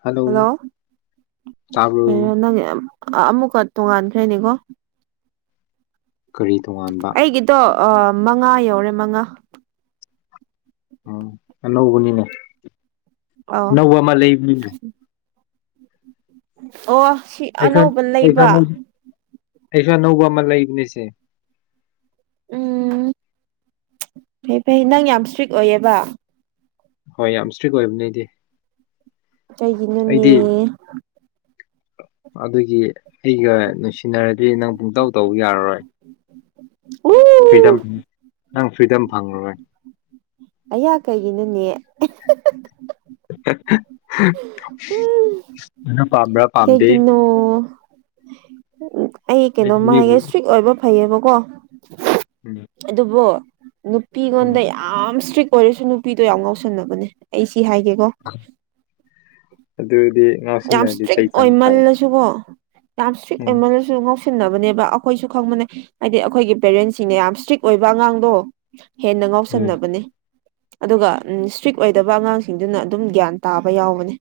Hello ꯍꯜꯂꯣꯔꯣ ꯇꯥꯕ꯭ꯔꯣ ꯅꯪ ꯌꯥꯝ ꯑꯃꯨꯛꯀ ꯇꯣꯡꯉꯥꯟꯈ꯭ꯔꯦꯅꯦꯀꯣ ꯀꯔꯤ ꯇꯣꯉꯥꯟꯕ ꯑꯩꯒꯤꯗꯣ ꯃꯉꯥ ꯌꯧꯔꯦ ꯃꯉꯥ ꯎꯝ ꯑꯅꯧꯕꯅꯤꯅꯦ ꯑꯧ ꯑꯅꯧꯕ ꯑꯃ ꯂꯩꯕꯅꯤꯅꯦ ꯑꯣ ꯁꯤ ꯑꯩꯁꯨ ꯑꯅꯧꯕ ꯑꯩꯁꯨ ꯂꯩꯕ ꯑꯅꯧꯕ ꯑꯩꯁꯨ ꯑꯅꯧꯕ ꯑꯃ ꯂꯩꯕꯅꯤꯁꯦ ꯎꯝ ꯐꯩ ꯐꯩ ꯅꯪ ꯌꯥꯝ ꯏꯁꯇ꯭ꯔꯤꯛ ꯑꯣꯏꯌꯦꯕ ꯍꯣꯏ ꯌꯥꯝ ꯏꯁꯇ꯭ꯔꯤꯛ ꯑꯣꯏꯕ ꯅꯗꯤ ꯀꯩꯒꯤꯅꯅꯦ ꯑꯗꯨꯒꯤ ꯑꯩꯒ ꯅꯨꯡꯁꯤꯅꯔꯗꯤ ꯅꯪ ꯄꯨꯡꯇꯥꯎ ꯇꯧꯕ ꯌꯥꯔꯔꯣꯏ ꯎ ꯐ꯭ꯔꯤꯗꯝ ꯅꯪ ꯐ꯭ꯔꯤꯗꯝ ꯐꯪꯉꯔꯣꯏ ꯑꯌꯥ ꯀꯩꯒꯤꯅꯅꯦ ꯎꯝ [unintelligible] ꯄꯥꯝꯗꯦ ꯀꯩꯒꯤꯅꯣ ꯑꯩ ꯑꯩꯗꯤ ꯀꯩꯅꯣꯝꯃ ꯍꯥꯏꯒꯦ ꯃꯤꯕꯨ ꯏꯁꯇ꯭ꯔꯤꯛ ꯑꯣꯏꯕ ꯐꯩꯌꯦꯕꯀꯣ ꯎꯝ ꯑꯗꯨꯕꯨ ꯎꯝ ꯅꯨꯄꯤꯉꯣꯟꯗ ꯌꯥꯝ ꯏꯁꯇ꯭ꯔꯤꯛ ꯑꯣꯏꯔꯁꯨ ꯅꯨꯄꯤꯗꯣ ꯌꯥꯝ ꯉꯥꯎꯁꯟꯅꯕꯅꯦ ꯑꯩ ꯁꯤ ꯍꯥꯏꯒꯦꯀꯣ ꯑꯗꯨꯗꯤ ꯌꯥꯝ ꯉꯥꯎꯁꯤꯟꯅꯔꯗꯤ ꯏꯁꯇ꯭ꯔꯤꯛ ꯆꯩ ꯆꯪꯕ ꯇꯥꯔꯦ ꯑꯣꯏꯃꯜꯂꯁꯨꯀꯣ ꯌꯥꯝ ꯏꯁꯇ꯭ꯔꯤꯛ ꯎꯝ ꯑꯣꯏꯃꯜꯂꯁꯨ ꯉ ꯁꯤꯟꯅꯕꯅꯦꯕ ꯑꯩꯈꯣꯏꯁꯨ ꯈꯪꯕꯅꯦ ꯍꯥꯏꯗꯤ ꯑꯩꯈꯣꯏꯒꯤ ꯄꯦꯔꯦꯟꯁꯤꯡꯅ ꯌꯥꯝ ꯏꯁꯇ꯭ꯔꯤꯛ ꯑꯣꯏꯕ ꯑꯉꯥꯡꯗꯣ ꯍꯦꯟꯅ ꯎꯝ ꯉꯥꯎꯁꯟꯅꯕꯅꯦ ꯑꯗꯨꯒ ꯏꯁꯇ꯭ꯔꯤꯛ ꯑꯣꯏꯗꯕ ꯑꯉꯥꯡꯁꯤꯡꯗꯨꯅ ꯑꯗꯨꯝ ꯒ꯭ꯌꯥꯟ ꯇꯥꯕ ꯌꯥꯎꯕꯅꯦ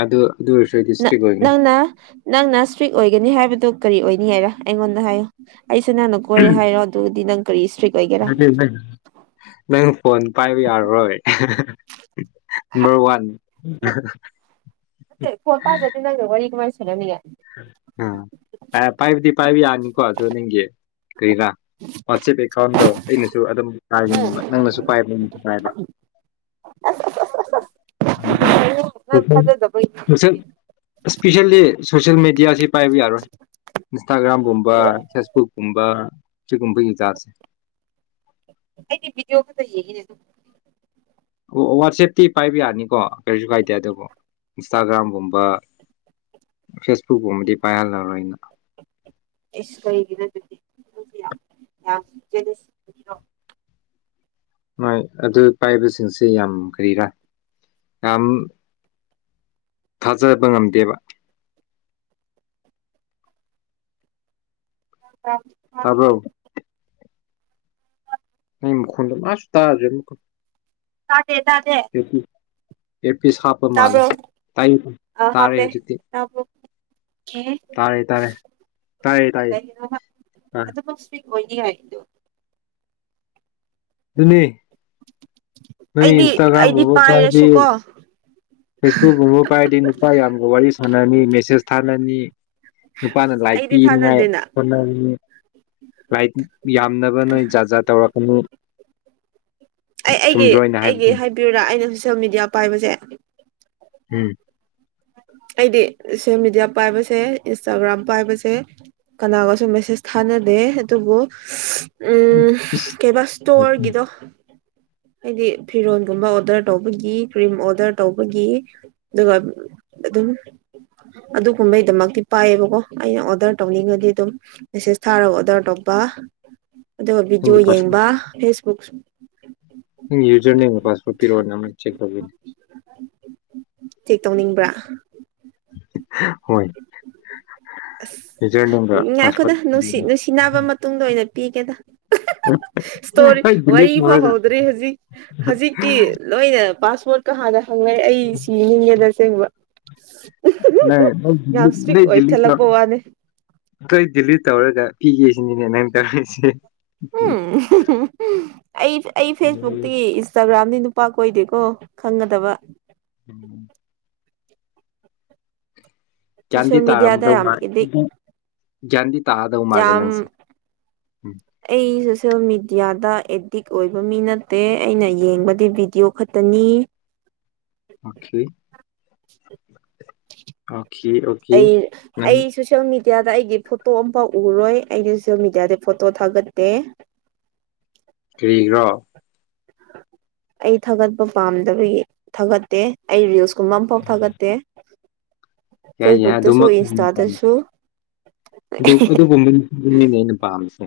ꯑꯗꯨ ꯑꯗꯨ ꯑꯣꯏꯔꯁꯨ ꯅꯪ ꯗꯤꯁꯇ꯭ꯔꯤꯛ ꯑꯣꯏꯅꯤ ꯅꯪꯅ ꯅꯪꯅ ꯏꯁꯇ꯭ꯔꯤꯛ ꯑꯣꯏꯒꯅꯤ ꯍꯥꯏꯕꯗꯨ ꯀꯔꯤ ꯑꯣꯏꯅꯤ ꯍꯥꯏꯔ ꯑꯩꯉꯣꯟꯗ ꯍꯥꯏꯌꯨ ꯑꯩꯁꯦ ꯅꯅ ꯀꯣꯏꯔꯦ ꯍꯥꯏꯔꯣ ꯑꯗꯨꯗꯤ ꯅꯪ ꯀꯔꯤ ꯏꯁꯇ꯭ꯔꯤꯛ ꯑꯣꯏꯒꯦꯔꯥ ꯅꯪ ꯐꯣꯟ ꯄꯥꯏꯕ ꯌꯥꯔꯔꯣꯏ ꯅꯝꯕꯔ ꯋꯥꯟ ꯎ ꯐꯣꯟ ꯄꯥꯏꯗ꯭ꯔꯗꯤ ꯅꯪꯒ ꯋꯥꯔꯤ ꯀꯃꯥꯏꯅ ꯁꯥꯟꯅꯅꯤꯡꯉꯦ ꯄꯥꯏꯕꯗꯤ ꯄꯥꯏꯕ ꯌꯥꯅꯤꯀꯣ ꯑꯗꯨ ꯅꯪꯒꯤ ꯀꯩꯔꯥ ꯋꯥꯆꯦꯞ ꯑꯦꯀꯥꯎꯟꯗꯣ ꯑꯩꯅꯁꯨ ꯑꯗꯨꯝ ꯀꯥꯒꯤ ꯅꯪꯅꯁꯨ ꯄꯥꯏꯕ ꯎꯝ ꯄꯥꯏꯕ ꯎꯝ ꯎꯝ ꯛꯥꯟ ꯈꯖꯦꯗꯕꯩ ꯏꯁꯄꯤꯁꯦꯜꯂꯤ ꯁꯣꯁꯦꯜ ꯃꯦꯗꯤꯌꯥꯁꯤ ꯄꯥꯏꯕ ꯌꯥꯔꯣꯏ ꯏꯟꯁꯇꯥꯒ꯭ꯔꯥꯝꯒꯨꯝꯕ ꯐꯦꯁꯕꯨꯛꯀꯨꯝꯕ ꯁꯤꯒꯨꯝꯕꯒꯤꯖꯥꯁꯦ ꯑꯩꯗꯤ ꯕꯤꯗꯤꯑꯣ ꯀꯗ ꯌꯦꯅꯦꯦꯠꯇꯨ ꯑꯣ ꯋꯥꯆꯦꯞꯇꯤ ꯄꯥꯏꯕ ꯌꯥꯅꯤꯀꯣ ꯀꯔꯤꯁꯨ ꯀꯥꯏꯗꯦ ꯑꯗꯨꯕꯨ ꯏꯟꯁꯇꯥꯒ꯭ꯔꯥꯝꯒꯨꯝꯕ ꯐꯦꯁꯕꯨꯛꯀꯨꯝꯕꯗꯤ ꯄꯥꯏꯍꯜꯂꯔꯣꯏ ꯑꯩꯅ ꯏꯁ ꯀꯒꯤꯗ [unintelligible] ꯍꯣꯏ ꯑꯗꯨ ꯄꯥꯏꯕꯁꯤꯡꯁꯦ ꯌꯥꯝ ꯀꯔꯤꯔꯥ ꯌꯥꯝ ꯊꯥꯖꯕ ꯉꯝꯗꯦꯕ ꯑꯥꯕꯣ ꯨꯟꯗ ꯃꯥꯁ ꯇꯥꯖ ꯗ ꯇꯗꯦ ꯑꯦ ꯄꯤꯁ ꯍꯥꯞꯄ ꯃꯥꯜꯂꯦ ꯇꯥꯏ ꯇꯥꯔꯦ ꯍꯧꯖꯤꯛꯇꯤ ꯇꯥꯔꯦ ꯦ ꯇꯥꯔꯦ ꯇꯥꯔꯦ ꯀ ꯇꯥꯏꯌꯦ ꯀꯃ ꯑꯥ ꯑꯣꯏꯗꯤ ꯍꯥꯏꯗ ꯑꯗꯨ ꯅꯣꯏ ꯑꯩꯗꯤ ꯏꯟꯁꯇꯒ꯭ꯔꯝ ꯑꯩꯗꯤ ꯃꯣꯕ ꯄ ꯍꯥꯏ ꯄꯥꯏꯔꯁꯨꯀꯣ ꯐꯦꯁꯕꯨꯛ ꯄꯥꯏꯗꯤ ꯅꯨꯄꯥ ꯌꯥꯝꯒ ꯋꯥꯔꯤ ꯁꯥꯟꯅꯅꯤ ꯃꯦꯁꯦꯖ ꯊꯥꯅꯅꯤ ꯅꯨꯄꯥꯅ ꯂꯥꯏꯔꯤ ꯑꯩꯗꯤ ꯄꯤꯅꯤꯉꯥꯏ ꯊꯥꯅꯗꯦꯅ ꯍꯣꯠꯅ ꯂꯥꯏꯠ ꯌꯥꯝꯅꯕ ꯅꯣꯏ ꯖꯥꯠ ꯖꯥ ꯇꯧꯔꯛꯀꯅꯨ ꯑꯩ ꯑꯩꯒꯤ ꯑꯩꯒꯤ ꯍꯥꯏꯕꯤꯔꯨꯨꯔꯥ ꯑꯩꯅ ꯁꯣꯁꯦꯜ ꯃꯦꯗꯤꯌꯥ ꯄꯥꯏꯕꯁꯦ ꯎꯝ ꯑꯩꯗꯤ ꯁꯣꯁꯦꯜ ꯃꯦꯗꯤꯌꯥ ꯄꯥꯏꯕꯁꯦ ꯏꯟꯁꯇꯥꯒ꯭ꯔꯥꯝ ꯄꯥꯏꯕꯁꯦ ꯀꯅꯥꯒꯁꯨ ꯃꯦꯁꯦꯁ ꯊꯥꯅꯗꯦ ꯑꯗꯨꯕꯨ ꯎꯝ ꯀꯩꯕꯥ ꯏꯁꯇꯣꯔꯒꯤꯗꯣ [inaudible] ꯍꯥꯏꯗꯤ ꯐꯤꯔꯣꯜꯒꯨꯝꯕ ꯑꯣꯗꯔ ꯇꯧꯕꯒꯤ ꯀ꯭ꯔꯤꯝ ꯑꯣꯗꯔ ꯇꯧꯕꯒꯤ ꯑꯗꯨꯒ ꯑꯗꯨꯝ ꯑꯗꯨꯒꯨꯝꯕꯩꯗꯃꯛꯇꯤ ꯄꯥꯏꯌꯦꯕꯀꯣ ꯑꯩꯅ ꯑꯣꯗꯔ ꯇꯧꯅꯤꯡꯉꯗꯤ ꯑꯗꯨꯝ ꯃꯦꯁꯦꯖ ꯊꯥꯔꯒ ꯑꯣꯔꯗꯔ ꯇꯧꯕ [inaudible] ꯑꯗꯨꯒ ꯚꯤꯗꯤꯑꯣ ꯅꯪꯒꯤ ꯄꯥꯁꯋꯥꯔꯗ ꯌꯦꯡꯕ ꯐꯦꯁꯕꯨꯛ ꯅꯪꯒꯤ ꯌꯨꯖꯔ ꯅꯦꯝꯒ ꯄꯥꯁꯋꯥꯔꯗ ꯄꯤꯔꯛꯑꯣꯅꯦ ꯑꯃꯨꯛ ꯆꯦꯛ ꯇꯧꯒꯦꯅꯦ ꯆꯦꯛ ꯇꯧꯅꯤꯡꯕ꯭ꯔꯥ ꯍꯣꯏ ꯑꯁ ꯌꯨꯖꯔ ꯅꯦꯝꯒ ꯉꯥꯏꯈꯣꯗ ꯅꯨꯡꯁꯤꯠ ꯄꯥꯁꯋꯥꯔꯗ ꯅꯨꯡꯁꯤ ꯅꯥꯕ ꯃꯇꯨꯡꯗ ꯑꯣꯏꯅ ꯄꯤꯒꯦꯗ ꯎ ꯇꯣꯔꯤ ꯋꯥꯔꯤ ꯐꯥꯎꯍꯧꯗ꯭ꯔꯦ ꯍꯧꯖꯤꯛ ꯍꯧꯖꯤꯛꯇꯤ ꯂꯣꯏꯅ ꯄꯥꯁ ꯄꯣꯠ ꯀꯥꯗ ꯍꯪꯅꯩ ꯑꯩ ꯁꯤ ꯅꯤꯡꯉꯦꯅꯆꯦꯡꯕ ꯅ ꯅ ꯄꯋꯥꯅꯤꯦ ꯑꯩꯈꯣꯏ ꯗꯤꯂꯤꯠ ꯇꯧꯔꯒ ꯄꯤꯒꯦꯁꯤꯅꯤꯅꯦ ꯅꯪ ꯇꯧꯔꯛꯁꯦ ꯎꯝ ꯑꯩ ꯑꯩ ꯐꯦꯁꯕꯨꯛꯇꯒꯤ ꯏꯟꯁꯇꯒ꯭ꯔꯥꯝ ꯑꯗꯤ ꯅꯨꯄꯥ ꯀꯣꯏꯗꯦꯀꯣ ꯈꯪꯒꯗꯕ ꯎꯝ ꯁꯣꯁꯦꯜ ꯒ꯭ꯌꯥꯟꯗꯤ ꯃ ꯃꯤꯗꯤꯌꯥꯗ ꯇꯥꯔꯝꯗꯧ ꯃꯥꯜ ꯌꯥꯝꯗꯤ ꯒ꯭ꯌꯥꯟꯗꯤ ꯇꯥꯗꯧ ꯃꯥꯜꯂꯦ ꯌꯥꯝ ꯅꯪꯁꯦ ꯎꯝ ꯑꯩ ꯁꯣꯁꯦꯜ ꯃꯦꯗꯤꯌꯥꯗ ꯑꯦꯗꯤꯛ ꯑꯣꯏꯕ ꯃꯤ ꯅꯠꯇꯦ ꯑꯩꯅ ꯌꯦꯡꯕꯗꯤ ꯚꯤꯗꯤꯑꯣ ꯈꯛꯇꯅꯤ [inaudible] ꯑꯣꯀꯦ ꯑꯩ ꯅꯪ ꯑꯩ ꯁꯣꯁꯜ ꯃꯗꯤ ꯃꯦꯗꯤꯌꯥꯗ ꯑꯩꯒꯤ ꯐꯣꯇꯣ ꯑꯃꯝꯐꯥꯎ ꯎꯔꯣꯏ ꯑꯩꯗꯤꯁꯨ ꯃꯦꯗꯤꯌꯥꯗ ꯐꯣꯇꯣ ꯊꯥꯒꯠꯇꯦ ꯀꯔꯤꯒ꯭ꯔꯣ ꯑꯩ ꯊꯥꯒꯠꯄ ꯄꯥꯝꯗꯕꯒꯤ ꯊꯥꯒꯠꯇꯦ ꯑꯩ ꯔꯤꯜꯁ ꯀꯨꯝꯕ ꯑꯃꯐꯥꯎ ꯊꯥꯒꯠꯇꯦ ꯌꯥꯏ ꯐꯦꯁꯕꯨꯛꯇꯁꯨ ꯑꯗꯨꯃ ꯏꯟꯁꯇꯥꯗꯁꯨ ꯑꯗꯨ ꯑꯗꯨꯒꯨꯝꯕꯅꯤꯅꯦ ꯑꯩꯅ ꯄꯥꯝꯃꯤꯁꯦ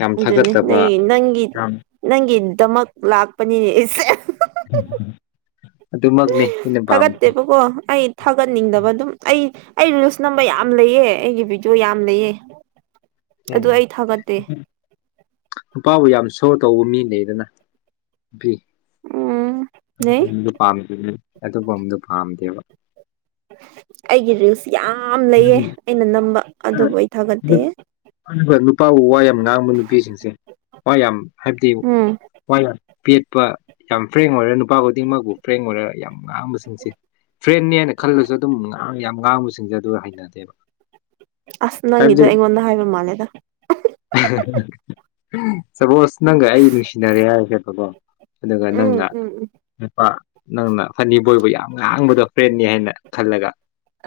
ꯌꯥꯝ ꯑꯗꯨꯅꯤ ꯊꯥꯒꯠꯆꯕ ꯅꯪ ꯅꯪꯒꯤ ꯌꯥꯝ ꯅꯪꯒꯤꯗꯃꯛ ꯂꯥꯛꯄꯅꯤꯅꯦ ꯑꯩꯁꯦ ꯎꯝꯝ ꯊꯥꯒꯠꯇꯦꯕꯀꯣ ꯑꯩ ꯊꯥꯒꯠꯅꯤꯡꯗꯕ ꯑꯗꯨꯝ ꯑꯩ ꯑꯩ ꯔꯤꯜꯁ ꯅꯝꯕ ꯌꯥꯝ ꯂꯩꯑ ꯑꯩꯒꯤ ꯚꯤꯗꯤꯑꯣ ꯌꯥꯝ ꯂꯩꯑ ꯎꯝ ꯄꯥꯎ ꯌꯥꯝ ꯁꯣ ꯀꯧꯕꯧꯕ ꯃꯤꯅꯦꯗꯅ ꯐꯤ ꯎꯝ ꯂꯩ ꯝꯗ ꯑꯗꯨꯗꯨ ꯄꯥꯝꯗꯦꯕ ꯑꯩꯒꯤ ꯔꯤꯜꯁ ꯌꯥꯝ ꯂꯩꯌꯦ ꯑꯩꯅ ꯅꯝꯕ ꯑꯗꯨꯕꯨ ꯑꯩ ꯊꯥꯒꯠꯇꯦ ꯑꯗꯨꯒ ꯅꯨꯄꯥꯕꯨ ꯋꯥ ꯌꯥꯝ ꯉꯥꯡꯕ ꯅꯨꯄꯤꯁꯤꯡꯁꯦ ꯋꯥ ꯌꯥꯝ ꯍꯥꯏꯕꯗꯤ ꯎꯝ ꯋꯥ ꯌꯥꯝ ꯄꯦꯠꯄ ꯌꯥꯝ ꯐ꯭ꯔꯦꯡ ꯑꯣꯏꯔ ꯅꯨꯄꯥ ꯈꯨꯗꯤꯡꯃꯛꯄꯨ ꯐ꯭ꯔꯦꯡ ꯑꯣꯏꯔ ꯌꯥꯝ ꯉꯥꯡꯕꯁꯤꯡꯁꯦ ꯐ꯭ꯔꯦꯦ ꯍꯥꯏꯅ ꯈꯜꯂꯁꯨ ꯑꯗꯨꯝ ꯌꯥꯝ ꯉꯥꯡꯕꯁꯤꯡꯁꯦ ꯑꯗꯨ ꯍꯩꯅꯗꯦꯕ ꯑꯁ ꯅꯪꯒꯤꯗꯣ ꯍꯥꯏꯕꯗꯤ ꯑꯩꯉꯣꯟꯗ ꯍꯥꯏꯕ ꯃꯥꯜꯂꯦꯗ ꯁꯄꯣꯁ ꯅꯪꯒ ꯑꯩ ꯅꯨꯡꯁꯤꯅꯔꯦ ꯍꯥꯏꯔꯁꯦꯕꯀꯣ ꯑꯗꯨꯒ ꯎꯝ ꯅꯪꯅ ꯎꯝ ꯎꯝ ꯅꯪꯅ ꯐꯅꯤꯕꯣꯏꯕꯨ ꯌꯥꯝ ꯉꯥꯡꯕꯗꯣ ꯐ꯭ꯔꯦꯟꯅꯤ ꯍꯥꯏꯅ ꯈꯜꯂꯒ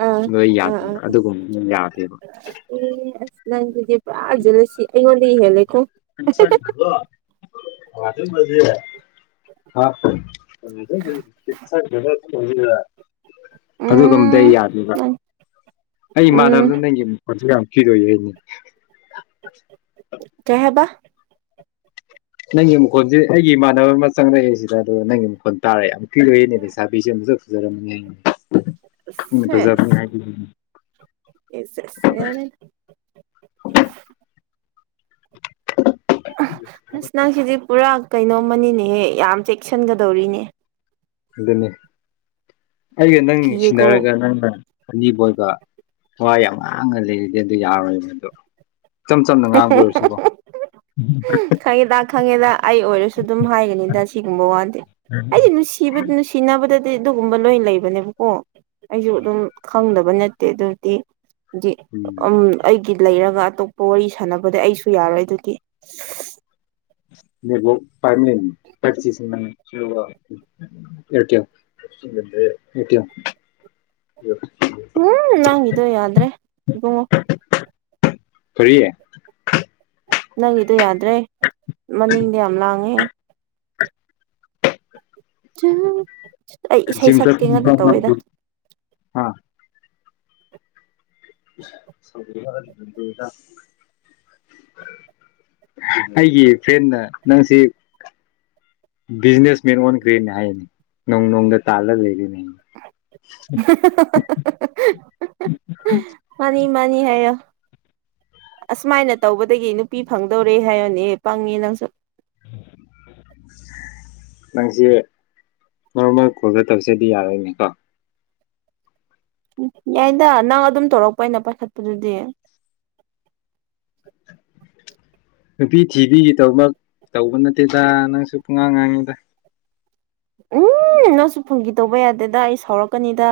ꯑꯥ ꯂꯣꯏ ꯑꯥ ꯌꯥꯗꯦ ꯑꯥ ꯑꯗꯨꯒꯨꯝꯕ ꯌꯥꯗꯦꯕ ꯑꯦ ꯑꯁ ꯅꯪꯁꯤꯗꯤ ꯄꯨꯔꯥ ꯜꯂꯁꯤ ꯑꯩꯉꯣꯟꯗꯒꯤ ꯍꯦꯜꯂꯦꯀꯣ ꯋꯥꯗ ꯃꯖꯦꯤꯁ ꯑꯗꯨꯒꯨꯝꯗ ꯎꯝ ꯌꯥꯗꯕ ꯅꯪ ꯑꯩ ꯎꯝ ꯏꯃꯥꯟꯅꯕꯗꯨ ꯅꯪꯒꯤ ꯃꯈꯠꯁꯨ ꯌꯥꯝ ꯀꯤꯔꯣꯏꯏ ꯑꯩꯅꯤ ꯀ ꯍꯕ ꯅꯪꯒꯤ ꯃꯈꯣꯜꯁꯦ ꯑꯩꯒꯤ ꯏꯃꯥꯟꯅꯕ ꯑꯃ ꯆꯪꯂꯛꯑꯦ ꯁꯤꯗ ꯑꯣ ꯅꯪꯒꯤ ꯃꯈꯣꯜ ꯇꯥꯔꯛꯑꯦ ꯤꯅꯦ ꯄꯩꯁꯥꯕꯤꯁꯦ ꯐꯖꯔ ꯐꯖꯔ ꯑꯦ ꯁꯠ ꯑꯁ ꯅꯪ ꯁꯤꯗꯤ ꯄꯨꯔꯥ ꯀꯩꯅꯣꯝꯃꯅꯤꯅꯦꯍ ꯌꯥꯝ ꯆꯦꯛꯁꯤꯟꯒꯗꯧꯔꯤꯅꯦ ꯑꯗꯨꯅꯤ ꯑꯩꯒ ꯅꯪ ꯀꯤꯌꯦꯀꯣ ꯁꯤꯟꯅꯔꯒ ꯅꯪꯅ ꯑꯅꯤꯕ ꯑꯣꯏꯕ ꯍꯣꯏ ꯌꯥꯝ ꯉꯥꯡꯉꯂꯔꯗꯤ ꯑꯗꯨ ꯌꯥꯔꯣꯏꯕ ꯑꯗꯣ ꯏꯆꯝ ꯆꯝꯅ ꯉꯥꯡꯕ ꯑꯣꯏꯔꯁꯨꯀꯣ ꯎ ꯈꯪꯉꯦꯗ ꯈꯪꯉꯦꯗ ꯑꯩ ꯑꯣꯏꯔꯁꯨ ꯑꯗꯨꯝ ꯍꯥꯏꯒꯅꯤꯗ ꯁꯤꯒꯨꯝꯕ ꯋꯥꯗꯤꯦ ꯑꯩꯅꯨꯡꯁꯤꯕꯅꯨꯡꯁꯤꯅ ꯗꯗꯤ ꯑꯗꯨꯒꯨꯝꯕ ꯂꯣꯏ ꯂꯩꯕꯅꯦꯕꯀꯣ ꯑꯩꯁꯨ ꯑꯗꯨꯝ ꯈꯪꯗꯕ ꯅꯠꯇꯦ ꯑꯗꯨꯗꯤ ꯎꯝ ꯑꯩꯒꯤ ꯂꯩꯔꯒ ꯑꯇꯣꯞꯄ ꯋꯥꯔꯤ ꯁꯥꯟꯅꯕꯗꯤ ꯑꯩꯁꯨ ꯌꯥꯔꯣꯏ ꯑꯗꯨꯗꯤ ꯕꯨꯔꯃꯤꯌꯥ ꯇ ꯎꯝ ꯅꯪꯒꯤꯗꯣ ꯌꯥꯗ꯭ꯔꯦ ꯏꯕꯨꯡꯉꯣ ꯐꯔꯤꯦ ꯅꯪꯒꯤꯗꯨꯣ ꯌꯥꯗ꯭ꯔꯦ ꯃꯅꯤꯡꯗꯤ ꯌꯥꯝ ꯂꯥꯡꯉꯦ ꯑꯩ ꯏꯁꯩ ꯁꯛꯀꯦ ꯉꯗ ꯇꯧꯋꯦꯗ ꯑꯥ ꯁꯗ ꯑꯩꯒꯤ ꯐ꯭ꯔꯦꯟꯅ ꯅꯪꯁꯤ ꯕꯤꯖꯤꯅꯦꯁ ꯃꯦꯟ ꯑꯣꯟꯈ꯭ꯔꯦꯅ ꯍꯥꯏꯅꯤ ꯅꯣꯡ ꯅꯣꯡꯗ ꯇꯥꯜꯂꯒ ꯂꯩꯔꯤꯅꯦ [inaudible] ꯎ ꯃꯅꯤ ꯍꯥꯏ ꯑꯁꯨꯃꯥꯏꯅ ꯇꯧꯕꯗꯒꯤ ꯅꯨꯄꯤ ꯐꯪꯗꯧꯔꯦ ꯍꯥꯏꯌꯣꯅꯦ ꯄꯪꯅꯤ ꯅꯪꯁꯨ ꯎ ꯅꯪꯁꯦ ꯃꯔꯣꯔꯃ ꯀꯣꯜꯗ ꯇꯧꯁꯦꯗꯤ ꯌꯥꯔꯣꯏꯅꯤꯀꯣ ꯎꯝ ꯌꯥꯏꯅ ꯅꯪ ꯑꯗꯨꯝ ꯇꯧꯔꯛꯄ ꯑꯩꯅ ꯄꯥꯏꯈꯠꯄꯗꯨꯗꯤ ꯅꯨꯄꯤ ꯊꯤꯕꯤꯒꯤꯗꯃꯛ ꯇꯧꯕ ꯅꯠꯇꯦꯗ ꯅꯪꯁꯨ ꯄꯨꯡꯉꯥꯡ ꯉꯥꯡꯉꯤꯗ ꯎꯝ ꯅꯪꯁꯨ ꯐꯪꯒꯤꯗꯧꯕ ꯌꯥꯗꯦꯗ ꯑꯩ ꯁꯥꯎꯔꯛꯀꯅꯤꯗ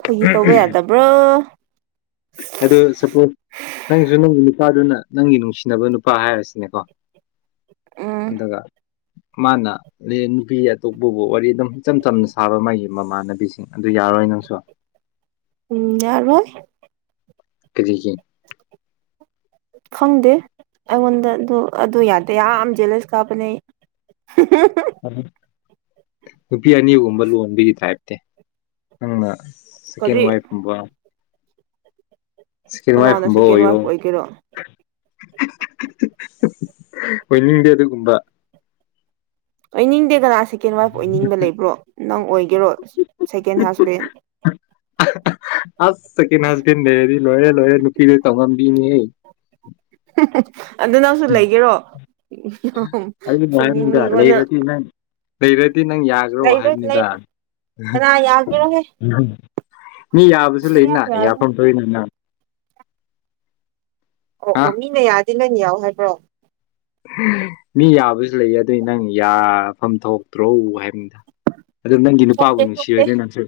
ꯐꯥꯒꯤ ꯇꯧꯕ ꯌꯥꯗꯕ꯭ꯔ‌ꯣ ꯑꯗꯨ ꯁꯄꯣꯁ ꯅꯪꯁꯨ ꯅꯪꯒꯤ ꯅꯨꯄꯥꯗꯨꯅ ꯅꯪꯒꯤ ꯅꯨꯡꯁꯤꯅꯕ ꯅꯨꯄꯥ ꯍꯥꯏꯔꯁꯤꯅꯦꯀꯣ ꯎꯝ ꯑꯗꯨꯒ ꯃꯥꯅ ꯂ‌ꯦ ꯅꯨꯄꯤ ꯑꯇꯣꯞꯄꯕꯨ ꯋꯥꯔꯤ ꯑꯗꯨꯝ ꯏꯆꯝ ꯆꯝꯅ ꯁꯥꯕ ꯃꯥꯒꯤ ꯃꯃꯥꯟꯅꯕꯤꯁꯤꯡ ꯑꯗꯨ ꯌꯥ ꯌꯥꯔꯣꯏ ꯅꯪꯁꯨ ꯎꯝ ꯌꯥꯔ‌ꯣꯏ ꯀꯔꯤꯒꯤ ꯈꯪꯗꯦ ꯑꯩꯉꯣꯟꯗ ꯑꯗꯨ ꯑꯗꯨ ꯌꯥꯗꯦ ꯌꯥꯝ ꯖ‌ꯦꯂꯁ ꯀꯥꯕꯅꯦ ꯑꯩ [inaudible] ꯑ ꯅꯨꯄꯤ ꯑꯅꯤꯒꯨꯝꯕ ꯂꯣꯟꯕꯒꯤ ꯇꯥꯏꯞꯇꯤ ꯅꯪꯅ ꯁꯦꯀ‌ꯦꯟ ꯀꯔꯤ ꯋꯥꯏꯐ ꯒꯨꯝꯕ ꯁ‌ꯦꯀ‌ꯦꯟ ꯋꯥꯏꯐ ꯀꯅꯥꯅ ꯀꯨꯝꯕ ꯁꯦꯀꯦꯟ ꯑꯣꯏꯌ‌ꯣ ꯋꯥꯏꯐ ꯑꯣꯏꯒꯦꯔꯣ ꯑꯣꯏꯅꯤꯡꯗ‌ꯦ ꯑꯗꯨꯒꯨꯝꯕ ꯑꯣꯏꯅꯤꯡꯗꯦꯗ ꯀꯅꯥ ꯁꯦꯀꯦꯟ ꯋꯥꯏꯐ ꯑꯣꯏꯅꯤꯡꯕ ꯂꯩꯕ꯭ꯔꯣ ꯅꯪ ꯑꯣꯏꯒꯦꯔꯣ ꯁꯦꯀꯦꯟ ꯍꯖꯕꯦꯟ ꯑꯁ ꯁ‌ꯦꯀ‌ꯦꯟ ꯍꯖꯕꯦꯟ ꯂꯩꯔꯗꯤ ꯂꯣꯏꯔ‌ꯦ ꯂꯣꯏꯔ‌ꯦ ꯅꯨꯄꯤꯗ ꯇꯧꯉꯝ ꯕꯤꯅ‌ꯦꯍ‌ꯩ ꯑꯗꯨ ꯅꯪꯁꯨ ꯂꯩꯒꯦꯔꯣ ꯎꯝ ꯌꯥꯝ ꯑꯩꯅ ꯍꯥꯏꯕꯅꯤꯗ ꯐꯨꯅꯤꯡꯉꯤꯀ‌ꯣ ꯅꯪ ꯂꯩꯔꯗꯤ ꯂꯩꯔꯗꯤ ꯅꯪ ꯌꯥꯒ꯭ꯔꯣ ꯂꯩꯔꯣꯏ ꯍꯥꯏꯕꯅꯤꯗ ꯂꯩꯔꯣꯏ [unintelligible] ꯀꯅꯥ ꯌꯥꯒ‌ꯦꯔꯣꯍꯦ ꯃꯤ ꯌꯥꯕꯁꯨ ꯂꯩꯅ ꯌꯥꯐꯝ ꯊꯣꯛꯏꯅ ꯅ ꯑꯣ ꯍꯥ ꯑꯣ ꯃꯤꯅ ꯌꯥꯔꯗꯤ ꯅ‌ꯣꯏꯅ ꯌꯥꯎ ꯍꯥꯏꯕ꯭ꯔꯣ ꯍ ꯃꯤ ꯌꯥꯕꯁꯨ ꯂꯩ ꯑꯗꯨꯏ ꯅꯪ ꯌꯥꯐꯝ ꯊꯣꯛꯇ꯭ꯔꯣ ꯍꯥꯏꯕꯅꯤꯗ ꯑꯗꯨ ꯅꯪꯒꯤ ꯅꯨꯄꯥꯕꯨ ꯊꯣꯛꯇꯦ ꯊꯣꯛꯇꯦ ꯅꯨꯡꯁꯤꯔꯣꯏꯗꯔ ꯅꯪꯁꯨ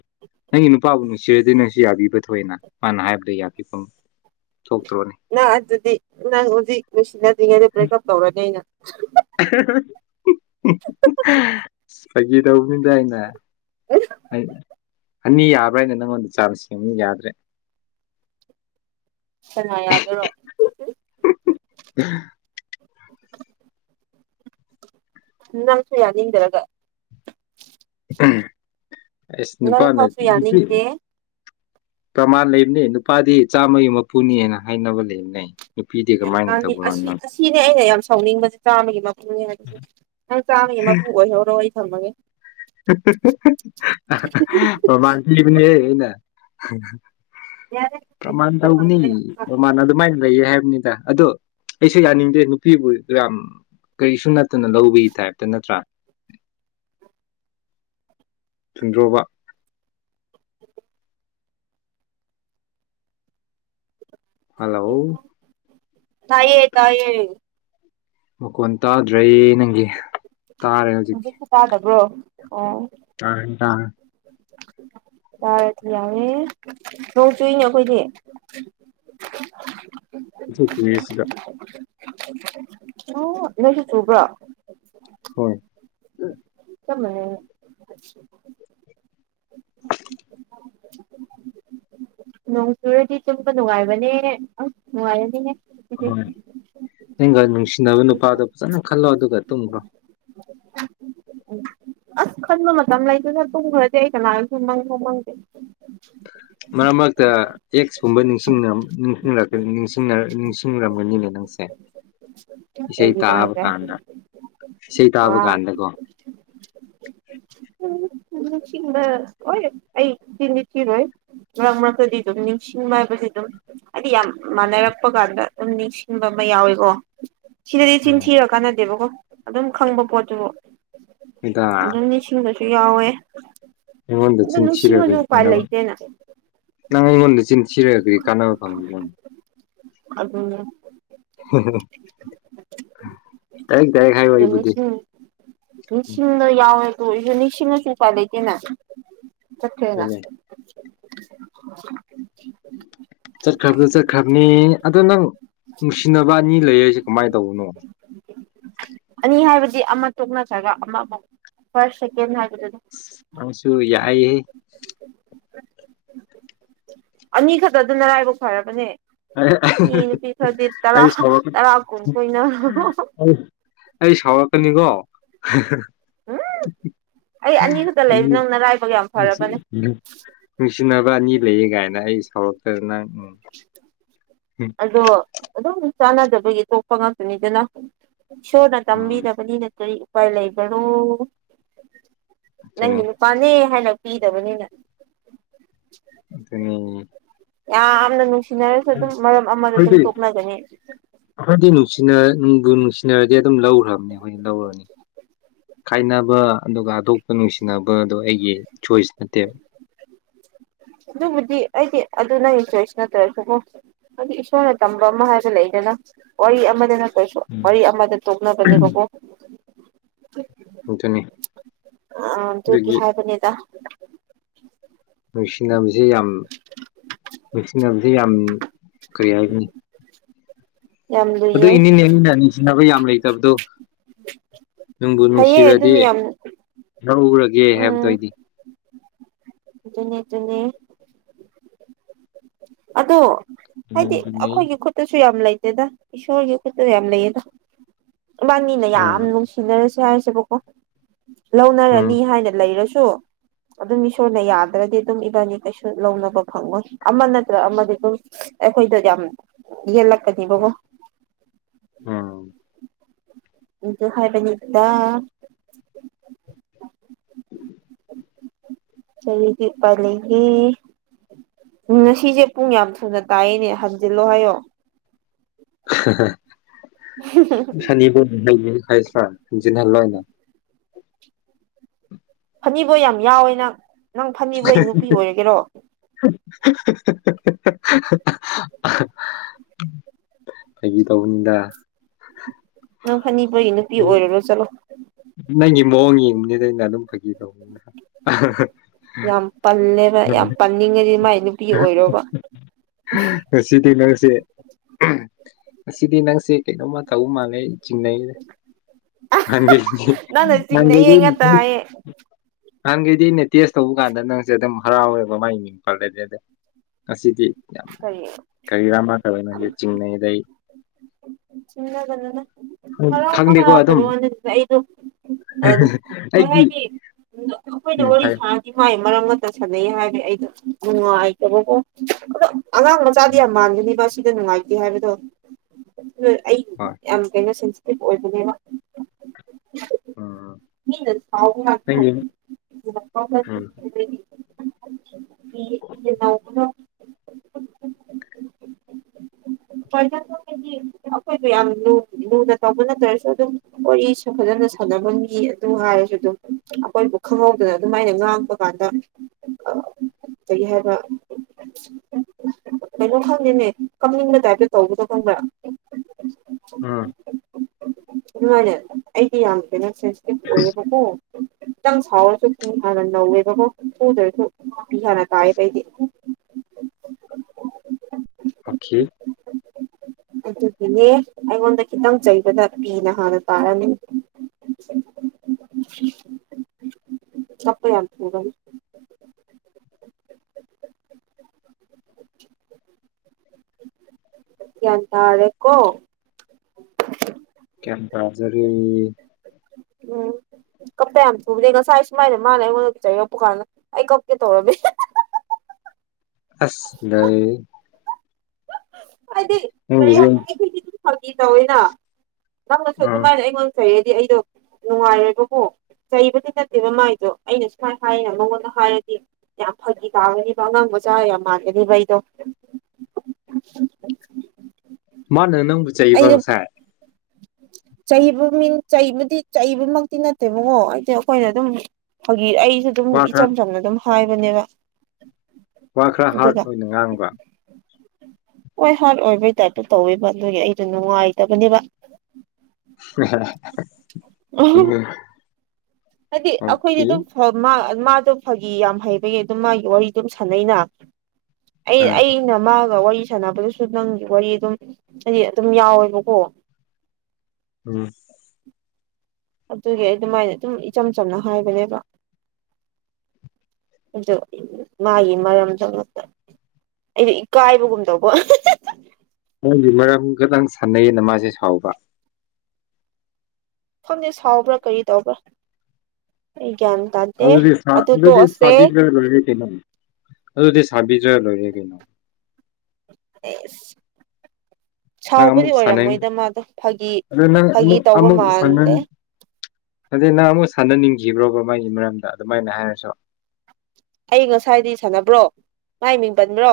ꯅꯪꯒꯤ ꯅꯨꯄꯥꯕꯨ ꯅꯨꯡꯁꯤꯔꯗꯤ ꯅꯪꯁꯨ ꯌꯥꯕꯤꯕ ꯊꯣꯛꯑ‌ꯦꯅ ꯃꯥꯅ ꯍꯥꯏꯕꯗ ꯌꯥꯕꯤꯐꯝ ꯊꯣꯛꯇ꯭ꯔꯣꯅꯦ ꯅꯪ ꯑꯗꯨꯗꯤ ꯅꯪ ꯍꯧꯖꯤꯛ ꯅꯨꯡꯁꯤꯅ ꯗꯔꯤꯉꯩꯗ ꯕꯔ‌ꯦꯛ ꯑꯞ ꯇꯧꯔꯗꯤ ꯑꯩꯅ ꯐꯒꯤ ꯇꯧꯕꯅꯤꯗ ꯑꯩꯅ [unintelligible] ꯑꯅꯤ ꯌꯥꯕ꯭ꯔꯥ ꯍꯥꯏꯅ ꯅꯪꯉꯣꯟꯗ ꯆꯥꯁ ꯌ‌ꯦꯡꯕꯅꯤ ꯌꯥꯗ꯭ꯔꯦ ꯁꯅꯥ ꯌꯥꯗꯣꯏꯔꯣ ꯅꯪꯁꯨ ꯌꯥꯅꯤꯡꯗꯔꯒ ꯑꯁ ꯅꯨꯄꯥꯅ ꯐꯥꯎꯁꯨ ꯅꯨꯄꯤ ꯌꯥꯅꯤꯡꯗꯦ ꯄ꯭ꯔꯃꯥꯟ ꯂꯩꯕꯅꯤ ꯅꯨꯄꯥꯗꯤ ꯆꯥꯝꯃꯒꯤ ꯃꯄꯨꯅꯤꯅ ꯍꯥꯏꯅꯕ ꯂꯩꯕꯅꯩ ꯌꯥꯝ ꯂꯥꯡꯉꯤ ꯑꯁꯤ ꯑꯁꯤꯅꯦ ꯑꯩꯅ ꯌꯥꯝ ꯁ ꯊꯧꯅꯤꯡꯕꯁꯦ ꯆꯥꯝꯃꯒꯤ ꯃꯄꯨꯅꯤ ꯍꯥꯏꯕꯁꯦ ꯅꯪ ꯆꯥꯝꯃꯒꯤ ꯃꯄꯨ ꯑꯣꯏꯍꯧꯔꯣ ꯑꯩ ꯊꯝꯃꯒꯦ [unintelligible] ꯃꯥꯃꯥꯡ ꯊꯤꯕꯅ‌ꯦꯍ‌ꯦ ꯑꯩꯅ ꯄ꯭ꯔꯃꯥꯟ ꯇꯧꯕꯅꯤ ꯄ꯭ꯔꯃꯥꯟ ꯑꯗꯨꯃꯥꯏꯅ ꯂꯩꯌꯦ ꯍꯥꯏ ꯅꯤꯗ ꯑꯗꯣ ꯑꯩꯁꯨ ꯌꯥꯅꯤꯡꯗꯦ ꯅꯨꯄꯤꯕꯨ ꯌꯥꯝ ꯀꯔꯤꯁꯨ ꯅꯠ ꯇꯅ ꯂꯧꯕꯩ ꯇꯥꯏꯞꯇ ꯅꯠꯇ꯭ꯔꯥ ꯊꯨꯡꯗ꯭ꯔꯣꯕ ꯍꯜꯂꯣ ꯇꯥꯏꯌꯦ ꯇꯥꯏꯌꯦ ꯃꯈ‌ꯣꯟ ꯇꯥꯗ꯭ꯔꯦ ꯅꯪꯒꯤ ꯇꯥꯔꯦ ꯍꯧꯖꯤꯛꯇꯤ ꯕ꯭ꯔꯣ ꯑꯣ [unintelligible] ꯇꯥꯔꯦ ꯌꯥꯔꯦ ꯅ‌ꯣꯡ ꯆꯨꯏꯅ ꯈꯣꯏꯗꯤ [unintelligible] ꯁꯤꯗ ꯑꯣ ꯅ‌ꯣꯏꯁꯨ ꯆꯨꯕ꯭ꯔ‌ꯣ ꯍꯣꯏ [unintelligible] ꯅꯣꯡ ꯆꯨꯔꯗꯤ ꯇꯨꯝꯕ ꯅꯨꯡꯉꯥꯏꯕꯅꯦ ꯑꯁ ꯅꯨꯡꯉꯥꯏꯔꯅꯤꯍ‌ꯦ ꯍ‌ꯣꯏ ꯅꯪꯒ ꯅꯨꯡꯁꯤꯅꯕ ꯅꯨꯄꯥꯗꯣ ꯐꯖꯅ ꯈꯜꯂꯣ ꯑꯗꯨꯒ ꯇꯨꯝꯕ꯭ꯔꯣ ꯑꯁ ꯈꯟꯕ ꯃꯇꯝ ꯂꯩꯇꯦꯗ ꯇꯨꯡꯈ꯭ꯔꯗꯤꯦ ꯑꯩ ꯀꯅꯥꯒꯁꯨ ꯃꯪꯕꯥꯎ ꯃꯪꯗꯦ ꯃꯔꯛ ꯃꯔꯛꯇ ꯑꯦꯛꯁꯀꯨꯝꯕ ꯅꯤꯡꯁꯤꯡ ꯅꯤꯡ ꯅꯤꯡ ꯅꯤꯡꯁꯤꯡꯔꯝꯒꯅꯤꯅꯦ ꯅꯪꯁꯦ ꯏꯁꯩ ꯀꯩꯒꯤꯅꯣ ꯇꯥꯕ ꯍꯥꯏꯁꯦ ꯀꯥꯟꯗ ꯏꯁꯩ ꯇꯥꯕ ꯋꯥꯎ ꯀꯥꯟꯗꯀꯣ ꯅꯤꯡꯁꯤꯡꯕ ꯍꯣꯏ ꯑꯩ ꯆꯤꯟꯗꯤ ꯊꯤꯔꯣꯏ ꯃꯔꯛ ꯃꯔꯛꯇꯗꯤ ꯑꯗꯨꯝ ꯅꯤꯡꯁꯤꯡꯕ ꯍꯥꯏꯕꯁ ꯑꯗꯨꯝ ꯍꯥꯏꯗꯤ ꯌꯥꯝ ꯃꯥꯟꯅꯔꯛꯄ ꯀꯥꯟꯗ ꯑꯗꯨꯝ ꯅꯤꯡꯁꯤꯡꯕ ꯑꯃ ꯌꯥꯎꯋꯦꯀꯣ ꯁꯤꯗꯗꯤ ꯎꯝ ꯆꯤꯟꯊꯤꯔ ꯀꯥꯟꯅꯗꯦꯕꯀꯣ ꯑꯗꯨꯝ ꯈꯪꯕ ꯄꯣꯠꯇꯨꯕꯨ ꯏꯇꯥ ꯑꯗꯨ ꯅꯤꯡꯁꯤꯡꯕꯁꯨ ꯌꯥꯎꯋꯦ ꯑꯩꯉꯣꯟꯗ ꯑꯗꯨ ꯆꯤꯟꯁꯤꯔꯈꯣꯏ ꯅꯤꯡꯁꯤꯡꯉꯁꯨ ꯎꯄꯥꯏ ꯂꯩꯇꯦꯅ [unintelligible] ꯅꯪ ꯑꯩꯉꯣꯟꯗ ꯆꯤꯟ ꯊꯤꯔꯒ ꯀꯔꯤ ꯀꯥꯟꯅꯕ ꯐꯪꯒ‌ꯦꯔ ꯑꯗꯨꯅ‌ꯦ [inaudible] ꯗꯥꯏꯔꯦꯛ ꯗꯥꯏꯔꯦꯛ ꯍꯥꯏꯌꯣ ꯑꯩꯕꯨꯗꯤ [unintelligible] ꯎꯝ ꯃꯦꯁꯤꯡꯟꯗ ꯌꯥꯎꯋꯦ ꯌꯨꯅꯤꯛꯁꯤꯅꯁꯨ ꯎꯄꯥ ꯂꯩꯇ‌ꯦꯅ ꯆꯠꯈ꯭ꯔ‌ꯦꯅ [inaudible] ꯑꯗꯨꯅꯦ ꯆꯠꯈ꯭ꯔꯕꯗ ꯆꯠꯈ꯭ꯔꯕꯅꯤ ꯑꯗꯣ ꯅꯪ ꯅꯨꯡꯁꯤꯅꯕ ꯑꯅꯤ ꯂꯩ ꯌ‌ꯦꯁꯦ ꯀꯃꯥꯏꯅ ꯇꯧꯕꯅꯣ ꯃꯤ ꯍꯥꯏꯕꯗꯤ ꯑꯃ ꯇꯣꯛꯅꯈ꯭ꯔꯒ ꯑꯃꯃꯨꯛ ꯐꯥꯔꯁ ꯁꯦꯀꯦꯟ ꯍꯥꯏꯕꯗꯨꯅꯤ ꯑꯁꯨꯨ ꯌꯥꯏꯌꯦ ꯑꯅꯤ ꯈꯛꯇ ꯑꯗꯨ ꯅꯔꯥꯏꯕꯛ ꯐꯔꯕꯅꯦ ꯃꯤ ꯅꯨꯄꯤ ꯈꯔꯗꯤ ꯇꯔꯥ ꯑꯩ ꯁꯥꯎꯔꯛꯀꯅꯤ ꯇꯔꯥ ꯀꯨꯟ ꯀ‌ꯣꯏꯅꯔ ꯑꯩ ꯑꯩ ꯁꯥꯎꯔꯛꯀꯅꯤꯀꯣ ꯎꯝ ꯑꯩ ꯑꯅꯤ ꯈꯛꯇ ꯂꯩꯕ ꯅꯪ ꯅꯔꯥꯏꯕꯛ ꯌꯥꯝ ꯐꯔꯕꯅꯦ ꯅꯨꯡꯁꯤꯅꯕ ꯑꯅꯤ ꯂꯩꯌꯦ ꯀꯥꯏꯅ ꯑꯩ ꯁꯥꯎꯔꯛꯇꯗ ꯅꯪ ꯎꯝ ꯑꯗꯣ ꯑꯗꯨꯝ ꯆꯥꯟꯅꯗꯕꯒꯤ ꯇꯣꯛꯄ ꯉꯥꯛꯇꯅꯤꯗꯅ ꯏꯁ ꯏꯁꯣꯔꯅ ꯎꯝ ꯇꯝꯕꯤꯔꯕꯅꯤꯅ ꯀꯔꯤ ꯎꯄꯥꯏ ꯂꯩꯕꯅꯣ ꯑꯗꯨꯅꯤ ꯅꯪꯒꯤ ꯅꯨꯄꯥꯅꯦ ꯍꯥꯏꯅ ꯄꯤꯗꯕꯅꯤꯅ ꯑꯗꯨꯅꯤ ꯌꯥꯝꯅ ꯅꯨꯡꯁꯤꯅꯔꯁꯨ ꯑꯗꯨꯝ ꯃꯔꯝ ꯑꯃꯗ ꯑꯩꯈ‌ꯣꯏꯗꯤ ꯑꯗꯨꯝ ꯇꯣꯛꯅꯒꯅꯤ ꯑꯩꯈ‌ꯣꯏꯗꯤ ꯅꯨꯡꯁꯤꯅ ꯅꯪꯕꯨ ꯅꯨꯡꯁꯤ ꯁꯤꯟꯅꯔꯗꯤ ꯑꯗꯨꯝ ꯂꯧꯈ꯭ꯔꯕꯅꯦ ꯑꯩꯈꯣꯏꯅ ꯂꯧꯔꯅꯤ ꯈꯥꯏꯅꯕ ꯑꯗꯨꯒ ꯅꯨꯡꯁꯤꯅꯕꯗꯣ ꯑꯩꯒꯤ ꯆꯣꯏꯁ ꯅꯠꯇꯦꯕ ꯑꯗꯨꯕꯨꯗꯤ ꯑꯩꯗꯤ ꯑꯗꯨ ꯅꯪꯒꯤ ꯆꯣꯏꯁ ꯅꯠꯇ꯭ꯔꯁꯨꯀꯣ ꯑꯩꯗꯤ ꯏꯁꯣꯔꯅ ꯇꯝꯕ ꯑꯃ ꯍꯥꯏꯕ ꯂꯩꯗ ꯗꯣ ꯋꯥꯔꯤ ꯑꯃꯗꯅ ꯀꯩꯁꯨ ꯋꯥꯔꯤ ꯑꯃꯗ ꯇꯣꯛꯅꯕꯅꯦꯕꯀꯣ ꯇꯨꯅꯤ ꯑ ꯑꯗꯨꯒꯤ ꯍꯥꯏꯕꯅꯤꯗ ꯅꯨꯡꯁꯤꯅꯕꯁꯤ ꯌꯥꯝ ꯅꯨꯡꯁꯤꯅꯕꯁꯤ ꯌꯥꯝ ꯀꯔꯤ ꯍꯥꯏꯒꯅꯤ ꯌꯥꯝ ꯑꯗꯨ ꯂꯨꯏꯌꯦ ꯏꯅꯦꯅꯦꯅꯤꯟꯅ ꯅꯤꯡꯁꯤꯅꯕ ꯌꯥꯝ ꯂꯩꯇꯕꯗꯣ ꯅꯨꯡꯕꯨ ꯐꯩꯌꯦ ꯅꯨꯡꯁꯤꯔꯗꯤ ꯑꯗꯨꯅ ꯌꯥꯝ ꯂꯧꯔꯒꯦ ꯍꯥꯏꯕꯗꯣ ꯎꯝ ꯑꯣꯏꯗꯤ ꯑꯗꯨꯅꯦ ꯗꯨꯅꯦ ꯑꯗꯣ ꯍꯥꯏꯗꯤ ꯑꯗꯨꯅꯤ ꯑꯩꯈꯣꯏꯒꯤ ꯈꯨꯠꯇꯁꯨ ꯌꯥꯝ ꯂꯩ ꯇꯦꯗ ꯏꯁꯣꯔꯒꯤ ꯈꯨꯠꯇꯁꯨ ꯌꯥꯝ ꯂꯩꯌꯦꯗ ꯏꯕꯥꯅꯤꯅ ꯌꯥꯝ ꯎꯝ ꯅꯨꯡꯁꯤꯅꯔꯁꯨ ꯁ ꯍꯥꯏꯁꯦꯕꯀꯣ ꯎꯝ ꯂꯧꯅꯔꯅꯤ ꯍꯥꯏꯅ ꯂꯩꯔꯁꯨ ꯑꯗꯨꯝ ꯏꯁꯣꯔꯅ ꯌꯥꯗ꯭ꯔꯗꯤ ꯑꯗꯨꯝ ꯏꯕꯥꯅꯤ ꯀꯩꯁꯨ ꯂꯧꯅꯕ ꯐꯪꯉꯣꯏ ꯑꯃ ꯅꯠꯇ꯭ꯔ ꯑꯃꯗꯤ ꯑꯗꯨꯝ ꯑꯩꯈꯣꯏꯗ ꯌꯥꯝ ꯌꯦꯜꯂꯛꯀꯅꯤꯕꯀ‌ꯣ ꯑꯝ [unintelligible] ꯍꯥꯏꯕꯅꯤꯗꯅ [unintelligible] ꯎꯝ ꯉꯁꯤꯁꯦ ꯄꯨꯡ ꯌꯥꯝ ꯊꯨꯅ ꯇꯥꯏꯌ‌ꯦꯅꯦ ꯍꯟꯖꯤꯜꯂꯣ ꯍꯥꯏꯌꯣ ꯑꯟꯏꯟꯇꯦꯜꯂꯤꯖꯦꯕꯜ ꯑꯟꯏꯟꯇꯦꯜꯂꯤꯖꯦꯕꯜ ꯐꯅꯤꯕꯣꯏ ꯌꯥꯝ ꯌꯥꯎꯋꯦ ꯅꯪ ꯅꯪ ꯐꯅꯤꯕꯣꯏ ꯅꯨꯄꯤ ꯑꯣꯏꯔꯒꯦꯔꯣ ꯑꯟꯏꯟꯇꯦꯜꯂꯤꯖꯦꯕꯜ ꯐꯒꯤ ꯇꯧꯕꯅꯤꯗ ꯅꯪ ꯐꯅꯤꯄꯒꯤ ꯅꯨꯄꯤ ꯑꯣꯏꯔꯨꯔꯣ ꯆꯠꯂꯣ ꯅꯪꯒꯤ ꯃꯑꯣꯡ ꯌꯦꯡꯕꯅꯤꯗ ꯑꯩꯅ ꯑꯗꯨꯝ ꯐꯥꯒꯤ ꯇꯧꯕꯅꯤꯅ ꯑꯍꯍꯍ ꯌꯥꯝ ꯄꯜꯂꯦꯕ ꯌꯥꯝ ꯄꯟꯅꯤꯡꯉꯗꯤ ꯃꯥꯏ ꯅꯨꯄꯤ ꯑꯣꯏꯔꯣꯕ ꯉꯁꯤꯗꯤ ꯅꯪꯁꯦ ꯉꯁꯤꯗꯤ ꯅꯪꯁꯦ ꯀꯩꯅꯣꯝꯃ ꯊꯧꯕ ꯃꯥꯜꯂꯦ ꯑꯩ ꯆꯤꯡꯅꯩꯗ ꯅꯪꯅ ꯆꯤꯡꯅꯩꯌꯦ ꯉꯥꯛꯇ ꯑꯟꯏꯟꯇꯦꯜꯂꯤꯖꯦꯕꯜ ꯍꯥꯏꯌꯦ ꯅꯍꯪꯒꯤꯗꯤ ꯅ ꯇꯦꯁ ꯇꯧꯕ ꯀꯥꯟꯗ ꯅꯪꯁꯦ ꯑꯗꯨꯝ ꯍꯔꯥꯎꯋꯦꯕ ꯃꯒꯤ ꯃꯤꯡ ꯄꯜꯂꯗꯤ ꯑꯗ ꯉꯁꯤꯗꯤ ꯌꯥꯝ ꯀꯔꯤ ꯀꯔꯤꯔꯥ ꯃꯥꯗꯧꯋꯦ ꯆꯤꯡꯅꯩꯗ ꯆꯤꯡꯅꯒꯅꯨꯗ ꯍꯔꯥꯎꯕ ꯈꯪꯗꯦꯀꯣ ꯑꯗꯨꯝ ꯍꯔꯥꯎꯗꯅ ꯋꯥ ꯅꯠꯇꯦ ꯑꯩꯗꯣ ꯀꯩ ꯑꯩꯒꯤ ꯍꯥꯏꯅꯤ ꯑꯩꯈꯣꯏꯅ ꯎꯝ ꯋꯥꯔꯤ ꯍꯥꯏꯌꯣ ꯁꯥꯥꯟꯔꯗꯤ ꯃꯥꯥꯏ ꯃꯔꯝ ꯑꯃꯇ ꯁꯥꯟꯅꯩ ꯍꯥꯏꯕ ꯑꯩꯗꯣ ꯅꯨꯡꯉꯥꯏꯇꯕꯀꯣ ꯑꯣ ꯑꯉꯥꯡ ꯃꯆꯥꯗꯤ ꯌꯥꯝ ꯃꯥꯟꯒꯅꯤꯕ ꯁꯣ ꯁꯤꯗ ꯅꯨꯡꯉꯥꯏꯇꯦ ꯍꯥꯏꯕꯗꯣ ꯑꯩ ꯍꯣꯏ ꯌꯥꯝ ꯀꯩꯅꯣ ꯁꯤꯟ ꯑꯣꯏꯕꯅꯦꯕ ꯎꯝ ꯑꯟꯏꯟꯇꯦꯜꯂꯤꯖꯦꯕꯜ ꯅꯪꯒꯤ ꯎꯝ ꯑꯟꯏꯟꯇꯦꯜꯂꯤꯖꯦꯕꯜ ꯗꯤ ꯑꯩꯈꯣꯏꯕꯨ ꯌꯥꯝ ꯂꯨꯅ ꯇꯧꯕ ꯅꯠꯇ꯭ꯔꯁꯨ ꯑꯗꯨꯝ ꯋꯥꯔꯤꯁꯨ ꯐꯖꯅ ꯁꯥꯟꯅꯕ ꯃꯤ ꯑꯗꯨ ꯍꯥꯏꯔꯁꯨ ꯑꯗꯨꯝ ꯑꯩꯈꯣꯏꯕꯨ ꯈꯪꯍꯧꯗꯅ ꯑꯗꯨꯃꯥꯏꯅ ꯉꯥꯡꯕ ꯀꯥꯟꯗ ꯑꯟꯑꯣꯗꯤꯕꯜ ꯀꯩ ꯍꯥꯏꯕ ꯀꯩꯅꯣ ꯈꯪꯗꯦꯅꯦ ꯀꯝꯅꯤꯡꯕ ꯇꯥꯏꯞ ꯇꯧꯕꯗꯣ ꯈꯪꯕ꯭ꯔ ꯑꯝ ꯑꯗꯨꯃꯥꯏꯅ ꯑꯩꯗꯤ ꯌꯥꯝ ꯀꯦꯩꯅ ꯁꯦꯟꯁꯤꯇꯤꯞ ꯑꯣꯏꯌꯦꯕꯀꯣ ꯑꯟꯑꯣꯗꯤꯕꯜ ꯈꯤꯇꯪ ꯁꯥꯎꯔꯁꯨ ꯐꯤ ꯍꯥꯟꯅ ꯅꯧꯋꯦꯕꯀ ꯐꯨꯗ꯭ꯔꯁꯨ ꯐꯤ ꯍꯥꯟꯅ ꯇꯥꯏꯑꯕ ꯑꯩꯗꯤ ꯑꯣꯈꯦ ꯑꯟꯑꯣꯗꯤꯕꯜ ꯑꯗꯨꯒꯤꯅꯦ ꯑꯩꯉꯣꯟꯗ ꯈꯤꯇꯪ ꯆꯩꯕꯗ ꯀꯤꯅ ꯍꯥꯟꯅ ꯇꯥꯔꯝꯃꯤ ꯀꯞꯄꯥ ꯌꯥꯝ ꯊꯨꯕꯒꯤ ꯒ꯭ꯌꯥꯟ ꯇꯥꯔꯦꯀꯣ ꯒ꯭ꯌꯥꯟꯇꯥꯖꯔꯦ ꯑꯝ ꯀꯞꯄ ꯌꯥꯝ ꯊꯨꯕꯅꯦ ꯉꯁꯥꯏ ꯁꯨꯃꯥꯏꯅ ꯃꯥꯅ ꯑꯩꯉꯣꯟꯗ ꯆꯩꯔꯛꯄ ꯀꯥꯟꯗ ꯑꯩ ꯀꯞꯀꯦ ꯇꯧꯔꯝꯃꯤ ꯑꯟꯑꯣꯗꯤꯕꯜ ꯑꯁ ꯂꯩꯏ ꯍꯥꯏꯗꯤ ꯀꯔꯤꯉ ꯑꯩꯈꯩꯗꯤ ꯑꯗꯨꯝ ꯐꯇ ꯇꯧꯋꯤꯅ ꯅꯪꯅꯁꯨ ꯎꯝ ꯑꯗꯨꯃꯥꯏꯅ ꯑꯩꯉꯣꯟꯗ ꯐꯩꯌꯦꯗꯤ ꯑꯩꯗꯣ ꯅꯨꯡꯉꯥꯏꯔꯦꯕꯀꯣ ꯆꯩꯕꯗꯤ ꯅꯠꯇꯦꯕ ꯃꯥꯏꯗꯣ ꯑꯩꯅ ꯁꯨꯃꯥꯏꯅ ꯍꯥꯏꯌꯦꯅ ꯃꯉꯣꯟꯗ ꯍꯥꯏꯔꯗꯤ ꯌꯥꯝ ꯐꯈꯤ ꯇꯥꯕꯅꯦꯕ ꯑꯉꯥꯡ ꯃꯖꯥ ꯌꯥꯝ ꯃꯥꯥꯟꯂꯦꯅꯦ ꯑꯩꯗꯣ ꯃꯥꯅ ꯅꯪ ꯕꯨ ꯆꯩꯕ ꯑꯩꯗꯣ ꯉꯁꯥꯏ ꯆꯩꯕ ꯃꯤ ꯆꯩꯕꯨꯗꯤ ꯆꯩꯕꯃꯛꯇꯤ ꯅꯠꯇꯦꯕꯀꯣ ꯍꯥꯏꯗꯤ ꯑꯩꯈꯣꯏꯅ ꯑꯗꯨꯝ ꯍꯧꯖꯤꯛ ꯑꯩꯁꯨ ꯑꯗꯨꯝ ꯋꯥ ꯏꯆꯝ ꯈꯔ ꯆꯝꯅ ꯑꯗꯨꯝ ꯍꯥꯏꯕꯅꯦꯕ ꯋꯥ ꯈꯔ ꯍꯥꯔꯠ ꯑꯗꯨꯒ ꯑꯣꯏꯅ ꯉꯥꯡꯕ ꯍꯣꯏ ꯍꯥꯔꯠ ꯑꯣꯏꯕꯩ ꯇꯥꯏꯞꯇꯣ ꯇꯧꯋꯦꯕ ꯑꯗꯨꯒꯤ ꯑꯩꯗꯣ ꯅꯨꯡꯉꯥꯏꯇꯕꯅꯦꯕ ꯎꯝ ꯍꯥꯏꯗꯤ ꯑꯈꯣꯏꯗꯤ ꯑꯣꯀꯦ ꯑꯗꯨꯝ ꯐ ꯃꯥ ꯃꯥꯗꯣ ꯐꯒꯤ ꯌꯥꯝ ꯍꯩꯕꯒꯤ ꯑꯗꯨꯝ ꯃꯥꯒꯤ ꯋꯥꯔꯤ ꯑꯗꯨꯝ ꯁꯥꯟꯅꯩꯩꯅ ꯑꯩ ꯑꯥ ꯑꯩꯅ ꯃꯥꯒ ꯋꯥ ꯋꯥꯔꯤ ꯁꯥꯟꯅꯕꯗꯨꯁꯨ ꯅꯪꯒꯤ ꯋꯥꯔꯤ ꯑꯗꯨꯝ ꯍꯥꯏꯗꯤ ꯑꯗꯨꯝ ꯌꯥꯎꯋꯦꯕꯀꯣ ꯎꯝ ꯑꯗꯨꯒꯤ ꯑꯩ ꯑꯗꯨꯃꯥꯏꯅ ꯑꯗꯨꯝ ꯏꯆꯝ ꯆꯝꯅ ꯍꯥꯏꯕꯅꯦꯕ ꯃꯥꯒꯤ ꯃꯔꯝ ꯆ ꯑꯩꯗꯤ ꯏꯀꯥꯏꯕꯒꯨꯝ ꯇꯧꯕ ꯅꯪꯗꯤ ꯃꯔꯝ ꯈꯛꯇꯪ ꯁꯥꯟꯅꯩꯌꯦꯅ ꯃꯥꯁꯦ ꯁꯥꯎꯕ ꯈꯪꯗꯦ ꯁꯥꯎꯕ꯭ꯔꯥ ꯀꯔꯤ ꯇꯧꯕ꯭ꯔꯥ ꯑꯩ ꯒ꯭ꯌꯥꯟ ꯇꯥꯗꯦ ꯑꯗꯨꯗꯤ ꯁꯥ ꯑꯗꯨ ꯑꯗꯨꯗꯤ ꯇꯣꯛꯑꯁꯦ ꯁꯥꯕꯤꯗ꯭ꯔ ꯂꯣꯏꯔꯦ ꯀꯩꯅꯣ ꯑꯗꯨꯗꯤ ꯁꯥꯕꯤꯗ꯭ꯔ ꯂꯣꯏꯔꯦ ꯀꯩꯅꯣ ꯑꯦꯁ ꯅꯪ ꯁꯥꯎꯕꯗꯤ ꯑꯃꯨꯛ ꯁꯥꯟꯅꯩ ꯑꯣꯏꯔꯝꯃꯣꯏꯗ ꯃꯥꯗꯣ ꯐꯥꯒꯤ ꯑꯗꯨ ꯅꯪ ꯐꯥꯒꯤ ꯇꯧꯕ ꯃꯥꯜꯂꯦ ꯑꯗꯨꯗꯤ ꯅꯪ ꯑꯃꯨꯛ ꯁꯥꯟꯅꯅꯤꯡꯈꯤꯕ꯭ꯔꯣꯕ ꯃꯥꯒꯤ ꯃꯔꯝꯗ ꯑꯗꯨꯃꯥꯏꯅ ꯍꯥꯏꯔꯁꯨ ꯑꯩ ꯉꯁꯥꯏꯗꯤ ꯁꯥꯟꯅꯕ꯭ꯔꯣ ꯃꯥꯏ ꯃꯤꯡ ꯄꯟꯕ꯭ꯔꯣ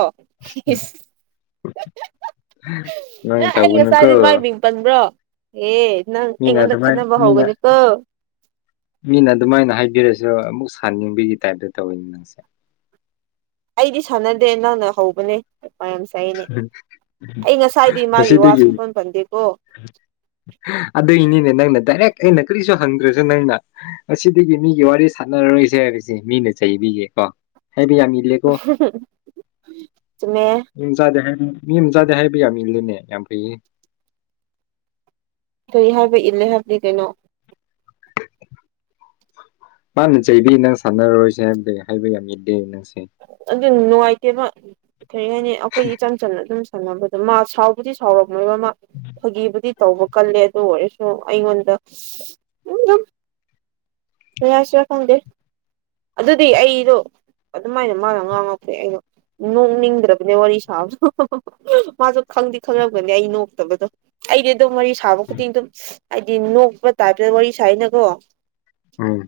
ꯅ ꯅꯪ ꯑꯩ ꯇꯧꯒꯅꯨꯀꯣ ꯉꯁꯥꯏꯗꯤ ꯃꯥꯏ ꯃꯤꯡ ꯄꯟꯕ꯭ꯔꯣ ꯑꯦ ꯅꯪ ꯃꯤꯅ ꯑꯩꯉꯣꯟꯗ ꯑꯗꯨꯃꯥꯏꯅ ꯈꯠꯅꯕ ꯃꯤꯅ ꯍꯧꯒꯅꯤꯀꯣ ꯃꯤꯅ ꯑꯗꯨꯃꯥꯏꯅ ꯍꯥꯏꯕꯤꯔꯁꯨ ꯑꯃꯨꯛ ꯁꯥꯅꯤꯡꯕꯒꯤ ꯇꯥꯏꯞꯇ ꯇꯧꯋꯤꯅꯦ ꯅꯪꯁꯦ ꯑꯩꯗꯤ ꯁꯥꯟꯅꯗꯦ ꯅꯪꯅ ꯍꯧꯕꯅꯦ ꯃꯌꯥꯝ ꯆꯅꯦ ꯑꯩ ꯉꯁꯥꯏꯗꯤ ꯃꯥꯒꯤ ꯉꯁꯤꯗꯒꯤ ꯋꯥꯁꯤꯡ ꯐꯣꯟ ꯐꯪꯗꯦꯀꯣ ꯑꯗꯨꯏꯅꯤꯅꯦ ꯅꯪꯅ ꯗꯥꯏꯔꯦꯛ ꯑꯩꯅ ꯀꯔꯤꯁꯨ ꯍꯪꯗ꯭ꯔꯁꯨ ꯅꯪꯅ ꯉꯁꯤꯗꯒꯤ ꯃꯤꯒꯤ ꯋꯥꯔꯤ ꯁꯥꯟꯅꯔꯔꯣꯏꯁꯦ ꯍꯥꯏꯕꯁꯦ ꯃꯤꯅ ꯆꯩꯕꯤꯒꯦ ꯍ ꯃꯦ ꯃꯤ ꯆꯥꯗꯦ ꯍꯥꯏ ꯃꯤ ꯑꯃ ꯆꯥꯗꯦ ꯍꯥꯏꯕ ꯌꯥ ꯃꯤꯗꯨꯅꯦ ꯌꯥꯝ ꯐꯩꯌꯦ ꯀꯔꯤ ꯍꯥꯏꯕ ꯏꯜꯂꯦ ꯍꯥꯏꯕꯗꯤ ꯀꯩꯅꯣ ꯃꯥꯅ ꯆꯩꯕꯤ ꯅꯪ ꯁꯥꯟꯅꯔꯔꯣꯏꯁꯦ ꯍꯥꯏꯕꯗꯤ ꯍꯥꯏꯕ ꯌꯥꯝ ꯌꯥꯗꯦ ꯅꯪꯁꯦ ꯑꯗꯨ ꯅꯨꯡꯉꯥꯏꯇꯦꯕ ꯀꯔꯤ ꯍꯥꯏꯅꯤ ꯑꯈꯣꯏ ꯏꯆꯝ ꯆꯝꯅ ꯑꯗꯨꯝ ꯁꯥꯟꯅꯕꯗꯣ ꯃꯥ ꯁꯥꯎꯕꯨꯗꯤ ꯁꯥꯎꯔꯝꯃꯣꯏꯕ ꯃꯥ ꯐꯥꯒꯤꯕꯨꯗꯤ ꯇꯧꯕ ꯀꯜꯂꯦ ꯑꯗꯨ ꯑꯣꯏꯔꯁꯨ ꯑꯩꯉꯣꯟꯗ ꯗꯨꯝ ꯀꯩ ꯍꯥꯏꯁꯤꯔꯥ ꯈꯪꯗꯦ ꯑꯗꯨꯗꯤ ꯑꯩꯗꯣ ꯑꯗꯨꯃꯥꯏꯅ ꯃꯥꯅ ꯉꯥꯡꯉꯛꯄꯩ ꯑꯩꯅ ꯅꯣꯛꯅꯤꯡꯗ꯭ꯔꯕꯅꯦ ꯋꯥꯔꯤ ꯁꯥꯕꯗꯣ ꯃꯥꯁꯨ ꯈꯪꯗꯤ ꯈꯪꯉꯝꯒꯅꯤ ꯑꯩ ꯅꯣꯛꯇꯕꯗꯣ ꯑꯩꯗꯤ ꯑꯗꯨꯝ ꯋꯥꯔꯤ ꯁꯥꯕ ꯈꯨꯗꯤꯡ ꯑꯗꯨꯝ ꯍꯥꯏꯗꯤ ꯅꯣꯛꯄ ꯇꯥꯏꯞꯇ ꯋꯥꯔꯤ ꯁꯅꯀꯣ ꯎꯝ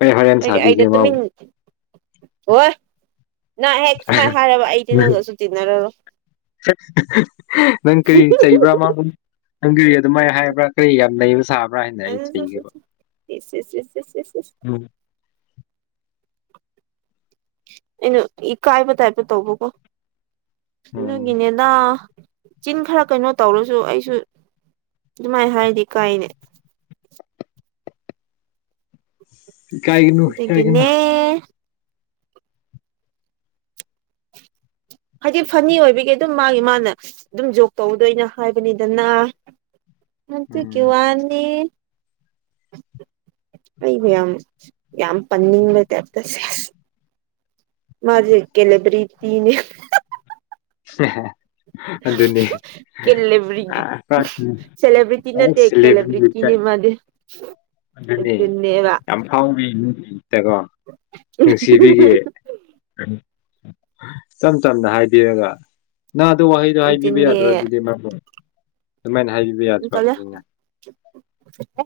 ꯑꯩ ꯍꯣꯔꯦꯟ ꯁꯥꯕꯤꯒꯦ ꯃꯥꯕꯨ ꯋꯣꯏ ꯅꯪ ꯍꯦꯛ ꯁꯨꯃꯥꯏꯅ ꯍꯥꯏꯔꯕ ꯑꯩꯗꯤ ꯅꯪꯒꯁꯨ ꯇꯤꯟꯅꯔꯔꯣꯏ ꯅꯪ ꯀꯔꯤ ꯆꯩꯕ꯭ꯔꯥ ꯃꯥꯕꯨ ꯅꯪꯒꯤ ꯑꯗꯨꯃꯥꯏꯅ ꯍꯥꯏꯕ꯭ꯔꯥ ꯀꯔꯤ ꯌꯥꯝ ꯅꯩꯕ ꯁꯥꯕ꯭ꯔꯥ ꯍꯥꯏꯅ ꯑꯩ ꯆꯩꯒꯦꯕ ꯏꯁ ꯏꯁ ꯏꯁ ꯏꯁ ꯏꯁ ꯏꯁ ꯎꯝ ꯑꯩꯅ ꯏꯀꯥꯏꯕ ꯇꯥꯏꯞꯇ ꯇꯧꯕꯀꯣ ꯎꯝ ꯑꯗꯨꯒꯤꯅꯤꯗ ꯆꯤꯟ ꯈꯔ ꯀꯩꯅꯣ ꯇꯧꯔꯁꯨ ꯑꯩꯁꯨ ꯑꯗꯨꯃꯥꯏꯅ ꯍꯥꯏꯗꯤ ꯀꯥꯏꯅꯦ ꯏꯀꯥꯏꯒꯅꯨ ꯑꯗꯨꯒꯤꯅꯦ ꯏꯀꯥꯏꯒꯅꯨ ꯍꯥꯏꯗꯤ ꯐꯅꯤ ꯑꯣꯏꯕꯒꯤ ꯑꯗꯨꯝ ꯃꯥꯒꯤ ꯃꯥꯅ ꯑꯗꯨꯝ ꯖꯣꯛ ꯇꯧꯗꯣꯏꯅ ꯍꯥꯏꯕꯅꯤꯗꯅ ꯑꯟꯑꯣꯗꯤꯕꯜ ꯑꯇꯨ ꯀꯤ ꯋꯥꯅꯤ ꯑꯟꯑꯣꯗꯤꯕꯜ ꯑꯩꯕꯨ ꯌꯥꯝ ꯌꯥꯝ ꯄꯟꯅꯤꯡꯕ ꯇꯥꯏꯞꯇ ꯁꯦꯁ ꯃꯥꯖꯤ ꯀꯦꯂꯦꯕ꯭ꯔꯤꯇꯤꯅꯦ ꯍꯦꯍꯦ ꯀꯦꯂꯕꯔꯤꯒ ꯑꯁ ꯁꯦꯂꯦꯕ꯭ꯔꯤꯇꯤ ꯅꯠꯇꯦ ꯀꯦꯂꯦꯕ꯭ꯔꯤꯇꯤꯅꯤ ꯑꯗꯦ ꯑꯗꯨ ꯌꯥꯝ ꯐꯥꯎꯔꯤ ꯇꯀꯣ ꯅꯨꯡꯁꯤꯕꯤꯒꯤ ꯏꯝ ꯆꯝꯅ ꯍꯥꯏꯕꯤꯔꯒ ꯅꯅꯥꯗꯣ ꯋꯥꯍꯩꯗꯣ ꯍꯥꯏꯕꯤꯕ ꯅꯨꯡꯊꯤꯟꯅꯦ ꯌꯥꯗ꯭ꯔꯣ ꯑꯗꯨꯗꯤ ꯃ ꯑꯗꯨꯃꯥꯏꯅ ꯍꯥꯏꯕ ꯌꯥꯗ꯭ꯔꯣ ꯑꯗꯨꯒꯤꯅ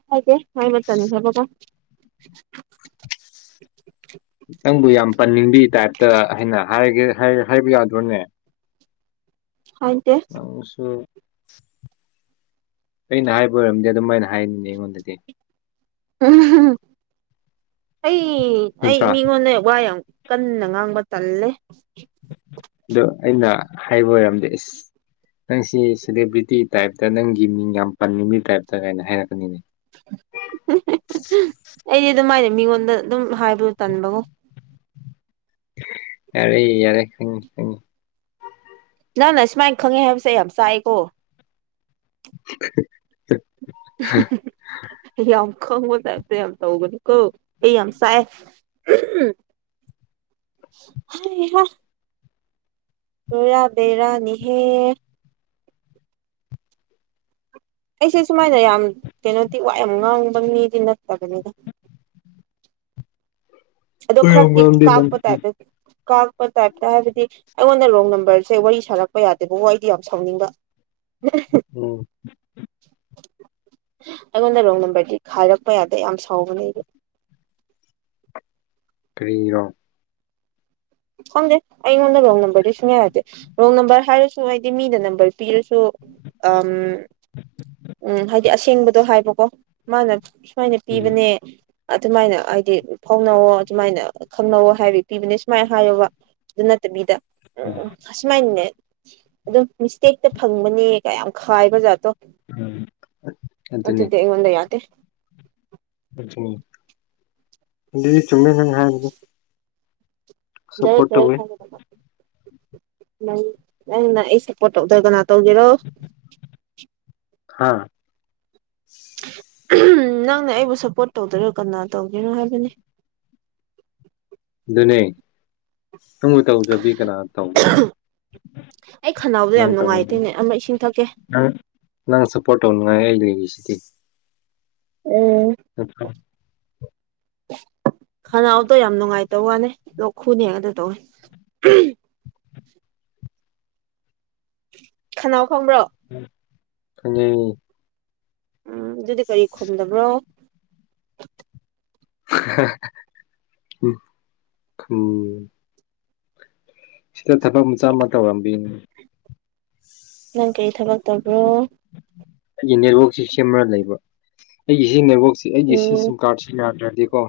ꯍꯥꯏꯦ ꯍꯥꯏꯕꯠꯇꯅꯤ ꯈꯄ ꯀ [inaudible] ꯅꯪꯕꯨ ꯌꯥꯝ ꯄꯟꯅꯤꯡꯕꯤ ꯇꯥꯏꯞꯇ ꯍꯥꯏꯩꯅꯦ ꯍꯥꯏꯕ ꯌꯥꯗꯣꯅꯦ ꯍꯥꯏꯗꯦ ꯃꯥꯡꯁꯨ ꯑꯩꯅ ꯍꯥꯏꯕ ꯑꯣꯏꯔꯝꯗꯤ ꯑꯗꯨꯝꯃꯥꯏꯅ ꯍꯥꯏꯅꯤꯡꯉ ꯑꯩꯉꯣꯟꯗꯗꯤ ꯑꯩ ꯑꯩ ꯅꯠꯇ꯭ꯔꯥ ꯃꯤꯉꯣꯟꯟꯅ ꯋꯥ ꯀꯟꯅ ꯉꯥꯡꯕ ꯇꯜꯂꯦ ꯑ ꯑꯩꯅ ꯍꯥꯏꯕ ꯑꯣꯏꯔꯝꯗꯦ ꯏꯁꯁ ꯅꯪꯁꯤ ꯁꯦꯂꯦꯕ꯭ꯔꯤꯇꯤ ꯇꯥꯏꯞꯇ ꯅꯪꯒꯤ ꯃꯤꯡ ꯌꯥꯝ ꯄꯟꯅꯤꯡꯕ ꯇꯥꯏꯞꯇ ꯀꯥꯏꯅ ꯍꯥꯏꯔꯛꯄꯅꯤꯅꯦ ꯎꯝ ꯑꯩꯗꯤ ꯑꯗꯨꯃꯥꯏꯅ ꯃꯤꯉꯣꯟꯗ ꯑꯗꯨꯝ ꯍꯥꯏꯕ ꯇꯟꯕꯕꯨꯣ ꯑꯔꯦ ꯌꯥꯔꯦ ꯈꯪꯪ ꯅ ꯅ ꯁꯨꯃꯥꯏꯅ ꯈꯪꯉꯦ ꯍꯥꯏꯕꯁꯦ ꯑꯩ ꯌꯥꯝ ꯆꯥꯏꯀꯣ [inaudible] ꯍꯝ ꯈꯪꯕ ꯇꯥꯏ ꯇꯧ ꯀ ꯑꯩ ꯌꯥꯝ ꯁꯥꯏ ꯍ ꯔꯣꯏꯔꯕꯦꯔꯥꯅꯤꯍꯦꯔ ꯑꯩꯁꯦ ꯁꯨꯃꯥꯏꯅ ꯌꯥꯝ ꯀꯩꯅꯣꯗꯤ ꯋꯥꯏ ꯌꯥꯝ ꯉꯥꯡꯕ ꯃꯤꯗꯤ ꯅꯠꯇ꯭ꯔꯕꯅꯤꯗ ꯑꯗꯣ ꯑꯣꯏꯔꯝ ꯈꯔꯤ ꯉꯝꯗꯦ ꯅꯪ ꯀꯥꯄ ꯇꯥꯏ ꯑꯗꯨꯗꯤ ꯀꯥꯛꯄ ꯇꯥꯏꯞꯇ ꯍꯥꯏꯕꯗꯤ ꯑꯩꯉꯣꯟꯗ ꯔꯣꯡ ꯅꯝꯕꯔꯁꯦ ꯋꯥꯔꯤ ꯁꯥꯔꯛꯄ ꯌꯥꯗꯦꯕ ꯋꯥꯗꯤ ꯌꯥꯝ ꯁꯥꯎꯅꯤꯡꯕ ꯎꯝ ꯑꯩꯉꯣꯟꯗ ꯔꯣꯡ ꯅꯝꯕꯔꯗꯤ ꯍꯥꯏꯔꯛꯄ ꯌꯥꯗꯦ ꯌꯥꯝ ꯁꯥꯎꯕꯅꯦꯕ ꯐꯔꯤꯔꯣ ꯈꯪꯗꯦ ꯑꯩꯉꯣꯟꯗ ꯔꯣꯡ ꯅꯝꯕꯔꯗꯤ ꯁꯨꯡꯌꯥ ꯌꯥꯗꯦ ꯔꯣꯡ ꯅꯝꯕꯔ ꯍꯥꯏꯔꯁꯨ ꯍꯥꯏꯗꯤ ꯃꯤꯗ ꯅꯝꯕꯔ ꯄꯤꯔꯁꯨ ꯁꯨ ꯎꯝ ꯍꯥꯏꯗꯤ ꯑꯁꯦꯡꯕꯗꯣ ꯍꯥꯏꯕꯀꯣ ꯃꯥꯅ ꯁꯨꯃꯥꯏꯅ ꯎꯝ ꯄꯤꯕꯅꯦ ꯑꯗꯨꯃꯥꯏꯅ ꯍꯥꯏꯗꯤ ꯐꯥꯎꯅꯋꯣ ꯑꯗꯨꯃꯥꯏꯅ ꯈꯪꯅꯧꯋ ꯍꯥꯏꯕ ꯄꯤꯕꯅꯦ ꯁꯨꯃꯥꯏꯅ ꯍꯥꯏꯌꯣꯕ ꯑꯗꯨ ꯅꯠꯇꯕꯤꯗ ꯎꯝ ꯎ ꯑꯁꯨꯃꯥꯏꯅꯅꯦ ꯑꯗꯨꯝ ꯃꯤꯁꯇꯦꯛꯇ ꯐꯪꯕꯅꯦ ꯀꯌꯥꯝ ꯈꯥꯏꯕ ꯑꯣꯖꯥꯠꯇꯣ ꯎꯝ ꯑꯗꯨ ꯑꯗꯨꯅꯤ ꯑꯗꯨꯗ ꯍꯗ ꯌꯥꯗꯦ ꯆꯨꯝꯃꯦ ꯃ ꯍꯥꯏ ꯦ ꯐꯔꯦ ꯊ [unintelligible] ꯅꯪ ꯅꯪ ꯅꯪ ꯑꯩ ꯁꯞꯄꯣꯔꯠ ꯇꯧꯗꯣꯏ ꯀꯅꯥ ꯇꯧꯒꯦꯔꯣ ꯍꯥꯥ ꯅꯪꯅ ꯑꯩꯕꯨ ꯁꯞꯄꯣꯔꯠ ꯇꯧꯗꯣꯏꯔꯣ ꯀꯅꯥ ꯇꯧꯗꯣꯏꯅꯣ ꯍꯥꯏꯕꯅꯤ ꯅꯦ ꯅꯪꯕꯨ ꯇꯧꯗ꯭ꯔꯕꯤ ꯀꯅꯥ ꯇꯧꯅꯤ ꯑꯩ ꯈꯅꯥꯎꯗꯣ ꯌꯥꯝ ꯅꯪ ꯇꯧ ꯅꯨꯡꯉꯥꯏꯇꯦꯅꯦ ꯑꯃ ꯏꯁꯤꯡ ꯊꯛꯀꯦ ꯪ ꯅꯪ ꯁꯄꯣꯔ ꯑꯣꯁꯤꯇꯤ ꯎꯝ ꯑꯠꯀ [unintelligible] ꯈꯅꯥꯎꯗꯣ ꯌꯥꯝ ꯅꯨꯡꯉꯥꯏꯇꯧ ꯋꯥꯅꯦ ꯂꯣꯛ ꯈꯨꯅꯦꯒꯗ ꯇꯧꯅꯤ ꯈꯅꯥꯎ ꯈꯪꯕ꯭ꯔꯣ ꯑ [inaudible] ꯎꯝ ꯑꯗꯨꯗꯤ ꯀꯔꯤ ꯈꯨꯝꯗꯕ꯭ꯔꯣ ꯎꯝ ꯁꯤꯗ ꯊꯕꯛ ꯃꯆꯥ ꯑꯃ ꯇꯧꯔꯝꯕꯅꯦ ꯅꯪ ꯀꯔꯤ ꯊꯕꯛ ꯇꯧꯕ꯭ꯔꯣ ꯑꯩꯒꯤ ꯅꯦꯠꯋꯥꯛꯛꯁꯤ ꯁꯦꯝꯃꯒ ꯂꯩꯕ ꯑꯩꯒꯤ ꯁꯤ ꯅꯦꯠꯋꯥꯛꯁꯤ ꯑꯩꯒꯤ ꯁꯤ ꯎꯝ ꯁꯤꯝ ꯀꯥꯔꯠꯁꯦ ꯌꯥꯗꯔꯦ ꯗꯤ ꯀꯣ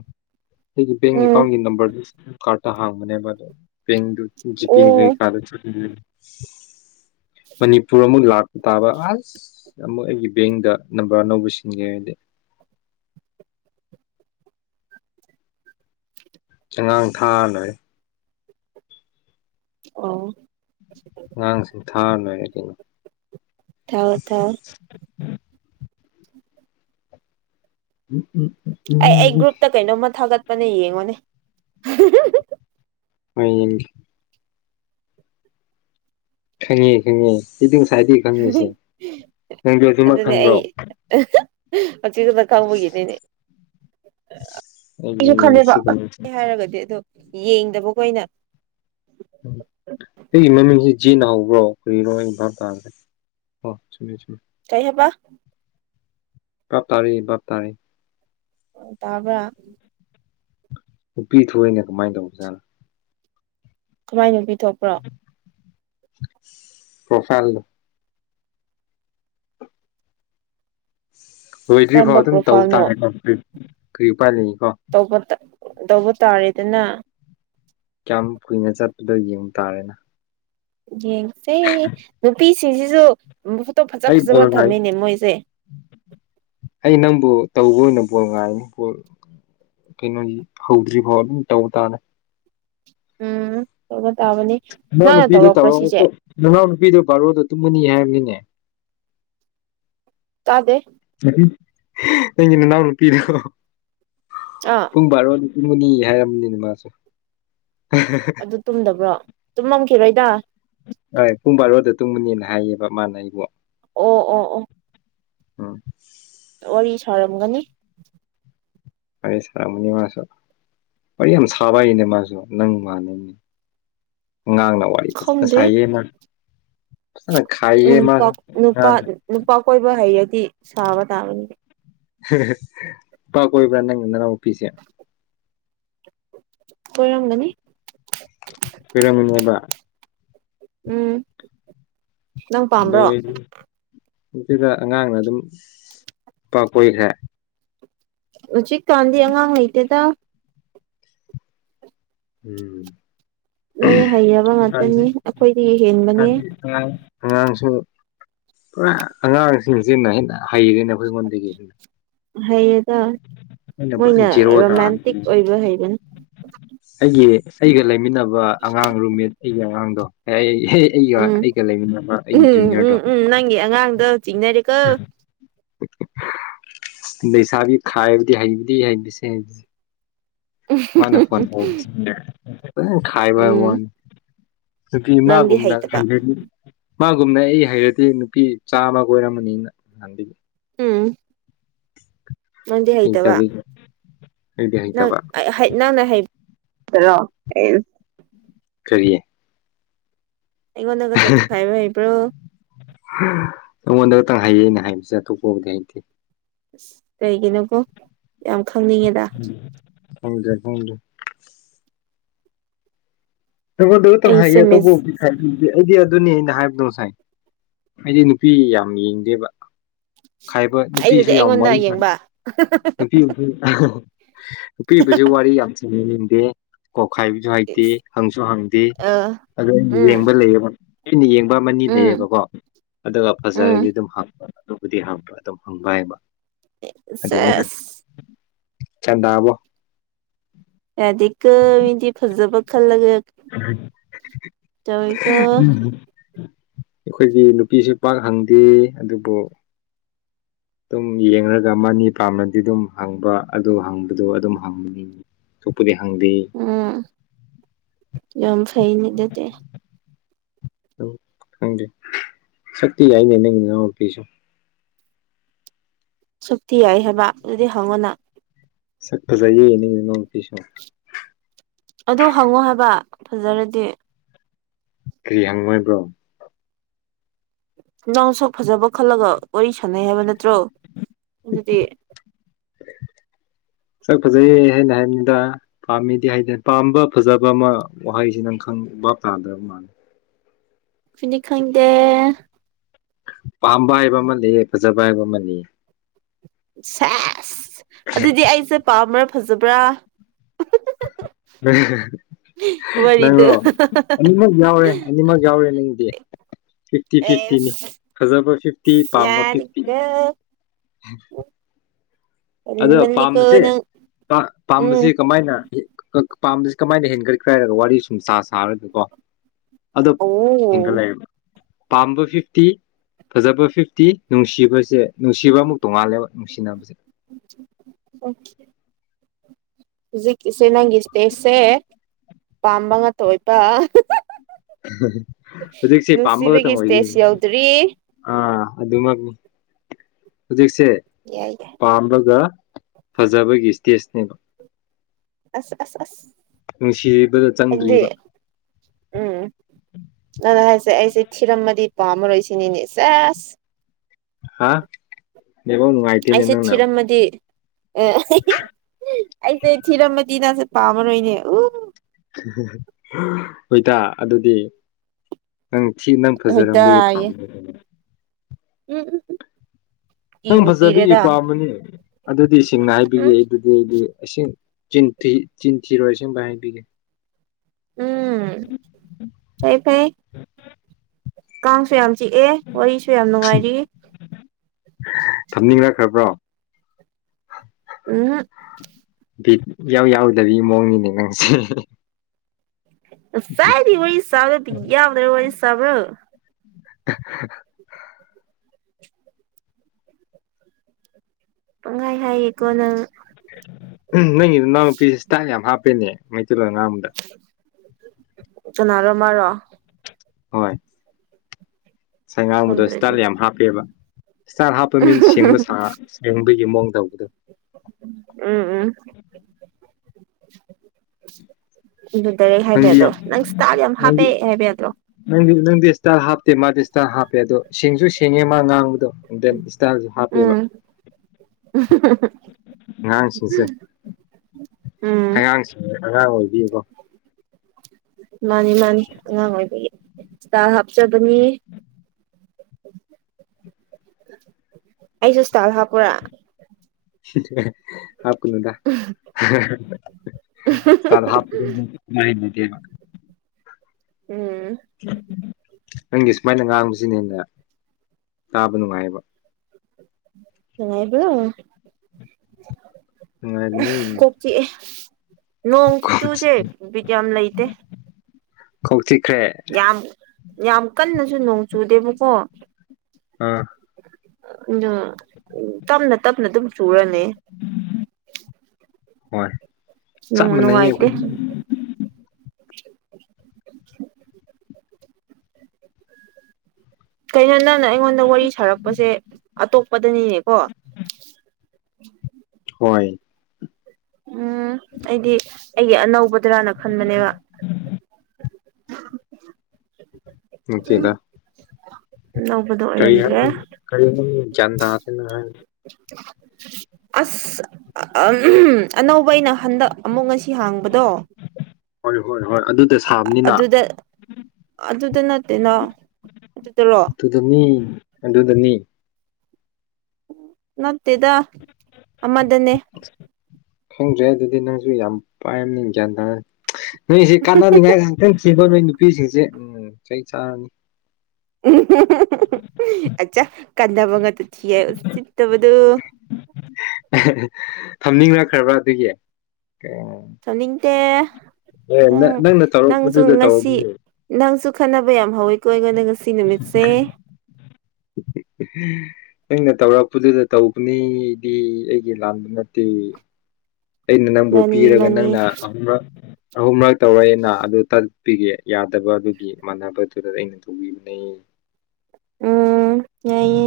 ꯑꯩꯒꯤ ꯕꯦꯡ ꯎꯝ ꯑꯦꯀꯥꯎꯟꯒꯤ ꯅꯝꯕꯔꯗꯣ ꯀꯥꯔꯠꯇ ꯍꯥꯡꯕꯅꯦꯕ ꯑꯗꯣ ꯄꯦꯟꯗꯣ ꯖꯤꯄꯦ ꯑꯣ ꯀꯩꯀ ꯆꯪꯉꯥꯝꯅꯤ ꯃꯅꯤꯄꯨꯔ ꯑꯃꯨꯛ ꯂꯥꯛꯄ ꯇꯥꯕ ꯑꯁ ꯑꯃꯨꯛ ꯑꯩꯒꯤ ꯕꯦꯡꯗ ꯅꯝꯕꯔ ꯑꯅꯧꯕ ꯁꯤꯟꯒꯦ ꯍꯥꯏꯗꯤ ꯑꯉꯥꯡ ꯊꯥ ꯂꯣꯢꯔꯦ ꯑꯣ ꯑꯉꯥꯡꯁꯤꯡ ꯊꯥꯔ ꯂꯣꯢꯔꯦ ꯀꯩꯅꯣ ꯊꯥꯎ ꯊꯥꯎ ꯎꯝ ꯎꯝ ꯑꯩ ꯑꯩ ꯎꯝ ꯒ꯭ꯔꯨꯞꯇ ꯀꯩꯅꯣꯝꯃ ꯊꯥꯒꯠꯄꯅ ꯌꯦꯡꯉꯣꯅꯦ ꯍꯣꯢ ꯌꯦꯡꯀꯦ ꯈꯪꯉꯤ ꯈꯪꯉꯤ ꯑꯩꯗꯤ ꯉꯁꯥꯏꯗꯒꯤ ꯈꯪꯉꯦꯁꯦ ꯅꯪꯗꯦ ꯁꯤꯃꯛ ꯈꯪꯕ꯭ꯔꯣ ꯆꯤꯗ ꯀꯝꯃꯒꯅꯤꯅꯦ [inaudible] ꯑꯩꯒꯤ ꯑꯩꯁꯨ ꯈꯜꯂꯦꯕ ꯃꯤꯡꯁꯤ ꯀꯩꯅꯣꯁꯦ ꯍꯥꯏꯔꯒꯗꯤ ꯑꯗꯣ ꯌꯦꯡꯗꯕ ꯈꯣꯢꯅ ꯎꯝ ꯁꯤꯒꯤ ꯃꯃꯤꯡꯁꯤ ꯖꯤꯅ ꯍꯧꯕ꯭ꯔꯣ ꯀꯔꯤꯔꯣ ꯑꯩ ꯚꯥꯞ ꯇꯥꯗꯔꯦ ꯍꯣ ꯆꯨꯝꯃꯦ ꯆꯨꯝꯃꯦ ꯀꯩ ꯍꯥꯢꯄ ꯕꯥꯞ ꯇꯥꯔꯦ ꯕꯥꯞ ꯇꯥꯔꯦ ꯇꯥꯕꯔ ꯅꯨꯄꯤ ꯊꯣꯛꯏꯅ ꯀꯃꯥꯏꯅ ꯇꯧꯕꯖꯥꯠꯅꯣ ꯀꯃꯥꯏꯅ ꯄꯤ ꯊꯣꯛꯄ꯭ꯔꯣ ꯄ꯭ꯔꯣꯐꯥꯏꯜ ꯂꯣꯏꯗ꯭ꯔꯤ ꯐꯥꯎ ꯀꯔꯝꯕ ꯑꯗꯨꯝ ꯇꯧꯕ ꯇꯥ ꯄ꯭ꯔꯣꯐꯥꯏꯜꯅꯣ ꯀꯔꯤ ꯎꯄꯥꯏ ꯂꯩ ꯇꯧꯕ ꯇꯥꯔꯦꯗꯅ ꯀꯌꯥꯝ ꯀꯨꯏꯅ ꯆꯠꯄꯗꯣ ꯌꯦꯡꯕ ꯇꯥꯔꯦꯅ ꯌꯦꯡꯁꯦ ꯅꯨꯄꯤꯁꯤꯡꯁꯤꯁꯨ ꯐꯣꯇꯣ ꯐꯖ ꯐꯖꯕ ꯊꯝꯃꯤꯅꯦ ꯃꯣꯏꯁꯦ ꯑꯩꯩꯅ ꯇꯧꯕ ꯑꯣꯏꯅ ꯕꯣꯜ ꯉꯥꯏꯔꯅꯤ ꯕꯣꯜ ꯀꯩꯅꯣꯗꯤ ꯍꯧꯗ꯭ꯔꯤ ꯐꯥꯎ ꯑꯗꯨꯝ ꯇꯧꯕ ꯇꯥꯅꯦ ꯎꯝ ꯇꯥꯕꯅꯤ ꯃꯅꯥꯎ ꯅꯪꯅ ꯅꯨꯄꯤꯗꯣ ꯇꯧꯔꯛꯄ꯭ꯔꯥ ꯇꯧꯔ ꯁꯤꯁꯦ ꯅꯅꯥꯎ ꯅꯨꯄꯤꯗꯣ ꯕꯥꯔꯣꯗ ꯇꯨꯝꯒꯅꯤ ꯍꯥꯏꯕꯅꯤꯅꯦ ꯇꯥꯗꯦ ꯅꯪꯒꯤ ꯅꯅꯥꯎ ꯅꯨꯄꯤꯗꯣ ꯑꯥ ꯄꯨꯡ ꯕꯥꯔꯣꯗ ꯇꯨꯝꯒꯅꯤ ꯍꯥꯏꯔꯝꯕꯅꯤꯅꯦ ꯃꯥꯁꯨꯦ ꯑꯗꯨ ꯇꯨꯝꯗꯕ꯭ꯔꯣ ꯇꯨꯝꯃꯝꯈꯤꯔꯣꯏꯗ ꯍꯣꯏ ꯄꯨꯡ ꯕꯥꯔꯣꯗ ꯇꯨꯝꯕꯅꯦꯅ ꯍꯥꯏꯌꯦꯕ ꯃꯥꯅ ꯑꯩꯕꯨ ꯑꯣ ꯑꯣ ꯑꯣ ꯑꯝ ꯋꯥꯔꯤ ꯁꯥꯔꯝꯒꯅꯤ ꯑꯩꯁꯃꯨꯅꯤꯃꯁꯨ [inaudible] ꯋꯥꯔꯤ ꯌꯥꯝ ꯁꯥꯕ ꯍꯥꯏꯅꯦ ꯃꯥꯁꯨ ꯅꯪ ꯃꯥꯟꯕꯅꯦ ꯑꯉꯥꯡꯅ ꯋꯥꯔꯤ ꯐꯖꯅ ꯈꯪꯗꯦ ꯁꯥꯏꯌꯦ ꯃꯥ ꯐꯖꯅ ꯈꯥꯏꯌꯦ ꯅꯨꯄꯥ ꯃꯥꯁꯨ ꯅꯨꯄꯥ ꯑꯉꯥꯡꯅ ꯅꯨꯄꯥ ꯀꯣꯏꯕ ꯍꯩꯌꯦ ꯁꯕꯗꯥꯕꯅꯤ ꯅꯨꯄꯥ ꯀꯣꯏꯕ꯭ꯔ ꯅꯪꯒꯤ ꯅꯅꯥꯎ ꯅꯨꯄꯤꯁꯦ ꯀꯣꯢꯔꯝꯒꯅꯤ ꯀꯣꯏꯔꯝꯒꯅꯦꯕ ꯎꯝ ꯅꯪ ꯄꯥꯝꯕ꯭ꯔꯣ ꯑꯗꯨꯗ ꯑꯉꯥꯡꯅ ꯑꯗꯨꯝ ꯅꯨꯄꯥ ꯀꯣꯢꯈꯔꯦ ꯍꯧꯖꯤꯛ ꯀꯥꯟꯗꯤ ꯑꯉꯥꯡ ꯍꯩꯇꯦꯗ [inaudible] ꯂꯣꯏꯅ ꯍꯩꯔꯕ ꯉꯥꯛꯇꯅꯤ ꯑꯩꯈꯣꯏꯗꯒꯤ ꯍꯦꯟꯕꯅꯤ ꯑꯉꯥꯡꯁꯤꯡ ꯄꯨꯔꯥ ꯑꯉꯥꯡꯁꯤꯡꯁꯤꯟꯅ ꯍꯦꯟꯅ ꯍꯩꯔꯦꯅꯦ ꯑꯩꯈꯣꯏꯉꯣꯟꯗꯒꯤ ꯑꯗꯨꯅ ꯍꯩ ꯑꯗ ꯃꯣꯏꯅ ꯖꯦꯔꯣ ꯇꯥꯔ ꯔꯣꯃꯥꯟꯇꯤꯛ ꯑꯣꯏꯕ ꯍꯩꯕꯅꯤ ꯑꯩꯒꯤ ꯑꯩꯒ ꯂꯩꯃꯤꯟꯅꯕ ꯑꯉꯥꯡ ꯔꯨꯝꯃꯦꯠ ꯑꯩꯒꯤ ꯑꯉꯥꯡꯗꯣ ꯑꯩ ꯑꯦꯍꯦ ꯑꯩꯒ ꯎꯝ ꯑꯩꯒ ꯂꯩꯃꯤꯟꯅꯅꯕ ꯑꯩꯒꯤ ꯎꯝ ꯖꯨꯅꯤꯌꯔꯗꯣ ꯎꯝ ꯎꯝ ꯅꯪꯒꯤ ꯑꯉꯥꯡꯗꯣ ꯆꯤꯡꯅꯔꯦꯀꯣ ꯂꯩꯁꯥꯕꯤ ꯈꯥꯏꯕꯗꯤ ꯍꯩꯕꯗꯤ ꯍꯩꯁꯦ ꯍꯁ ꯃꯥꯅꯦ ꯐꯣꯟ ꯈꯥꯏꯕ ꯋꯥ ꯎꯝ ꯁ ꯅꯪꯗꯤ ꯏꯃꯥꯒꯨꯝꯅ ꯍꯩꯇꯕ ꯍꯥꯏ ꯃꯥꯒꯨꯝꯅ ꯑꯩ ꯍꯩꯔꯗꯤ ꯅꯨꯄꯤ ꯆꯥꯝꯃ ꯀꯣꯏꯔꯝꯕꯅꯤꯅ ꯅꯍꯥꯟꯗꯒꯤ ꯎꯝ ꯅꯪꯗꯤ ꯍ ꯍꯩꯇꯕ ꯇꯕꯤ ꯅꯪ ꯅꯪꯅ ꯍ꯭ꯔꯣ ꯀꯔꯤꯌꯦ ꯑꯩꯉꯣꯟꯗꯒ ꯇꯠꯈꯥꯏꯕ ꯍꯩꯕ꯭ꯔꯣ ꯑꯩꯉꯣꯟꯗ ꯈꯇꯪ ꯍꯥꯏꯌꯦꯩꯅ ꯍꯥꯏꯕꯁꯦ ꯑꯇꯣꯞꯄꯕꯨꯗꯤ ꯍꯥꯏꯇꯦ ꯑꯁ ꯀꯩꯒꯤꯅꯣꯕꯣ ꯌꯥꯝ ꯈꯪꯅꯤꯡꯉꯦꯗ ꯊꯪꯒꯦ ꯍꯪꯗꯦ ꯊꯗꯇꯪ ꯑꯩꯁꯦ ꯍꯥꯏꯌꯦꯦ ꯃꯦꯁ ꯇꯧꯕꯗꯤ ꯑꯩꯗꯤ ꯑꯗꯨꯅꯤ ꯑꯩꯅ ꯍꯥꯏꯕꯗꯣ ꯉꯁꯥꯏ ꯍꯥꯏꯗꯤ ꯅꯨꯄꯤ ꯌꯥꯝ ꯌꯦꯡꯗꯦꯕ ꯈꯥꯏꯕ ꯅꯨꯄꯤꯁꯨ ꯑꯩꯗꯨꯗꯤ ꯌꯥꯝ ꯑꯩꯉꯣꯟꯗ ꯋꯥꯔꯤ ꯁ ꯌꯦꯡꯕ ꯅꯨꯄꯤ ꯅꯨꯄꯤꯕꯁꯤ ꯋꯥꯔꯤ ꯌꯥꯝ ꯆꯉ ꯀꯣꯛꯈꯥꯏꯕꯁꯨ ꯍꯩꯇꯦ ꯍꯪꯁꯨ ꯍꯪꯗꯦ ꯑ ꯑꯗꯨ ꯎꯝ ꯌꯦꯡꯕ ꯂꯩꯌꯦꯕ ꯑꯩꯅ ꯌꯦꯡꯕ ꯑꯃꯅꯤ ꯎꯝ ꯂꯩꯌꯦꯕꯀꯣ ꯑꯗꯨꯒ ꯎꯝ ꯐꯖꯔꯗꯤ ꯑꯗꯨꯝ ꯍꯥꯞꯄ ꯑꯗꯨꯕꯨꯗꯤ ꯍꯄ ꯑꯗꯨꯝ ꯍꯪꯕ ꯍꯥꯏꯕ ꯁꯦꯁ ꯑꯦꯕꯣ ꯌꯥꯗꯤꯀ ꯏꯗꯤ ꯐꯖꯕ ꯈꯜꯂꯒꯦ ꯇꯧꯋꯤꯀꯣ ꯎꯝ ꯑꯩꯈꯣꯏꯗꯤ ꯅꯨꯄꯤꯁꯨ ꯄꯥꯛ ꯍꯪꯗꯦ ꯑꯗꯨꯕꯨ ꯑꯗꯨꯝ ꯌꯦꯡꯒ ꯃꯅꯤ ꯄꯥꯝꯅꯗꯤ ꯑꯗꯨꯝ ꯍꯪꯕ ꯑꯗꯨ ꯍꯪꯕꯗꯣ ꯑꯗꯨꯝ ꯍꯪꯕꯅꯤꯡꯉꯤ ꯀꯄꯗꯤ ꯍꯪꯗꯤ ꯌꯥꯝꯝ ꯐꯩꯅꯤꯗꯠꯇ ꯪꯦ ꯁꯛꯇ ꯍꯥꯏꯏꯅꯦ ꯅꯪꯔ ꯄꯤꯁꯨ ꯁꯨꯛꯇꯤ ꯌꯥꯏ ꯍꯥꯏꯕ ꯑꯗꯨꯗꯤ ꯍꯪꯉꯅ ꯁꯛ ꯐꯖꯌꯦꯅꯤ ꯅꯁꯨ ꯑꯗꯨ ꯍꯪꯉꯣ ꯍꯥꯏꯕ ꯐꯖꯔꯗꯤ ꯀꯔꯤ ꯍꯪꯉꯣꯏꯕ꯭ꯔꯣ ꯏꯅꯥꯎꯁꯛ ꯐꯖꯕ ꯈꯜꯂꯒ ꯋꯥꯔꯤ ꯁꯥꯟꯅꯩ ꯍꯥꯏꯕ ꯅꯠꯇ꯭ꯔꯣ ꯑꯗꯨꯗꯤ [inaudible] ꯁꯛ ꯐꯖꯩ ꯍꯥꯏꯩꯅ ꯍꯥꯏꯅꯤꯡꯗ ꯄꯥꯝꯃꯤꯗꯤ ꯍꯥꯏ ꯄꯥꯝꯕ ꯐꯖꯕ ꯑꯃ ꯋꯥꯍꯩꯁꯤ ꯅꯪ ꯈꯪ ꯎ ꯋꯥꯞ ꯇꯥꯗꯕ ꯃꯥꯅꯤ ꯈꯗꯤ ꯈꯪꯗꯦ ꯄꯥꯝꯕ ꯍꯥꯏꯕ ꯑꯃ ꯐꯖꯕ ꯍꯥꯏꯕ ꯑꯃꯅꯤ ꯁꯦꯁ ꯑꯗꯨꯗꯤ ꯑꯩꯁꯦ ꯄꯥꯝꯕ꯭ꯔꯥ ꯐꯖꯕ꯭ꯔꯥ ꯋꯥꯔꯤꯗꯨ ꯅꯪꯔꯣ ꯑꯅꯤꯃꯛ ꯌꯥꯎꯔꯦ ꯑꯅꯤꯃꯛ ꯌꯥꯎꯔꯦ ꯅꯪꯗꯤ ꯐꯤꯐꯇꯤ ꯐꯤꯐꯇꯤꯅꯤ ꯑꯦꯁ ꯍꯖꯔꯕ ꯐꯤꯐꯇꯤ ꯄꯝꯝꯕ ꯐꯤꯐꯇꯤ ꯌꯥꯔꯦꯀꯣ ꯍ ꯑꯗꯣ ꯍꯦꯟꯃꯜꯂꯤꯀꯣ ꯄꯥꯝꯕꯁꯦ ꯅꯪ ꯎꯝ ꯄꯥꯝꯕꯁꯤ ꯀꯃꯥꯏꯅ ꯄꯥꯝꯕꯁꯤ ꯀꯃꯥꯏꯅ ꯍꯦꯟꯒꯠꯈ꯭ꯔꯦ ꯍꯥꯏꯔꯒ ꯋꯥꯔꯤ ꯁꯨꯝ ꯁꯥꯔꯒꯀꯣ ꯑꯗꯣ ꯑꯣ ꯍꯦꯟꯒꯠꯂꯛꯑꯦꯕ ꯄꯥꯝꯕ ꯐꯤꯐꯇꯤ ꯐꯖꯕ ꯐꯤꯐꯇꯤ ꯅꯨꯡꯁꯤꯕꯁꯦ ꯅꯨꯡꯁꯤꯕ ꯑꯃꯨꯛ ꯇꯣꯡꯉꯥꯜꯂꯦꯕ ꯅꯨꯡꯁꯤꯅꯕꯁꯦ ꯖꯤꯁ ꯅꯪꯒꯤꯁꯁꯦ ꯄꯥꯝꯕ ꯉ ꯇꯣꯋꯄ ꯍꯧꯖꯤꯁꯤꯝꯕꯒ ꯇ ꯑꯣꯏ ꯏꯁꯇꯦꯖ ꯌꯧꯗ꯭ꯔꯤ ꯑ ꯑꯗꯨꯃꯛ ꯍꯧꯖꯤꯛꯁꯦ ꯌꯥꯏ ꯌꯥꯏ ꯄꯥꯝꯕꯒ ꯐꯖꯕꯒꯤ ꯏꯁꯇꯦꯖꯅꯦꯕ ꯑꯁ ꯑꯁ ꯑꯁ ꯅꯨꯡꯁꯤ ꯑꯗꯨꯗꯤ ꯎꯝ ꯑꯗꯨꯅ ꯍꯥꯏꯁꯦ ꯑꯩꯁꯦ ꯊꯤꯔꯝꯃꯗꯤ ꯄ ꯑꯃꯔꯣꯏꯁꯤꯅꯤꯅꯤꯁꯦꯁ ꯍꯥꯥ ꯑꯁꯦ ꯆꯤꯔꯝ ꯃꯗꯤ ꯑꯦ ꯑꯩꯁꯦ ꯊꯤꯔꯝ ꯃꯆꯤꯟꯅꯥꯁꯦ ꯄꯥꯝꯃꯔꯣꯏꯅꯦ ꯎ ꯍꯣꯏꯇꯥ ꯑꯗꯨꯗꯤ ꯅꯪ ꯊꯤ ꯅꯪ ꯐꯖꯔꯝꯕꯒꯤ ꯄꯥ ꯍꯣꯏꯗꯥꯌꯦ ꯎꯝ ꯎꯝ ꯎꯝ ꯅꯪ ꯐꯖꯕꯒꯤ ꯄꯥꯝꯕꯅꯤ ꯑꯗꯨꯗꯤ ꯁꯦꯡꯅ ꯍꯥꯏꯕꯤꯒ ꯎꯝ ꯑꯩ ꯑꯗꯨꯗꯤ ꯑꯩꯗꯤ ꯏꯁꯤꯡ ꯆꯤꯟꯊꯤꯔꯣꯏ ꯁꯦꯝꯕ ꯍꯥꯏꯕꯤꯒꯦ ꯎꯝ ꯐꯩ ꯐꯩ ꯀꯥꯡꯁꯨ ꯌꯥꯝ ꯆꯤꯛꯑꯦ ꯋꯥꯔꯤꯁꯨ ꯌꯥꯝ ꯅꯨꯡꯉꯥꯏꯔꯤ ꯊꯝꯅꯤꯡꯔꯛꯈ꯭ꯔꯕ꯭ꯔꯣ ꯎꯝ ꯌꯥꯎ ꯌꯥꯎꯗꯕꯤꯒꯤ ꯃꯑꯣꯡꯅꯤꯅꯦ ꯅꯪꯁꯦ ꯁꯥꯏꯗꯤ ꯋꯥꯔꯤ ꯁꯕ ꯌꯥꯎꯗ ꯋꯥꯔꯤ ꯁꯥꯕꯔꯣ [unintelligible] ꯄꯪꯍꯥꯏ ꯍꯥꯏꯌꯦꯀꯣ ꯅꯪ ꯅꯪꯒꯤꯗ ꯏꯅꯥꯎꯅꯨꯄꯤꯁꯦ ꯏꯁꯇꯥꯥꯏ ꯌꯥꯝ ꯍꯥꯞꯄꯦꯅꯦ [unintelligible] ꯆꯅꯔꯃꯔꯣ ꯍꯣꯏ ꯉꯥꯁꯥꯏ ꯉꯥꯡꯕꯗꯣ ꯈꯪꯗ꯭ꯔꯦ ꯏꯁꯇꯥꯜ ꯑꯗꯨꯗꯤ ꯌꯥꯝ ꯍꯥꯞꯄꯦꯕ ꯏꯁꯇꯥꯜ ꯍꯥꯞꯄ ꯃꯤꯟ ꯁꯦꯡꯕ ꯁꯥ ꯁꯦꯡꯕꯒꯤ ꯃꯑꯣꯡꯗ ꯎꯝ ꯎꯝ ꯗꯔꯦꯛ ꯍꯥꯏꯕ ꯅꯪꯗꯤ ꯑꯗꯣ ꯌꯥꯝ ꯅꯪ ꯏꯁꯇꯥꯔ ꯌꯥꯝ ꯅꯪꯗꯤ ꯍꯥꯞꯄꯦ ꯍꯥꯏꯕ ꯑꯗ꯭ꯔꯣ ꯅꯪꯗꯤ ꯅꯪꯗꯤ ꯏꯁꯇꯥꯔ ꯍꯥꯞꯇꯦ ꯃꯥꯗꯤ ꯏꯁꯇꯥꯔ ꯍꯥꯞꯄꯦ ꯑꯗꯣ ꯁꯤꯡꯁꯨ ꯁꯦꯡꯉꯦ ꯃꯥ ꯉꯥꯡꯕꯗꯣ ꯗꯦꯟ ꯏꯁꯇꯥꯜꯁꯨ ꯍꯥꯞꯄꯦꯕ ꯎꯝ ꯉꯥꯡ ꯁꯤꯡꯁꯦ ꯎꯝ ꯑꯉꯥꯡ ꯑꯉꯥꯡ ꯑꯣꯏꯕꯤ ꯀꯣ ꯃꯥꯅꯤ ꯃꯥꯅꯤ ꯑꯉꯥꯡ ꯑꯣꯏꯕꯒꯤ ꯏꯁꯇꯥꯏ ꯍꯥꯞꯆꯕꯅꯤ ꯑꯩꯁꯨ ꯁꯇꯥꯜ ꯍꯥꯥꯞꯄꯣꯔ ꯁꯤ [unintelligible] ꯍꯥꯞ ꯀꯥꯅꯨꯗ [unintelligible] ꯎꯝ [unintelligible] ꯅꯪꯒꯤ ꯁꯨꯃꯥꯏꯅ ꯉꯥꯡꯕꯁꯤꯅ ꯍꯦꯟꯅ ꯇꯥꯕ ꯅꯨꯡꯉꯥꯏꯌꯦꯕ ꯅꯨꯡꯉꯥꯏꯕꯔꯣ ꯅꯨꯡꯉꯥꯏꯕꯅꯦ ꯅꯣꯡ ꯈꯨꯆꯨꯁꯦ ꯕꯤꯠ ꯌꯥꯝ ꯂꯩꯇꯦ ꯀꯧꯊꯤꯈ꯭ꯔꯦ ꯌꯥꯝ ꯌꯥꯝ ꯀꯟꯅꯁꯨ ꯅꯣꯡ ꯆꯨꯗꯦꯕꯀꯣ ꯑꯥ ꯑꯗꯣ ꯇꯞꯅ ꯇꯞꯅ ꯑꯗꯨꯝ ꯆꯨꯔꯅꯤ ꯍꯣꯏ ꯆꯞ ꯅꯨꯡꯉꯨ ꯃꯥꯟꯅꯩꯌꯦ ꯅꯨꯡꯉꯥꯏꯇꯦ [inaudible] ꯀꯩꯅꯣ ꯅꯪꯅ ꯑꯩꯉꯣꯟꯗ ꯋꯥꯔꯤ ꯁꯥꯔꯛꯄꯁꯦ ꯑꯇꯣꯞꯄꯗꯅꯤꯅꯦꯀꯣ [inaudible] ꯍꯣꯏ ꯎꯝ ꯑꯩꯗꯤ ꯑꯩꯒꯤ ꯑꯅꯧꯕꯗꯔꯥꯅ ꯈꯟꯕꯅꯦꯕ ꯅꯠꯇꯦꯗ ꯑꯅꯧꯕꯗꯣ ꯀꯔꯤ ꯑꯣꯏꯔꯝꯗ꯭ꯔꯦ ꯍꯥꯏ ꯀꯔꯤ ꯒꯔꯥꯟ ꯇꯗꯔꯦ ꯅꯪ ꯍꯥꯏꯗꯣ ꯑꯁ ꯑꯅꯧꯕ ꯑꯩꯅ ꯍꯟꯗꯛ ꯑꯃꯨꯛ ꯉꯁꯤ ꯍꯥꯡꯕꯗꯣ ꯍꯣꯏ ꯍꯣꯏ ꯍꯣꯏ ꯑꯗꯨꯗ ꯁꯥꯕꯅꯤꯅ ꯑꯗꯨꯗ ꯑꯗꯨꯗ ꯅꯠꯇꯦꯅ ꯑꯗꯨꯗꯔꯣ ꯇꯨꯗꯅꯤ ꯃꯤ ꯑꯗꯨꯗꯅꯦ ꯅꯠꯇꯦꯗ ꯑꯃꯗꯅꯦ ꯈꯪꯗ꯭ꯔꯦ ꯑꯗꯨꯗꯤ ꯅꯪꯁꯨ ꯌꯥꯝ ꯄꯥꯏꯕꯅꯤ ꯒ꯭ꯌꯥꯟ ꯇꯥꯗ꯭ꯔ‌ꯦ ꯅꯣꯏꯁꯤ ꯀꯥꯟꯅꯅꯤꯡꯉꯥꯏ ꯉꯥꯛꯇꯪ ꯅꯣꯏ ꯅꯨꯄꯤꯁꯤꯡꯁꯦ ꯎꯝ ꯆꯩ ꯆꯥꯔꯅꯤ ꯑꯆꯥ ꯀꯟꯗꯕꯉꯛ ꯊꯦꯌꯦ ꯎꯁꯤꯠꯇꯕꯗꯣ ꯊꯝꯅꯤꯡꯂꯈ꯭ꯔꯕ꯭ꯔꯥ ꯑꯗꯨꯒꯤ ꯊꯝꯅꯤꯡꯇꯦ ꯅꯪ ꯅꯪꯅ ꯅꯪꯁꯨ ꯇꯧꯔꯛꯄꯗꯨꯗ ꯉꯁꯤ ꯇꯧꯔꯛꯄꯅꯦ ꯅꯪꯁꯨ ꯈꯟꯅꯕ ꯌꯥꯝ ꯍꯧꯋꯤꯀꯣ ꯑꯩꯉꯣꯟꯗ ꯉꯁꯤ ꯅꯨꯃꯤꯠꯁꯦ [inaudible] ꯑꯩꯅ ꯇꯧꯔꯛꯄꯗꯨꯗ ꯇꯧꯕꯅꯤꯗꯤ ꯑꯩꯒꯤ ꯂꯥꯟꯕ ꯅꯠꯇꯦ ꯑꯩꯅ ꯅꯪꯕꯨ ꯃꯥꯅꯤ ꯄꯤꯔꯒ ꯃꯥꯅꯤ ꯅꯪꯅ ꯑꯍꯨꯝꯔꯛ ꯑꯍꯨꯝꯔꯛ ꯇꯧꯔ‌ꯛꯑꯦꯅ ꯑꯗꯨ ꯇꯠ ꯄꯤꯒꯦ ꯌꯥꯗꯕ ꯑꯗꯨꯒꯤ ꯃꯥꯟꯅꯕꯗꯨꯗ ꯑꯩꯅ ꯇꯧꯕꯤꯕꯅꯦ ꯎꯝ ꯌꯥꯏꯌꯦ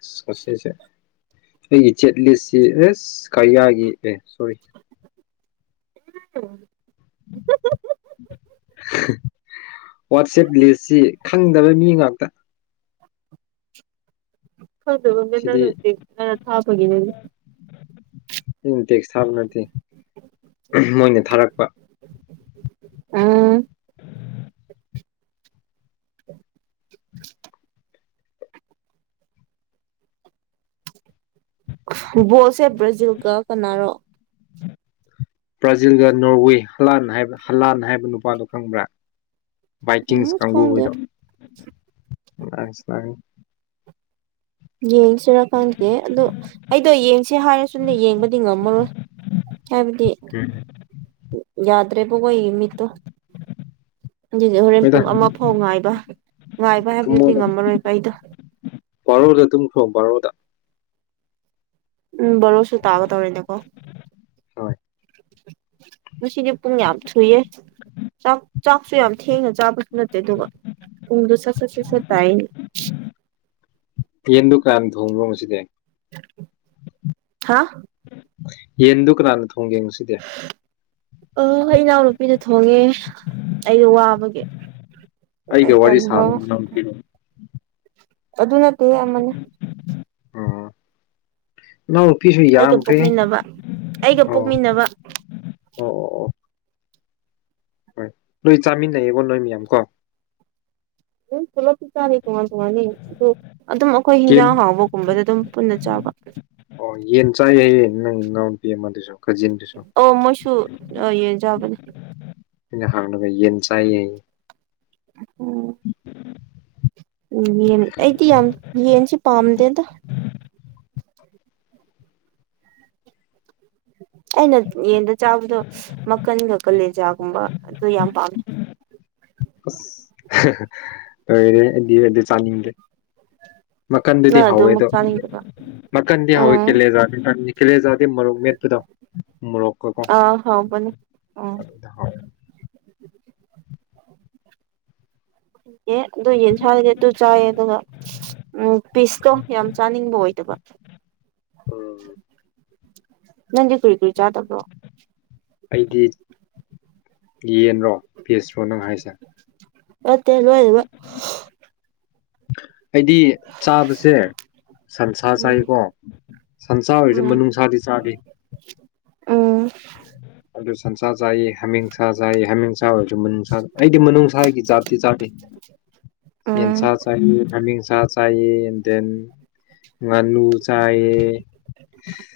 ꯑꯁ ꯉꯁꯤꯁꯦ ꯑꯩꯒꯤ ꯆꯦꯠ ꯂꯤꯁꯁꯤ ꯑꯦꯁ ꯀꯔꯤꯌꯥꯒꯤ ꯑꯦ ꯁꯣꯔꯤ [inaudible] ꯋꯥꯠꯆꯦꯞ ꯂꯤꯁꯁꯤ ꯈꯪꯗꯕ ꯃꯤ ꯉꯥꯛꯇ [inaudible] ꯈꯪꯗꯕ ꯃꯤ ꯁꯤꯗꯤ ꯅꯤ ꯉꯅ ꯊꯥꯕꯒꯤꯅꯦ ꯇꯦꯛꯁ ꯊꯥꯕ ꯅꯠꯇꯦ ꯃꯣꯏꯅ ꯊꯥꯔꯛꯄ ꯑꯪꯪ [inaudible] [inaudible] ꯕꯣꯜꯁꯦ ꯕ꯭ꯔꯥꯖꯤꯜꯒ ꯀꯅꯥꯔꯣ ꯕ꯭ꯔꯥꯖꯤꯜꯒ ꯅꯣꯔꯋꯦ ꯍꯂꯥꯟ ꯍꯂꯥꯟ ꯍꯥꯏꯕ ꯅꯨꯄꯥꯗ‌ꯣ ꯈꯪꯕ꯭ꯔꯥ ꯕꯥꯏꯀꯤꯡꯁ ꯎꯝ ꯀꯥꯡꯕꯨ ꯈꯪꯗꯦ ꯍ‌ꯣꯏꯗꯣ ꯂꯁꯤ ꯌꯦꯟꯁꯤꯔ ꯈꯪꯗ‌ꯦ ꯑꯗꯨ ꯑꯩꯗ‌ꯣ ꯌ‌ꯦꯡ ꯁꯤ ꯍꯥꯏꯔꯁꯨ ꯌꯦꯡꯕꯗꯤ ꯉꯝꯃꯔꯣꯏ ꯍꯥꯏꯕꯗꯤ ꯌꯥꯗ꯭ꯔꯦꯕ ꯈ‌ꯣꯏ ꯃꯤꯠꯇꯨ ꯖꯤꯗꯤ ꯍꯣꯔꯦꯟ ꯍꯣꯏꯗ ꯄꯨꯡ ꯑꯃ ꯐꯥꯎ ꯉꯥꯏꯕ ꯉꯥꯏꯕ ꯍꯥꯏꯕꯗꯨꯗꯤ ꯇꯨꯝꯃꯣꯗ ꯉꯝꯃꯔꯣꯏꯕ ꯑꯩꯗꯣ ꯕꯥꯔꯣꯗ ꯇꯨꯝꯈ꯭ꯔꯣ ꯕꯥꯔꯣꯗ ꯎꯝ ꯕꯔꯣꯁꯨ ꯇꯥꯒꯗꯧꯔ‌ꯦꯗꯀꯣ ꯍꯣꯏ ꯉꯁꯤꯗꯤ ꯄꯨꯡ ꯌꯥꯝ ꯊꯨꯏꯌꯦ ꯆꯥꯛ ꯆꯥꯛꯁꯨ ꯌꯥꯝ ꯊꯦꯡꯅ ꯆꯥꯕꯁꯨ ꯅꯠꯇꯦ ꯑꯗꯨꯒ ꯎꯗꯨꯁ ꯁꯠ ꯁꯠ ꯁꯠ ꯁꯠ ꯇꯥꯏꯌ‌ꯦ ꯄꯦꯟ ꯗꯨꯀꯥꯟ ꯊꯣꯡꯕꯣ ꯉꯁꯤꯗꯤ ꯍꯥ ꯌꯦꯟꯗꯨ ꯀꯅꯥꯅ ꯊꯣꯡ ꯌꯦꯡꯨꯁꯤꯗꯦ ꯑ ꯏ ꯏꯅꯥꯎꯅꯨꯄꯤꯗ ꯊꯣꯡꯉꯦ ꯑꯩꯗꯣ ꯋꯥꯕꯒꯤ ꯑꯩꯒ ꯑꯩꯁꯨ ꯋꯥꯔꯤ ꯁꯥꯕ ꯑꯅꯚꯕ ꯏꯅꯥꯎꯅꯨꯄꯤꯔꯣ ꯑꯗꯨ ꯅꯠꯇꯦ ꯌꯥꯝꯃꯅꯤ ꯑꯣ ꯏꯅꯥꯎꯅ ꯅꯨꯄꯤꯁꯨ ꯑꯩꯒ ꯌꯥꯝꯈ꯭ꯔꯦ ꯄꯣꯛꯃꯤꯟꯅꯕ ꯑꯩꯒ ꯑꯣ ꯄꯣꯛꯃꯤꯟꯅꯕ ꯑꯣ ꯑꯣ ꯍꯣꯏ ꯅꯣꯏ ꯆꯥꯃꯤꯟꯅꯩꯌꯦꯕꯣ ꯅꯣꯏ ꯃꯌꯥꯝ ꯀꯣ ꯎꯝ ꯄꯨꯂꯞ ꯆꯥꯗꯦ ꯇꯣꯉꯥꯟ ꯇꯣꯉꯥꯟꯅꯤ ꯑꯗꯨꯗ ꯑꯗꯨꯝ ꯑꯩꯈꯣꯏ ꯌꯦꯟ ꯍꯤꯟꯖꯥꯡ ꯍꯥꯎꯕꯒꯨꯝꯕꯗ ꯑꯗꯨꯝ ꯄꯨꯟꯅ ꯆꯥꯕꯦ ꯑꯣ ꯌꯦꯟ ꯆꯥꯏꯌꯦꯪ ꯏꯥꯎꯟ ꯄꯤ ꯃꯗꯁꯨ ꯑꯣ ꯃꯣꯏꯁꯨ ꯌꯦ ꯌꯥꯕꯅꯤ ꯍ ꯌꯦꯟ ꯆ ꯎꯝ ꯌꯦꯟ ꯑꯩꯗꯤ ꯌꯥꯝ ꯌꯦꯟꯁꯦ ꯄꯥꯝꯗꯦꯗ [inaudible] ꯑꯩꯅ ꯌꯦꯟꯗ ꯆꯥꯕꯗꯣ ꯃꯈꯀꯟꯒ ꯀꯥꯂꯦꯟꯖꯥꯒꯨꯝꯕ ꯑꯗꯨ ꯌꯥꯝ ꯄꯥꯝꯃꯦ ꯑꯣꯏꯔꯦꯗꯤ ꯑꯗꯨ ꯆꯥꯅꯤꯡꯗ꯭ꯔꯦ ꯃꯈꯟꯗꯨꯗꯤ ꯅꯪ ꯑꯗꯨꯃꯛ ꯍꯧꯋꯦꯗꯣ ꯆꯥꯅꯤꯡꯗꯕ꯭ꯔꯥ ꯃꯈꯟꯗꯤ ꯍꯧꯋꯦ ꯎꯝ ꯀꯤꯂꯦꯖꯥ ꯑ ꯃꯣꯔꯣꯛ ꯃꯦꯠꯄꯗꯣ ꯃꯣꯔꯣꯛꯀꯀꯣ ꯑꯥ ꯍꯥꯎꯕꯅꯦ ꯎꯝ ꯑꯦ ꯑꯗꯨ ꯌꯦꯟꯁꯔꯤꯦ ꯑꯗꯨ ꯆꯥꯏꯌꯦ ꯑꯗꯨꯒ ꯎꯝ ꯄꯤꯁꯇꯣ ꯌꯥꯝ ꯆꯥꯅꯤꯡꯕ ꯑꯣꯏꯗꯕ ꯎꯝ ꯅꯪꯗꯤ ꯀꯨꯔꯤ ꯀꯨꯔꯤ ꯆꯥꯗꯕ꯭ꯔꯣ ꯑꯩꯗꯤ ꯌꯦꯟꯔꯣ ꯄꯦꯁ꯭ꯔꯣ ꯅꯪ ꯍꯥꯏꯁꯦ ꯃꯦ ꯅ ꯑꯣꯏꯣꯏ ꯑꯩꯗꯤ ꯆꯥꯕꯁꯦ ꯁꯟꯁꯥ ꯎꯝ ꯆꯥꯏꯀꯣ ꯁꯟꯁꯥ ꯑꯣꯏꯔꯤꯁꯦ ꯃꯅꯨꯡꯅꯨꯡꯁꯥꯗꯤ ꯆꯥꯗ ꯑ ꯑꯗꯨ ꯁꯟꯁꯥ ꯆꯥꯏꯌꯦ ꯍꯥꯃꯤꯡꯁꯥ ꯆꯥꯏꯌꯦ ꯍꯥꯃꯤꯡꯁꯥ ꯑꯣꯏꯔꯁꯨ ꯃꯅꯨꯡꯅꯨꯡꯁꯥ ꯑꯩꯗꯤ ꯃꯅꯨꯡꯅꯨꯡꯁꯥꯒꯤ ꯖꯥꯇꯤ ꯆꯥꯠꯅꯤ ꯎꯝ ꯌꯦꯟꯁꯥ ꯆꯥꯏ ꯍꯥꯃꯤꯡꯁꯥ ꯆꯥꯏ ꯑꯦꯟ ꯗꯦꯟ ꯉꯥꯅꯨ ꯆꯥꯏꯑ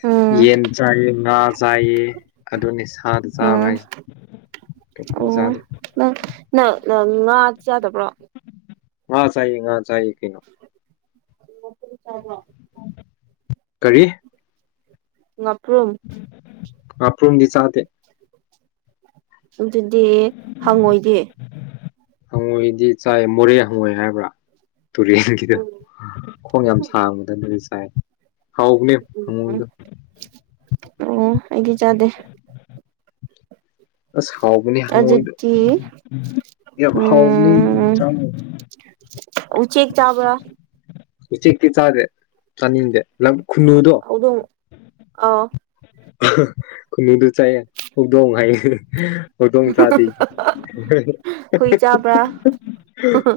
ꯎꯝ ꯌꯦꯟ ꯆꯥꯏꯌꯦ ꯉꯥ ꯆꯥꯏꯌꯦ ꯑꯗꯨꯅꯤ ꯁꯥꯗ ꯆꯥꯕ ꯎꯝ ꯍꯥꯏꯁꯦ ꯑꯣ ꯆꯥꯗꯦ ꯅꯪ ꯅꯪ ꯅꯪ ꯉꯥ ꯆꯥꯗꯕ꯭ꯔꯣ ꯑ ꯆꯥꯏꯌꯦ ꯆꯌꯦ ꯀꯩꯅꯣ ꯆꯣ ꯀꯔꯤ ꯑꯄ꯭ꯔꯝ ꯍꯥꯄꯔꯨꯝꯒꯤ ꯆꯗꯦ ꯑꯗꯨꯗꯤ ꯍꯪꯉꯣꯏꯗꯤ ꯍꯪꯉꯣꯏꯗꯤ ꯆꯥꯏ ꯃꯣꯔꯦ ꯍꯪꯉꯣꯏ ꯍꯥꯏꯕ꯭ꯔꯥ ꯇꯨꯔꯦꯟꯒꯤꯗ ꯎꯝ ꯈꯣꯡ ꯌꯥꯝ ꯁꯥꯡꯕꯗ ꯅ ꯍꯥꯎꯒꯅꯦꯪꯨꯗ ꯑꯣ ꯑꯩꯒꯤ ꯆꯥꯗꯦ ꯑꯁ ꯍꯥꯎꯕꯅꯦ ꯍꯪꯉꯏꯗꯣ ꯑꯗꯨꯗꯤ ꯌꯥꯝ ꯍꯥꯎꯅꯤ ꯎꯝ ꯆ ꯎꯆꯦꯛ ꯆꯥꯕ꯭ꯔ ꯎꯆꯦꯛꯛꯇ ꯆꯥꯥꯁꯦ ꯆꯥꯅꯤꯡꯗꯦ ꯈꯨꯟꯅꯨꯗꯣ ꯑ ꯈꯨꯅꯨꯡꯨꯗꯨ ꯆꯥꯏꯑꯦ ꯍꯧꯗꯣꯡ ꯍꯥꯏ ꯍ ꯇꯣꯝ ꯆꯗ ꯍꯨꯏ ꯆꯥꯕ꯭ꯔꯥ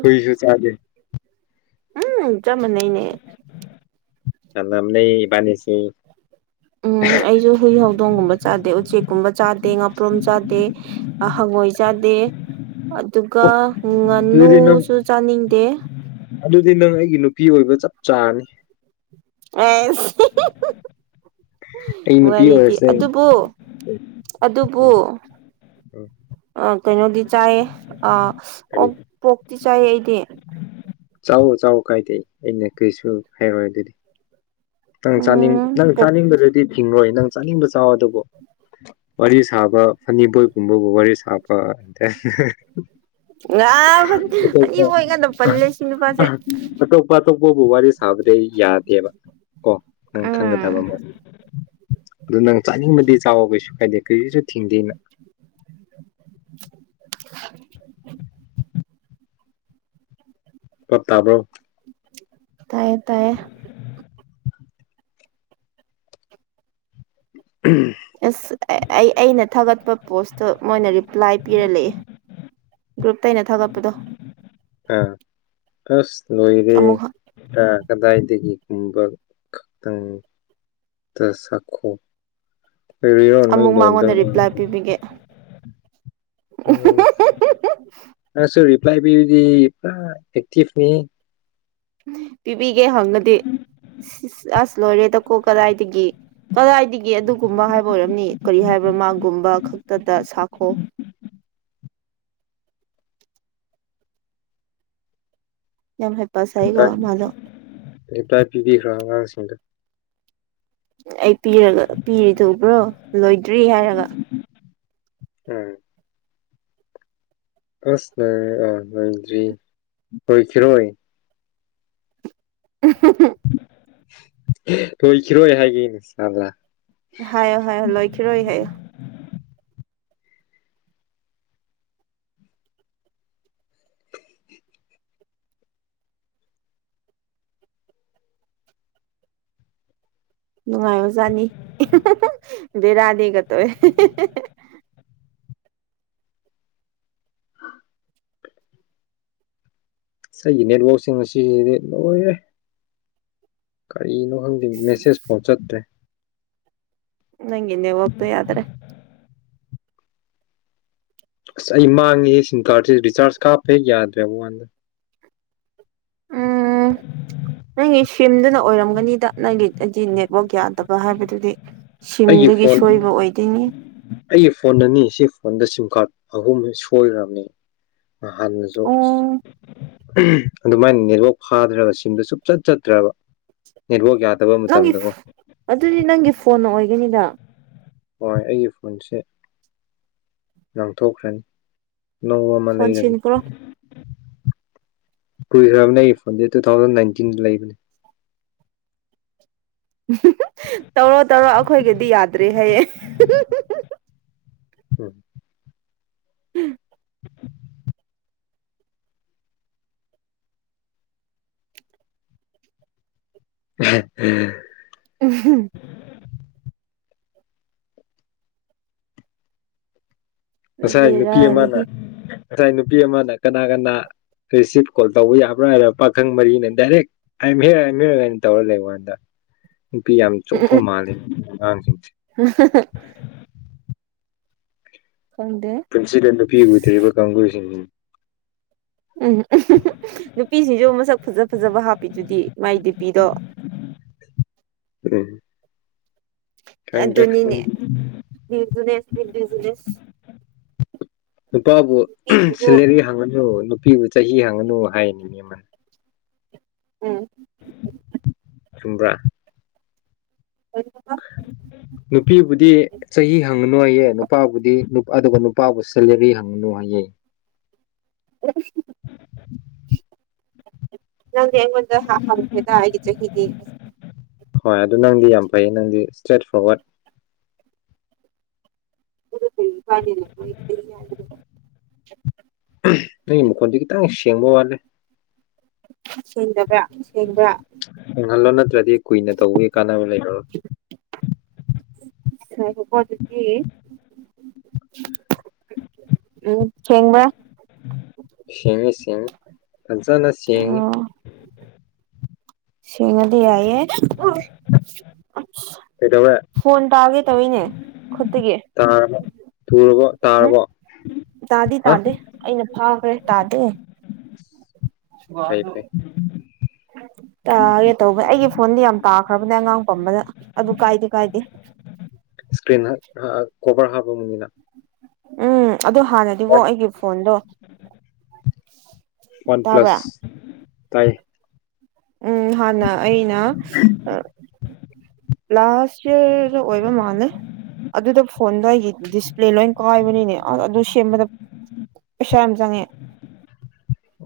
ꯍꯣꯏꯁꯨꯨ ꯆꯂꯦ ꯑꯝ ꯆꯝ ꯂꯩꯕꯥꯅꯤꯁꯤ ꯎꯝ [inaudible] ꯑꯩꯁꯨ ꯍꯨꯏ ꯍꯧꯗꯣꯡꯒꯨꯝꯕ ꯆꯥꯗꯦ ꯎꯆꯦꯛꯀꯨꯝꯕ ꯆꯥꯗꯦ ꯉꯥꯄ꯭ꯔꯣꯝ ꯆꯥꯗꯦ ꯍꯪꯒꯣꯏ ꯆꯥꯗꯦ ꯑꯗꯨꯒ ꯑꯣ ꯑꯗꯨꯗꯤ ꯅꯪ ꯉꯥꯅꯨꯁꯨ ꯆꯥꯅꯤꯡꯗꯦ ꯑꯗꯨꯗꯤ ꯅꯪ ꯑꯩꯒꯤ ꯅꯨꯄꯤ ꯑꯣꯏꯕ ꯆꯞ ꯆꯥꯔꯅꯤ ꯑ ꯎꯝ ꯋꯥꯔꯤꯗꯤ ꯑꯗꯨꯕꯨ ꯑꯗꯨꯕꯨ ꯎ ꯑ ꯀꯩꯅꯣꯗꯤ ꯆꯥꯏꯌꯦ ꯑ ꯑꯣ ꯄꯣꯛꯇꯤ ꯆꯥꯏꯌꯦ ꯑꯩꯗꯤ ꯆꯥꯎ ꯆꯥꯎ ꯀꯥꯏꯗꯦ ꯑꯩꯅ ꯀꯔꯤꯁꯨ ꯍꯥꯏꯔꯣꯏ ꯑꯗꯨꯗꯤ ꯅꯪ ꯆꯥꯅꯤꯡ ꯎꯝ ꯅꯪ ꯄꯣꯛ ꯆꯥꯅꯤꯡꯕꯗꯨꯗꯤ ꯊꯤꯡꯔꯣꯏ ꯅꯪ ꯆꯥꯅꯤꯡꯕ ꯆꯋ ꯑꯗꯨꯕꯨꯣ ꯋꯥꯔꯤ ꯁꯥꯕ ꯐꯅꯤꯕꯣꯏꯒꯨꯝꯕꯕꯨ ꯋꯥꯔꯤ ꯁꯥꯕ ꯑꯇ ꯉꯥ ꯐꯅꯤꯕ ꯑꯣꯏꯀꯥꯟꯗ ꯄꯜꯂꯦ ꯁꯤ ꯅꯨꯄꯥꯁꯦ ꯑꯇꯣꯞꯄꯥꯇꯞ ꯑꯩꯕꯣꯕꯨ ꯋꯥꯔꯤ ꯁꯥꯕꯗꯤ ꯑꯩ ꯌꯥꯗꯦꯕ ꯀꯣ ꯅꯪ ꯈꯪꯒꯗꯕ ꯎꯝ ꯑꯃ ꯑꯗꯨ ꯅꯪ ꯆꯥꯅꯤꯡꯕꯗꯤ ꯆꯥꯎꯑꯣ ꯀꯩꯁꯨ ꯀꯥꯏꯗꯦ ꯀꯩ ꯀꯩꯁꯨ ꯊꯤꯡꯗꯦ ꯅꯪ [inaudible] [inaudible] ꯄꯠꯇꯥꯕ꯭ꯔꯣ ꯇꯥꯏꯌꯦ ꯇꯥꯏꯌꯦ ꯑꯁ ꯑꯩ ꯑꯩꯅ ꯊꯥꯒꯠꯄ ꯄꯣꯁꯇꯣ ꯃꯣꯏꯅ ꯔꯤꯄ꯭ꯂꯥꯏ ꯄꯤꯔꯂꯛꯑꯦ ꯒ꯭ꯔꯨꯞꯇꯩꯅ ꯊꯥꯒꯠꯄꯗꯣ ꯑ ꯑꯁ ꯑꯃꯨꯛ ꯂꯣꯏꯔꯦꯀꯗꯏꯗ ꯨꯝꯕ [unintelligible] ꯈꯛꯇꯪꯗ ꯆꯈꯣ ꯐ ꯍꯅꯣ ꯑꯃꯨꯛ ꯇ ꯃꯉꯣꯟꯗ ꯔꯤꯄ꯭ꯂꯥꯏ ꯄꯤꯕꯤꯒꯦ ꯑ ꯁꯔꯤ ꯂꯥꯏꯕ꯭ꯔꯦꯔꯤ ꯄꯨꯔꯥ ꯑꯦꯛꯇꯤꯚꯅꯤ ꯄꯤꯕꯤꯒꯦ ꯍꯪꯉꯗꯤ ꯑꯁ ꯂꯣꯏꯔꯦꯗꯀꯣ ꯀꯗꯥꯏꯗꯒꯤ ꯀꯗꯥꯏꯗꯒꯤ ꯑꯗꯨꯒꯨꯝꯕ ꯍꯥꯏꯕ ꯑꯣꯏꯔꯝꯅꯤ ꯀꯔꯤ ꯍꯥꯏꯕ꯭ꯔꯥ ꯃꯥꯒꯨꯝꯕ ꯈꯛꯇꯗ ꯁꯥꯈꯣ ꯎꯝ ꯌꯥꯝ ꯍꯩꯄꯥ ꯁꯥꯏꯀꯣ ꯃꯥꯗꯣ ꯇꯥꯏ ꯄꯤꯕꯤꯈ꯭ꯔꯣ ꯑꯉꯥꯡꯁꯤꯡꯗ ꯑꯩ ꯄꯤꯔꯒ ꯄꯤꯔꯤ ꯇꯧꯕ꯭ꯔꯣ ꯂꯣꯏꯗ꯭ꯔꯤ ꯍꯥꯏꯔꯒ ꯎꯝ ꯑꯁ ꯅ ꯑꯣꯏꯗ꯭ꯔꯤ ꯍꯣꯏ ꯈꯔꯣꯏ [inaudible] ꯂꯣꯏꯈꯤꯔꯣꯏ ꯍꯥꯏꯒꯦ ꯏꯁꯥꯜꯂꯥ ꯍꯥꯏꯌꯣ ꯍꯥꯏꯌꯣ ꯂꯣꯏꯈꯤꯔꯣꯏ ꯍꯥꯏꯌꯣ ꯅꯨꯡꯉꯥꯏꯖꯥꯅꯤ ꯕꯔꯥꯅꯤꯒ ꯇ ꯁ ꯅꯦꯠꯕꯛꯁꯤꯡ ꯌꯥ ꯀꯔꯤꯅꯣ ꯈꯪꯗꯦ ꯃꯦꯁꯦꯁ ꯐꯥꯎ ꯆꯠꯇ꯭ꯔꯦ ꯅꯪ ꯏꯅꯦ ꯑꯣꯄ ꯌꯥꯗ꯭ꯔꯦ ꯑꯁ ꯑꯩ ꯃꯥꯡꯉꯤ ꯁꯤꯝ ꯀꯥꯔꯗꯁꯦ ꯔꯤꯆꯥꯔꯖ ꯀꯥꯞꯄ ꯍꯦꯛ ꯌꯥꯗ꯭ꯔꯦꯕ ꯋꯥꯟꯗ ꯎꯝ ꯎ ꯅꯪꯒꯤ ꯁꯤꯝꯗꯨꯅ ꯑꯣꯏꯔꯝꯒꯅꯤꯗ ꯅꯪꯒꯤ ꯍꯥꯏꯗꯤ ꯅꯦꯠꯋꯥꯛ ꯌꯥꯗꯕ ꯍꯥꯏꯕꯗꯨꯗꯤ ꯑꯩꯒꯤ ꯁꯤꯝꯗꯒꯤ ꯐꯣꯟ ꯁꯣꯏꯕ ꯑꯣꯏꯗꯣꯏꯅꯤ ꯑꯩꯒꯤ ꯐꯣꯟ ꯑꯅꯤ ꯁꯤ ꯑꯩꯉꯣꯟꯗ ꯁꯤꯝ ꯀꯥꯔꯗ ꯑꯍꯨꯝ ꯁꯣꯏꯈꯔꯕꯅꯤ ꯍꯥꯟꯅꯁꯨ ꯑꯣ ꯑꯁ ꯑꯗꯨꯃꯥꯏꯅ ꯅꯦꯠꯋꯥꯛ ꯐꯥꯗ꯭ꯔꯒ ꯁꯤꯝꯗ ꯁꯨꯞꯆꯠ ꯆꯠꯇ꯭ꯔꯕ ꯅꯦꯠꯋꯥꯛ ꯌꯥꯗ ꯅꯪꯒꯤ ꯑꯗꯨꯗꯤ ꯅꯪꯒꯤ ꯐꯣꯟ ꯑꯣꯏꯒꯅꯤꯗ ꯍꯣꯏ ꯑꯩꯒꯤ ꯐꯣꯟꯁꯦ ꯂꯪꯊꯣꯛꯈ꯭ꯔꯅꯤ ꯑꯅꯧꯕ ꯑꯃ ꯐꯣꯟ ꯂꯩꯔꯒꯦ ꯁꯤꯟꯈ꯭ꯔꯣ ꯀꯨꯏꯈ꯭ꯔꯕꯅꯦ ꯑꯩ ꯐꯣꯟꯖꯦ ꯇꯨ ꯊꯥꯎꯖꯟ ꯅꯥꯏꯟꯇꯤꯟ ꯗ ꯂꯩꯕꯅꯦ ꯎ ꯍꯨꯝ ꯍꯨꯝ ꯇꯧꯔꯣ ꯇꯧꯔꯣ ꯑꯈꯣꯏꯒꯤꯗꯤ ꯌꯥꯗ꯭ꯔꯦ ꯍꯥꯏꯌꯦ ꯑꯍꯦ ꯍꯨꯝ ꯍꯨꯝ ꯍꯨꯝ ꯎꯝ ꯎꯝ [inaudible] ꯂꯧꯁꯤꯟꯕ ꯉꯝꯗꯕ ꯎꯍꯨꯝ ꯉꯁꯥꯏ ꯅꯨꯄꯤ ꯑꯃꯅ ꯕꯦꯔꯥꯅꯤꯍꯦ ꯉꯁꯥꯏ ꯅꯨꯄꯤ ꯑꯃꯅ ꯀꯅꯥ ꯀꯅꯥ ꯔꯤꯁꯤꯚ ꯀꯣꯜ ꯇꯧꯕ ꯌꯥꯕ꯭ꯔꯥ ꯍꯥꯏꯗ ꯄꯥꯈꯪ ꯃꯔꯤꯅ ꯗꯥꯏꯔꯦꯛ ꯑꯥꯏꯝ ꯍꯤꯌꯔ ꯑꯥꯏꯝ ꯍꯤꯌꯔꯒꯥꯏꯅ ꯇꯧꯔ ꯂꯩꯍꯧꯕ ꯋꯥꯅꯤꯗ ꯅꯨꯄꯤ ꯌꯥꯝ ꯆꯣꯞꯄ ꯃꯥꯜꯂꯦ ꯑꯉꯥꯡꯁꯤꯡꯁꯦ ꯈꯪꯗꯦ ꯄꯨꯟꯁꯤꯗ ꯅꯨꯄꯤ ꯎꯗ꯭ꯔꯤꯕ ꯀꯥꯡꯕꯨꯁꯤꯡꯅꯤ ꯎꯝ ꯎꯝ ꯍꯨꯝ ꯍꯨꯝ ꯅꯨꯄꯤꯁꯤꯡꯁꯨ ꯃꯁꯛ ꯐꯖ ꯐꯖꯕ ꯍꯥꯞꯄꯤꯗꯨꯗꯤ ꯃꯥꯏ ꯗꯤꯄꯤꯗꯣ ꯎꯝ ꯈꯪꯗ꯭ꯔꯦ ꯑꯗꯨꯅꯤꯅꯦ ꯕꯤꯖꯤꯅꯦꯁꯅꯦ ꯕꯤꯖꯤꯅꯦꯁ ꯅꯨꯄꯥꯕꯨ ꯅꯨꯄꯤꯁꯤꯡꯁꯨ ꯁꯦꯂꯔꯤ ꯍꯡꯉꯅꯨ ꯅꯨꯄꯤꯕꯨ ꯆꯍꯤ ꯍꯡꯉꯅꯨ ꯍꯥꯏꯅꯤꯅꯦ ꯑꯃꯅ ꯎꯝ ꯆꯨꯝꯕ꯭ꯔꯥ ꯅꯨꯄꯤꯕꯨꯗꯤ ꯆꯍꯤ ꯍꯪꯉꯅꯨꯌꯦ ꯅꯨꯄꯥꯕꯨꯗꯤ ꯅꯨꯞ ꯑꯗꯨꯒ ꯅꯨꯄꯥꯕꯨ ꯁꯦꯂꯔꯤ ꯍꯪꯉꯅꯨ ꯍꯥꯏꯌꯦ ꯎ ꯍ ꯅꯪꯗꯤ ꯑꯩꯉꯣꯟꯗ ꯍꯥ ꯍꯪꯈ꯭ꯔꯦꯗ ꯑꯩꯒꯤ ꯆꯍꯤꯗꯤ ꯍꯣꯏ ꯑꯗꯨ ꯅꯪꯗꯤ ꯌꯥꯝ ꯐꯩꯌꯦ ꯅꯪꯗꯤ ꯏꯁꯇ꯭ꯔꯦꯠ ꯐꯣꯔꯋꯥꯔꯗ ꯂꯧꯁꯤꯟꯕ ꯉꯝꯗꯕ ꯎꯝ ꯅꯪꯒꯤ ꯃꯈꯣꯟꯗꯤ ꯈꯤꯇꯪ ꯁꯦꯡꯕ ꯋꯥꯠꯂꯦ ꯁꯦꯡꯗꯕ꯭ꯔꯥ ꯁꯦꯡꯕ꯭ꯔꯥ ꯎꯡꯍꯜꯂꯣ ꯅꯠꯇ꯭ꯔꯗꯤ ꯀꯨꯏꯅ ꯇꯧꯕꯒꯤ ꯀꯥꯟꯅꯕ ꯂꯩꯔꯔꯣꯏ ꯏꯁ ꯉꯥꯏꯈꯣꯀꯣ ꯑꯗꯨꯗꯤ ꯎꯝ ꯁꯦꯡꯕꯥ ꯁꯦꯡꯉꯦ ꯁꯦꯡꯉꯤ ꯐꯖꯅ ꯁꯦꯡꯉꯤ ꯑꯣ ꯁꯦꯡꯉꯗꯤ ꯌꯥꯏꯌꯦ ꯀꯩꯗꯧꯔꯦ ꯐꯣꯟ ꯇꯥꯒꯦ ꯇꯧꯋꯤꯅꯦ ꯈꯨꯠꯇꯒꯤ ꯇꯥꯔꯕꯣ ꯊꯨꯔꯕꯣ ꯎꯝ ꯇꯥꯔꯕꯣ ꯇꯥꯗꯤ ꯍꯥ ꯇꯥꯗꯦ ꯑꯩꯅ ꯐꯥꯈ꯭ꯔꯦ ꯇꯥꯗꯦ ꯐꯩ ꯐꯩ ꯇꯥꯒꯦ ꯇꯧꯕꯅꯦ ꯑꯩꯒꯤ ꯐꯣꯟꯗꯤ ꯌꯥꯝ ꯇꯥꯈ꯭ꯔꯕꯅꯦ ꯑꯉꯥꯡ ꯄꯝꯕꯗ ꯑꯗꯨ ꯀꯥꯏꯗꯤ ꯀꯥꯏꯗꯦ ꯕꯝꯅꯤꯅ ꯎꯝ ꯑꯗꯨ ꯍꯥꯟꯅꯗꯤꯕꯣ ꯑꯩꯒꯤ ꯐꯣꯟꯗꯣ ꯋꯥꯟ ꯇꯥꯕ꯭ꯔꯥ ꯄ꯭ꯂꯁ ꯇꯥꯏ ꯎꯝ ꯍꯥꯟꯅ ꯑꯩꯅ ꯑ ꯂꯥꯁ ꯏꯌꯔꯗ ꯑꯣꯏꯕ ꯃꯥꯟꯂꯦ ꯑꯗꯨꯗ ꯐꯣꯟꯗꯣ ꯑꯩꯒꯤ ꯗꯤꯁꯄ꯭ꯂꯦ ꯂꯣꯏ ꯀꯥꯏꯕꯅꯤꯅꯦ ꯑ ꯑꯗꯨ ꯁꯦꯝꯕꯗ ꯄꯩꯁꯥ ꯌꯥꯝ ꯆꯪꯉꯦ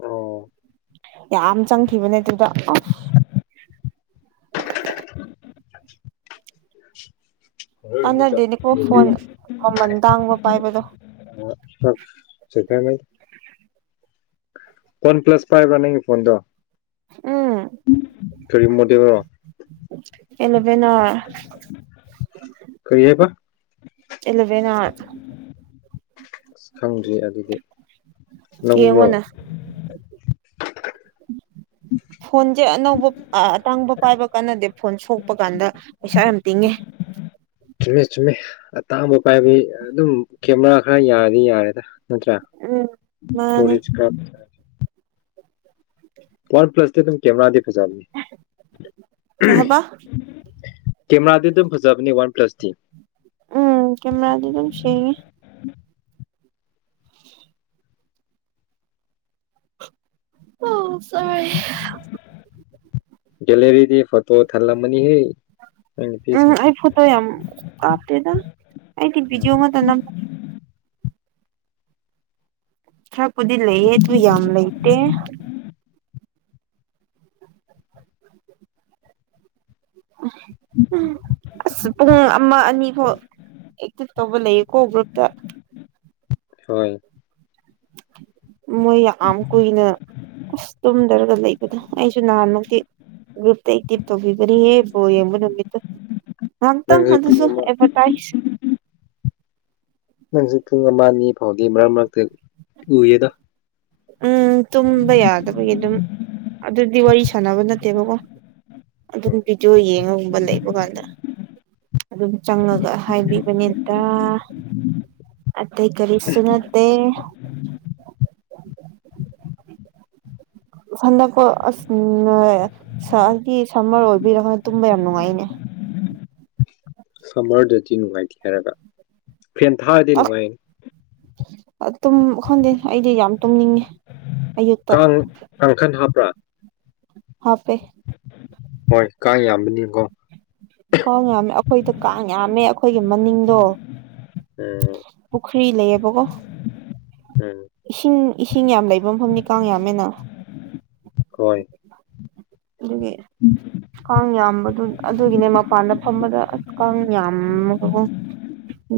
ꯑꯣ ꯌꯥꯝ ꯆꯪꯈꯤꯕꯅꯦ ꯑꯗꯨꯗ ꯑꯁ [unintelligible] ꯂꯧꯁꯤꯟꯕ ꯀꯥꯟꯅꯗꯦꯅꯦꯀꯣ ꯐꯣꯟ ꯃꯃꯜ ꯇꯥꯡꯕ ꯄꯥꯏꯕꯗꯣ ꯉꯝꯗꯕ ꯁꯤꯈꯥꯏ ꯃꯗꯤ ꯋꯥꯟ ꯄ꯭ꯂꯁ ꯄꯥꯏꯕ꯭ꯔꯥ ꯅꯪꯒꯤ ꯐꯣꯟꯗꯣ ꯎꯝ ꯀꯔꯤ ꯃꯣꯗꯦꯜ ꯔꯣ ꯑꯦꯂꯣꯚꯟ ꯅ ꯀꯔꯤ ꯍꯥꯏꯕ ꯏꯂꯕꯅꯒ ꯑꯁ ꯈꯪꯗ꯭ꯔꯤ ꯑꯗꯨꯗꯤ ꯂꯧꯕ꯭ꯔꯣ ꯌꯦꯡꯉꯣꯅ ꯐꯣꯟꯁꯦ ꯑꯅꯧꯕ ꯑꯇꯥꯡꯕ ꯄꯥꯏꯕ ꯀꯥꯟꯅꯗꯦ ꯐꯣꯟ ꯁꯣꯛꯄ ꯀꯥꯟꯗ ꯄꯩꯁꯥ ꯌꯥꯝ ꯇꯤꯡꯉꯦ ꯆꯨꯝꯃꯦ ꯆꯨꯝꯃꯦ ꯑꯇꯥꯡꯕ ꯄꯥꯏꯕꯩ ꯑꯗꯨꯝ ꯀꯦꯃꯦꯔꯥ ꯈꯔ ꯌꯥꯔꯗꯤ ꯌꯥꯔꯦꯗ ꯅꯠꯇ꯭ꯔꯥ ꯎꯝ ꯃꯥꯅꯤ ꯇꯔꯤ ꯋꯥꯟ ꯄ꯭ꯂꯁ ꯇꯤ ꯑꯗꯨꯝ ꯀꯦꯃꯦꯔꯗꯤ ꯐꯖꯥꯕꯅꯦ ꯀꯩ ꯍꯥꯏꯕ ꯀꯦꯃꯦꯔꯥꯗꯤ ꯑꯗꯨꯝ ꯐꯖꯕꯅꯤ ꯋꯥꯟ ꯄ꯭ꯂꯁꯇꯤ ꯎꯝ ꯀꯦꯃꯦꯔꯗꯤ ꯑꯗꯨꯝ ꯁꯦꯡꯒꯦ ꯆꯔꯦ꯫ ꯒꯦꯂꯔꯤꯗꯤ ꯐꯣꯇꯣ ꯊꯜꯂꯝꯃꯅꯤ ꯍꯦ ꯎꯝ ꯑꯩ ꯐꯣꯇꯣ ꯌꯥꯝ ꯀꯞꯇꯦꯗ ꯑꯩꯗꯤ ꯕꯤꯗꯤꯌꯣ ꯎꯝ ꯃꯇꯥ ꯅꯝ ꯈꯔꯄꯨꯗꯤ ꯂꯩꯌꯦ ꯑꯗꯨ ꯌꯥꯝ ꯂꯩꯇꯦ ꯑꯁ ꯄꯨꯡ ꯑꯃ ꯑꯅꯤ ꯐꯥꯎ ꯇꯧꯕ ꯂꯩꯌꯦꯀꯣ ꯒ꯭ꯔꯨꯞꯇ ꯍꯣꯏ ꯃꯣꯏ ꯑꯝ ꯀꯨꯏꯅ ꯑꯁ ꯇꯨꯝꯗꯔꯒ ꯂꯩꯕꯗꯣ ꯑꯩꯁꯨ ꯅꯍꯥꯟꯃꯛꯇꯤ ꯒ꯭ꯔꯨꯞꯇ ꯇꯩ ꯇꯕꯅꯤꯍꯦ ꯕꯥꯜ ꯌꯦꯡꯕ ꯅꯃꯤꯠꯇ ꯉꯇꯪ ꯅꯪꯁꯨ ꯄꯨꯡ ꯑꯗꯨꯁꯨ ꯑꯃ ꯑꯦꯗꯚꯔꯇꯥꯏꯁ ꯅꯪꯁꯨ ꯄꯨꯡ ꯑꯃ ꯑꯅꯤ ꯐꯥꯎꯗꯤ ꯃꯔꯛ ꯃꯔꯛꯇ ꯎꯏꯌꯦꯗ ꯎꯝ ꯇꯨꯝꯕ ꯌꯥꯗꯕꯒꯤ ꯑꯗꯨꯝ ꯑꯗꯨꯗꯤ ꯋꯥꯔꯤ ꯁꯥꯟꯅꯕ ꯅꯠꯇꯦꯕꯀꯣ ꯑꯗꯨꯝ ꯎꯝ ꯚꯤꯗꯤꯑꯣ ꯌꯦꯡꯉꯕ ꯂꯩꯕ ꯀꯥꯟꯗ ꯑꯗꯨꯝ ꯆꯪꯉꯒ ꯍꯥꯏꯕꯤꯕꯅꯦꯗ ꯑꯇꯩ ꯀꯔꯤꯁꯨ ꯅꯠꯇꯦ ꯍꯤ ꯍꯟꯗꯛꯄꯣ ꯑꯁ ꯁꯥꯒꯤ ꯁꯝꯃꯔ ꯑꯣꯏꯕꯩꯔ ꯇꯨꯝꯕ ꯌꯥꯝ ꯅꯨꯡꯉꯥꯏꯅꯦ ꯁꯝꯃꯔꯗꯗꯤ ꯅꯨꯡꯉꯥꯏꯇꯦ ꯍꯥꯏꯔꯒ ꯐꯦꯟ ꯊꯥꯔꯗꯤ ꯅꯨꯡꯉꯥꯏꯌꯦ ꯑꯥꯇꯨꯝ ꯈꯪꯗꯦ ꯑꯩꯗꯤ ꯌꯥꯝ ꯇꯨꯝꯅꯤꯡꯉꯦ ꯑꯌꯨꯛꯇ ꯀꯥꯡ ꯀꯪꯈꯥꯟ ꯍꯞꯄꯔꯥ ꯍꯞꯄꯦ ꯍꯣꯏ ꯀꯥꯡ ꯌꯥꯝꯕꯅꯤꯀꯣ ꯀꯥꯡ ꯌꯥꯝꯃꯦ ꯑꯩꯈꯣꯏꯗ ꯀꯥꯡ ꯌꯥꯝꯃꯦ ꯑꯩꯈꯣꯏꯒꯤ ꯃꯅꯤꯡꯗꯣ ꯎꯝ ꯄꯨꯈꯔꯤ ꯂꯩꯌꯦꯕꯣ ꯀꯣ ꯎꯝ ꯏꯁꯤꯡ ꯏꯁꯤꯡ ꯌꯥꯝ ꯂꯩꯕ ꯃꯐꯝꯗꯤ ꯀꯥꯡ ꯌꯥꯝꯃꯦꯅ ꯍꯣꯏ ꯑꯗꯨꯒꯤ ꯀꯥꯡ ꯌꯥꯝꯕꯗꯨ ꯑꯗꯨꯒꯤꯅꯦ ꯃꯄꯥꯟꯗ ꯐꯝꯕꯗ ꯀꯥꯡ ꯌꯥꯝꯃꯒ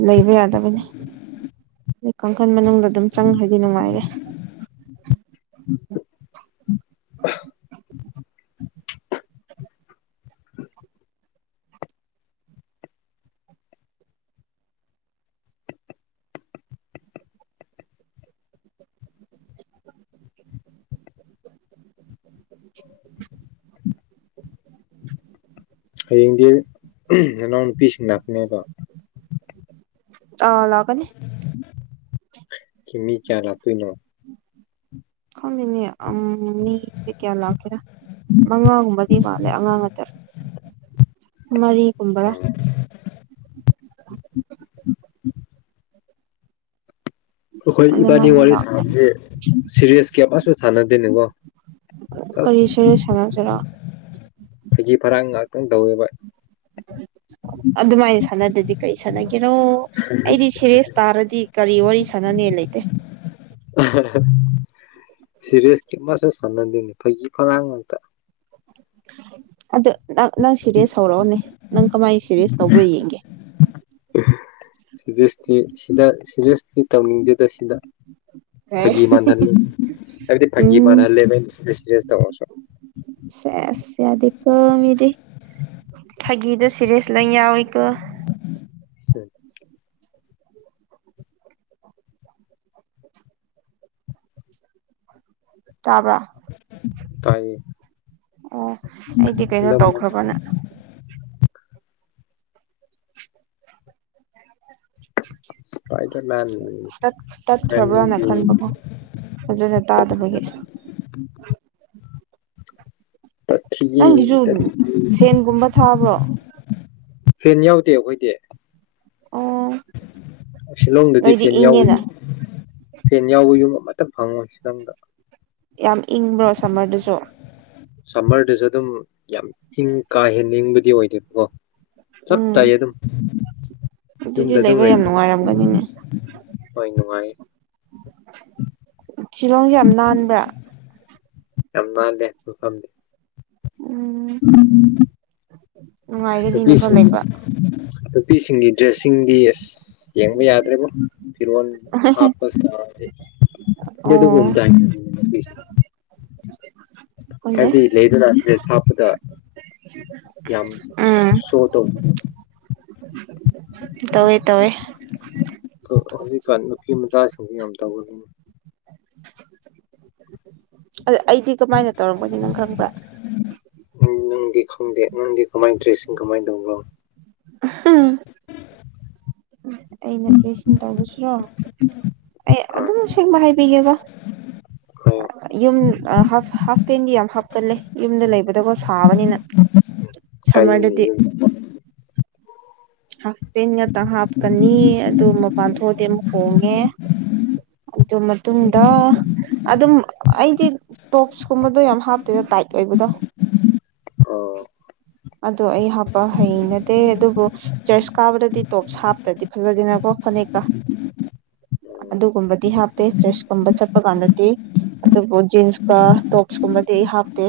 ꯂꯩꯕ ꯌꯥꯗꯕꯅꯤ ꯑ ꯀꯥꯡꯈꯜ ꯃꯅꯨꯡꯗ ꯑꯗꯨꯝ ꯆꯪꯈ꯭ꯔꯗꯤ ꯅꯨꯡꯉꯥꯏꯔꯦ ꯎꯝ ꯗ ꯍꯌꯦꯡꯗꯤ ꯅꯅꯥꯎ ꯅꯨꯄꯤꯁꯤꯡ ꯂꯥꯛꯀꯅꯦꯕ ꯑ ꯂꯥꯛꯀꯥꯅꯤ ꯃꯤ ꯀꯌꯥ ꯂꯛꯇꯣꯏꯅꯣ ꯈꯪꯗꯦꯅꯦ ꯎꯝ ꯃꯤ ꯗꯤ ꯀꯌꯥ ꯂꯥꯛꯀꯦꯔ ꯃꯉꯥꯒꯨꯝꯕꯗꯤ ꯃꯥꯜꯂꯦ ꯑꯉꯥꯡ ꯉꯥꯛꯇ ꯃꯔꯤꯒꯨꯝꯕꯔꯥ [inaudible] ꯑꯩꯈꯣꯏ ꯏꯕꯥꯅꯤ ꯑꯗꯨꯃꯥꯏꯅ ꯋꯥꯔꯤ ꯂꯥꯛꯈ꯭ꯔꯦ ꯁꯥꯟꯅꯕꯁꯦ ꯁꯤꯦꯔꯤꯌꯥꯁ ꯀꯌꯥꯁꯨ ꯁꯥꯟꯅꯗꯦꯅꯤꯀꯣ ꯀꯔꯤ ꯁꯔꯦ ꯁꯥꯟꯅꯁꯤꯔꯣ ꯐꯒꯤ ꯐꯔꯥ ꯉꯍꯥꯛꯇꯪ ꯇꯧꯋꯦꯕ ꯑꯗꯨꯃꯥꯏꯅ ꯁꯥꯟꯅꯗꯗꯤ ꯀꯔꯤ ꯁꯥꯟꯅꯒꯦ ꯀꯩꯅꯣ ꯑꯩꯗꯤ ꯁꯤꯔꯦꯁ ꯇꯥꯔꯗꯤ ꯀꯔꯤ ꯋꯥꯔꯤ ꯁꯥꯟꯅꯅꯦ ꯂꯩꯇꯦ [unintelligible] ꯁꯤꯔꯤꯁ ꯀ ꯑꯃꯁꯁꯨ ꯁꯥꯟꯅꯗꯦꯅꯤ ꯐꯩꯒꯤ ꯐꯔꯥꯡ ꯉꯥꯛꯇ ꯑꯗ ꯅꯪ ꯅꯪ ꯁꯤꯔꯦ ꯍꯧꯔꯛꯑꯣꯅꯦ ꯅꯪ ꯀꯃꯥꯏꯅ ꯁꯤꯔꯦ ꯇꯧꯕ꯭ꯔ ꯌꯦꯡꯒꯦ ꯁꯤꯔꯤꯁꯇꯤ ꯁꯤꯗ ꯁꯤꯦꯔꯤꯁꯇꯤ ꯇꯧꯅꯤꯡꯗꯦꯗ ꯁꯤꯗ ꯐꯥꯒꯤ ꯃꯥꯟꯍꯜꯂꯤ ꯍꯥꯏꯕꯗꯤ ꯐꯥꯒꯤ ꯎꯝ ꯃꯥꯟꯍꯜꯂꯦꯕꯁꯤꯁ ꯇꯧꯔꯁꯨ ꯁꯦ ꯌꯥꯗꯦꯀꯣ ꯃꯤꯗꯤ ꯐꯥꯒꯤꯗ ꯁꯤꯦꯔꯦꯁ ꯂꯪ ꯌꯥꯎꯏꯤꯀꯣ [inaudible] ꯇꯥꯕ꯭ꯔ ꯇꯥꯏꯌꯦ ꯑꯣ ꯑꯩꯗꯤ ꯀꯩꯅꯣ ꯇꯧꯈ꯭ꯔꯕꯅ ꯏꯁꯄꯥꯏꯗꯔ ꯃꯦꯟ ꯇ ꯇꯥꯛ ꯕ꯭ꯔꯥꯟ ꯈꯕ ꯅ꯭ꯌꯨ ꯗꯦ ꯅꯅꯥꯈꯥꯟꯕ ꯐꯖꯅ ꯇꯥ ꯑꯗꯨꯕ [unintelligible] ꯇꯊ꯭ꯔꯤ ꯌꯦꯦ ꯇ ꯅꯪꯒꯤꯁꯨ ꯐꯦꯟꯒꯨꯝꯕ ꯊꯥꯕ꯭ꯔꯣ ꯐꯦꯟ ꯌꯥꯎꯗꯦ ꯑꯩꯈꯣꯏꯗꯤ ꯑꯣ ꯁꯤꯂꯣꯡꯗꯗꯤ ꯅꯣꯏꯗꯤ ꯐꯦꯟ ꯌꯥꯎꯕ ꯏꯪꯉꯦꯅ ꯌꯨꯝ ꯐꯦꯟ ꯌꯥꯎꯕ ꯌꯨꯝ ꯑꯃꯇ ꯐꯪꯉꯣꯏꯁꯤꯗꯪꯗ ꯌꯥꯝ ꯏꯪꯕ꯭ꯔꯣ ꯁꯝꯃꯔꯗꯨꯁꯨ ꯁꯝꯃꯔꯗꯨꯁꯨ ꯑꯗꯨꯝ ꯌꯥꯝ ꯏꯪ ꯀꯥꯍꯦꯟ ꯅꯤꯡꯕꯗꯤ ꯑꯣꯏꯗꯦꯕꯀꯣ ꯆꯞ ꯎꯝ ꯇꯥꯏꯌꯦ ꯑꯗꯨꯝ ꯑꯗꯨꯗꯤ ꯌꯨꯝꯗ ꯑꯗꯨꯝ ꯂꯩꯕ ꯂꯩꯕꯅꯦ [unintelligible] ꯎꯝ ꯁꯤꯂꯣꯡꯁꯦ ꯌꯥꯝ ꯅꯥꯟꯕ꯭ꯔꯥ ꯌꯥꯝꯝꯅ ꯂꯩꯦꯍꯦ ꯎꯝ ꯎꯝ ꯅꯨꯡꯉꯥꯏꯒꯅꯤꯅꯦꯀꯣ ꯅꯨꯁ ꯂꯩꯕ ꯅꯨꯄꯤꯁꯤꯡꯒꯤ ꯗ꯭ꯔꯦꯁꯁꯤꯡꯗꯤ ꯑꯦꯁ ꯌꯦꯡꯕ ꯌꯥꯗ꯭ꯔꯦꯕ ꯐꯤꯔꯣꯜ ꯍꯥꯞꯄꯁꯤ ꯑꯣ ꯑꯗꯨ ꯨꯝꯃꯗꯥ ꯈꯪꯗꯦ ꯍꯥꯏꯕꯗꯤ ꯂꯩꯗꯨꯅ ꯗ꯭ꯔꯦꯁ ꯍꯥꯞꯄꯗ ꯌꯥꯝꯌꯥꯝ ꯎꯝ ꯁꯣꯇꯧ ꯇꯋꯦ ꯇꯋꯦ ꯑ ꯍꯧꯖꯤꯛꯀꯥꯟ ꯅꯨꯄꯤ ꯃꯆꯥꯁꯤꯡꯁ ꯌꯥꯝ ꯇꯧꯧꯕꯒꯤꯅꯦ ꯑꯗ ꯑꯩꯗꯤ ꯀꯃꯥꯏꯅ ꯇꯧꯔꯝꯒꯅꯤ ꯅꯪ ꯈꯪꯕ꯭ꯔ ꯅꯪꯗꯤ ꯈꯪꯗꯦ ꯅꯪꯗꯤ ꯀꯃꯥꯏ ꯗ꯭ꯔꯦꯁꯁꯤꯡ ꯀꯃꯥꯏꯅ ꯇꯧꯕꯕ꯭ꯔꯣ ꯑꯝ ꯇꯧꯁꯤꯔꯣ ꯑꯩ ꯍꯣꯏ ꯑꯗꯨꯝ ꯁꯦꯡꯕ ꯍꯥꯏꯕꯤꯒꯦꯕ ꯍꯥꯏꯌꯣ ꯌꯨꯝ ꯍꯥ ꯍꯥꯐ ꯄꯦꯟꯗꯤ ꯌꯥꯝ ꯍꯥꯞꯀꯜꯂꯦ ꯌꯨꯝꯗ ꯂꯩꯕꯗꯀꯣ ꯁꯥꯕꯅꯤꯅ ꯀꯩ ꯅ ꯁꯝꯃꯔꯗꯗꯤ ꯄꯦꯟ ꯉꯥꯛꯇ ꯍꯥꯞꯀꯅꯤ ꯑꯗꯨ ꯃꯄꯥꯟ ꯊꯣꯛꯑꯗꯤ ꯑꯃꯨꯛ ꯍꯣꯡꯉꯦ ꯑꯗꯨ ꯃꯇꯨꯡꯗ ꯑꯗꯨꯝ ꯑꯩꯗꯤ ꯇꯣꯞꯁꯀꯨꯝꯕꯗꯣ ꯌꯥꯝ ꯍꯥꯞꯇꯦꯅ ꯇꯥꯏꯠ ꯑꯣꯏ ꯕꯨꯗ ꯑꯣ ꯑꯗꯣ ꯑꯩ ꯍꯥꯞꯄ ꯍꯩꯅꯗꯦ ꯑꯗꯨꯕꯨ ꯆꯔꯁ ꯀꯥꯕꯗꯗꯤ ꯇꯣꯞꯁ ꯍꯥꯞꯇ꯭ꯔꯗꯤ ꯐꯖꯗꯦꯅꯀꯣ ꯐꯅꯦꯛꯀ ꯎ ꯑꯗꯨꯒꯨꯝꯕꯗꯤ ꯍꯥꯞꯄꯦ ꯆꯔꯁꯀꯨꯝꯕ ꯆꯠꯄ ꯀꯥꯟꯗꯗꯤ ꯑꯗꯨꯕꯨ ꯖꯤꯟꯁꯀ ꯇꯣꯞꯁ ꯀꯨꯝꯕ ꯑꯩ ꯍꯥꯞꯇꯦ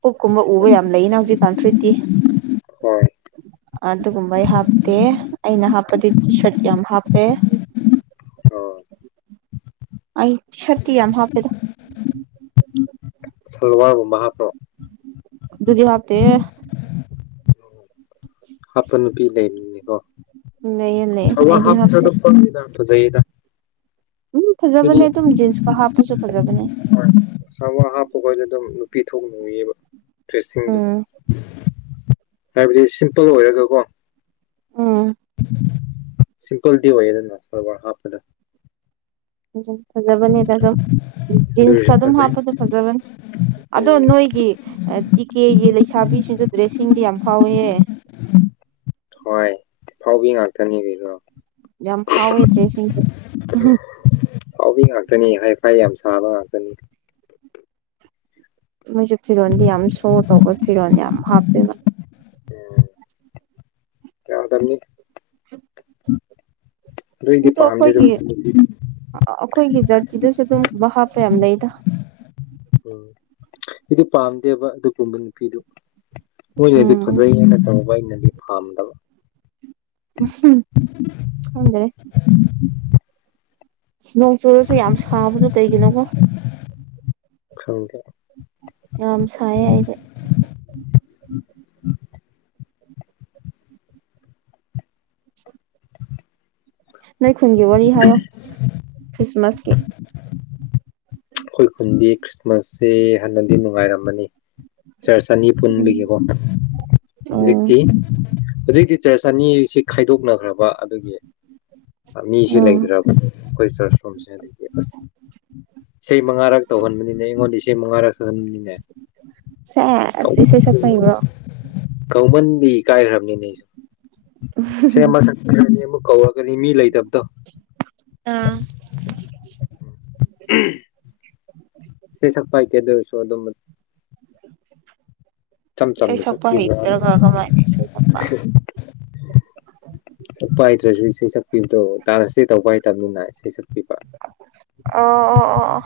ꯄꯨꯛꯀꯨꯝꯕ ꯎꯕ ꯎꯝ ꯌꯥꯝ ꯂꯩꯅ ꯍꯧꯖꯤꯛ ꯄꯥꯟꯊ꯭ꯔꯤꯠꯇꯤ ꯍꯣꯏ ꯑꯗꯨꯒꯨꯝꯕꯩ ꯍꯥꯞꯇꯦ ꯑꯩꯅ ꯍꯥꯞꯄꯗꯤ ꯇꯤ ꯁꯔꯠ ꯀ ꯌꯥꯝ ꯍꯥꯞꯄꯦ ꯑꯣ ꯑꯩ ꯁꯇꯤ ꯌꯥꯝ ꯍꯥꯐꯤ ꯁꯜꯋꯥꯔꯒꯨꯝꯕ ꯍꯥꯞꯄ꯭ꯔꯣ ꯑꯗꯨꯗꯨꯗꯤ ꯍꯥꯞꯇ ꯍꯥꯞꯄ ꯅꯨꯄꯤ ꯂꯩꯃꯤꯅꯦꯀꯣ ꯂꯩꯌꯦ ꯂꯩꯌꯦ ꯊꯋꯥ ꯑꯩꯗꯤ ꯍꯥꯞꯇ ꯍꯥꯞꯇꯦ ꯐꯗ ꯖꯩꯗ ꯎꯝ ꯐꯖꯕꯅꯦ ꯑꯗꯨꯗꯤ ꯑꯗꯨꯝ ꯖꯤꯟꯁꯀ ꯍꯥꯞꯄꯁꯨ ꯐꯖꯕꯅꯦ ꯍꯣꯏ ꯁꯥꯃ ꯍꯥꯞꯄꯈꯣꯏꯁꯨ ꯑꯗꯨꯝ ꯅꯨꯄꯤ ꯊꯣꯛꯅ ꯎꯏꯌꯦꯕ ꯗ꯭ꯔꯦꯁꯁꯤꯡꯗꯣ ꯎꯝ ꯍꯥꯏꯕꯗꯤ ꯁꯤꯝꯄꯜ ꯑꯣꯏꯔꯒꯀꯣ ꯎꯝ ꯁꯤꯝꯄꯜꯗꯤ ꯑꯣꯏꯌꯦ ꯑꯗꯨꯅ ꯁꯔꯋꯥꯔ ꯍꯥꯞꯄꯗ ꯐꯖꯕꯅꯤꯗ ꯑꯗꯨꯝ ꯑꯗꯨ ꯖꯤꯟꯁꯀ ꯑꯣꯏꯔꯁꯨ ꯑꯗꯨꯝ ꯐꯖꯩ ꯍꯥꯞꯄꯗꯣ ꯐꯖꯕꯅꯤ ꯑꯗꯣ ꯎꯝ ꯅꯣꯏ ꯇꯤꯀꯦꯒꯤ ꯂꯩꯁꯥꯕꯤꯁꯤꯡꯁꯨ ꯗ꯭ꯔꯦꯁꯁꯤꯡꯗꯤ ꯌꯥꯝ ꯐꯥꯎꯋꯦꯍꯦ ꯍꯣꯏ ꯐꯥꯎꯕꯤ ꯉꯥꯛꯇꯅꯦ ꯀꯗ꯭ꯔꯣ ꯌꯥꯝ ꯐꯥꯎꯋꯦ ꯗ꯭ꯔꯦꯁꯁꯤꯡꯁꯦ ꯍꯥꯎꯕꯤ ꯉꯥꯛꯇꯅꯤ ꯍꯥꯏ ꯐꯥꯏ ꯌꯥꯝ ꯆꯠ ꯊꯕ ꯀꯅꯤ ꯃꯣꯏꯁꯨ ꯐꯤꯔꯣꯜꯗꯤ ꯌꯥꯝ ꯁꯣ ꯇꯧꯕ ꯐꯤꯔꯣ ꯌꯥꯝ ꯍꯥꯞꯇꯦꯕ ꯎꯝ ꯌꯥꯗꯅꯤ ꯑꯗꯨꯏꯗꯤ ꯑꯣ ꯄꯥꯝꯗꯦ ꯑꯗꯨꯝ ꯑꯩꯈꯣꯏꯒꯤ ꯑꯩꯈꯣꯏꯒꯤ ꯖꯥꯇꯤꯗꯨꯁꯨ ꯑꯗꯨꯝ ꯥꯞ ꯌꯥꯝ ꯅꯗ ꯎꯝ ꯏꯗꯤ ꯄꯥꯝꯗꯦꯕ ꯑꯗꯨꯒꯨꯝꯕ ꯅꯨꯄꯤꯗꯨ ꯃꯣꯏꯅꯗꯤ ꯎꯝ ꯐꯖꯩ ꯍꯥꯏꯅ ꯇꯧꯕ ꯑꯩꯅꯗꯤ ꯄꯥꯝꯗꯕ ꯎꯝ ꯐꯗ꯭ꯔꯦ ꯅꯣꯡ ꯆꯨꯔꯁꯨ ꯌꯥꯝ ꯁꯥꯕꯗꯨꯣ ꯀꯩꯒꯤꯅꯣꯀꯣ ꯈꯪꯗꯦ ꯌꯥꯝ ꯁꯥꯏꯌꯦ ꯑꯩꯅ ꯅꯣꯏ ꯈꯨꯨꯟꯒꯤ ꯋꯥꯔꯤ ꯍꯥꯏꯌꯣ ꯈ꯭ꯔꯤꯁꯃꯥꯁꯀꯤ ꯑꯩꯈꯣꯏ ꯈꯨꯟꯗꯤ ꯈ꯭ꯔꯤꯁꯃꯥꯁꯁꯦ ꯍꯥꯟꯟꯅꯗꯤ ꯅꯨꯡꯉꯥꯏꯔꯝꯃꯅꯤ ꯁꯥꯔ ꯆꯅꯤ ꯎꯝ ꯄꯨꯟꯕꯒꯤꯀꯣ ꯎꯝ ꯍꯧꯖꯤꯛꯇꯤ ꯍꯧꯖꯤꯛꯛꯇꯤꯆꯔꯁꯅꯤꯁꯤ ꯈꯥꯏꯗꯣꯛꯅꯈ꯭ꯔꯕ ꯑꯗꯨꯒꯤ ꯃꯤꯁꯤꯦ ꯎꯝ ꯂꯩꯗ꯭ꯔꯕ ꯑꯩꯈꯣꯏ ꯆꯔꯁ ꯔꯣꯝꯁꯦꯗꯒꯤ ꯑꯁ ꯏꯁꯩ ꯃꯉꯥꯔꯛ ꯇꯧꯍꯟꯕꯅꯤꯅꯦ ꯑꯩꯉꯣꯟꯗ ꯏꯁꯩ ꯃꯉꯥꯔꯛ ꯁꯛꯍꯟꯕꯅꯤꯅꯦ ꯁꯦꯁ ꯏꯁꯩ ꯁꯛꯄ ꯍꯩꯕ꯭ꯔꯣ ꯀꯧꯃꯟ ꯑꯩ ꯀꯥꯏꯈ꯭ꯔꯕꯅꯤꯅꯦ ꯑꯩꯁꯨ ꯁꯦ ꯃꯊꯛ ꯃꯌꯥꯅꯤ ꯑꯃꯨꯛ ꯀꯧꯔꯒꯅꯤ ꯃꯤ ꯂꯩꯇꯕꯗꯣ ꯑꯥ ꯎꯝ ꯎꯝ ꯁꯤ ꯁꯛꯄꯥꯏꯇꯦꯗꯁꯨꯣ ꯑꯗꯨꯣꯝꯝꯕ ꯏꯆꯝ ꯏꯁꯩ ꯆꯝꯅ ꯁꯛꯄ ꯆꯛꯄꯤꯕ ꯍꯩꯇ꯭ꯔꯒ ꯀꯃꯥꯏꯅ ꯏꯁꯩ ꯁꯛꯄ ꯁꯛꯄ ꯍꯇ꯭ꯔꯁꯨ ꯏꯁꯩ ꯁꯛꯄꯤꯕꯗꯣ ꯗꯥꯟꯁꯇꯦ ꯇꯧꯕ ꯍꯇꯕꯅꯤꯅ ꯏꯁꯩ ꯁꯛꯄꯤꯕ ꯑꯣ ꯑꯣ ꯑꯣ ꯑꯣ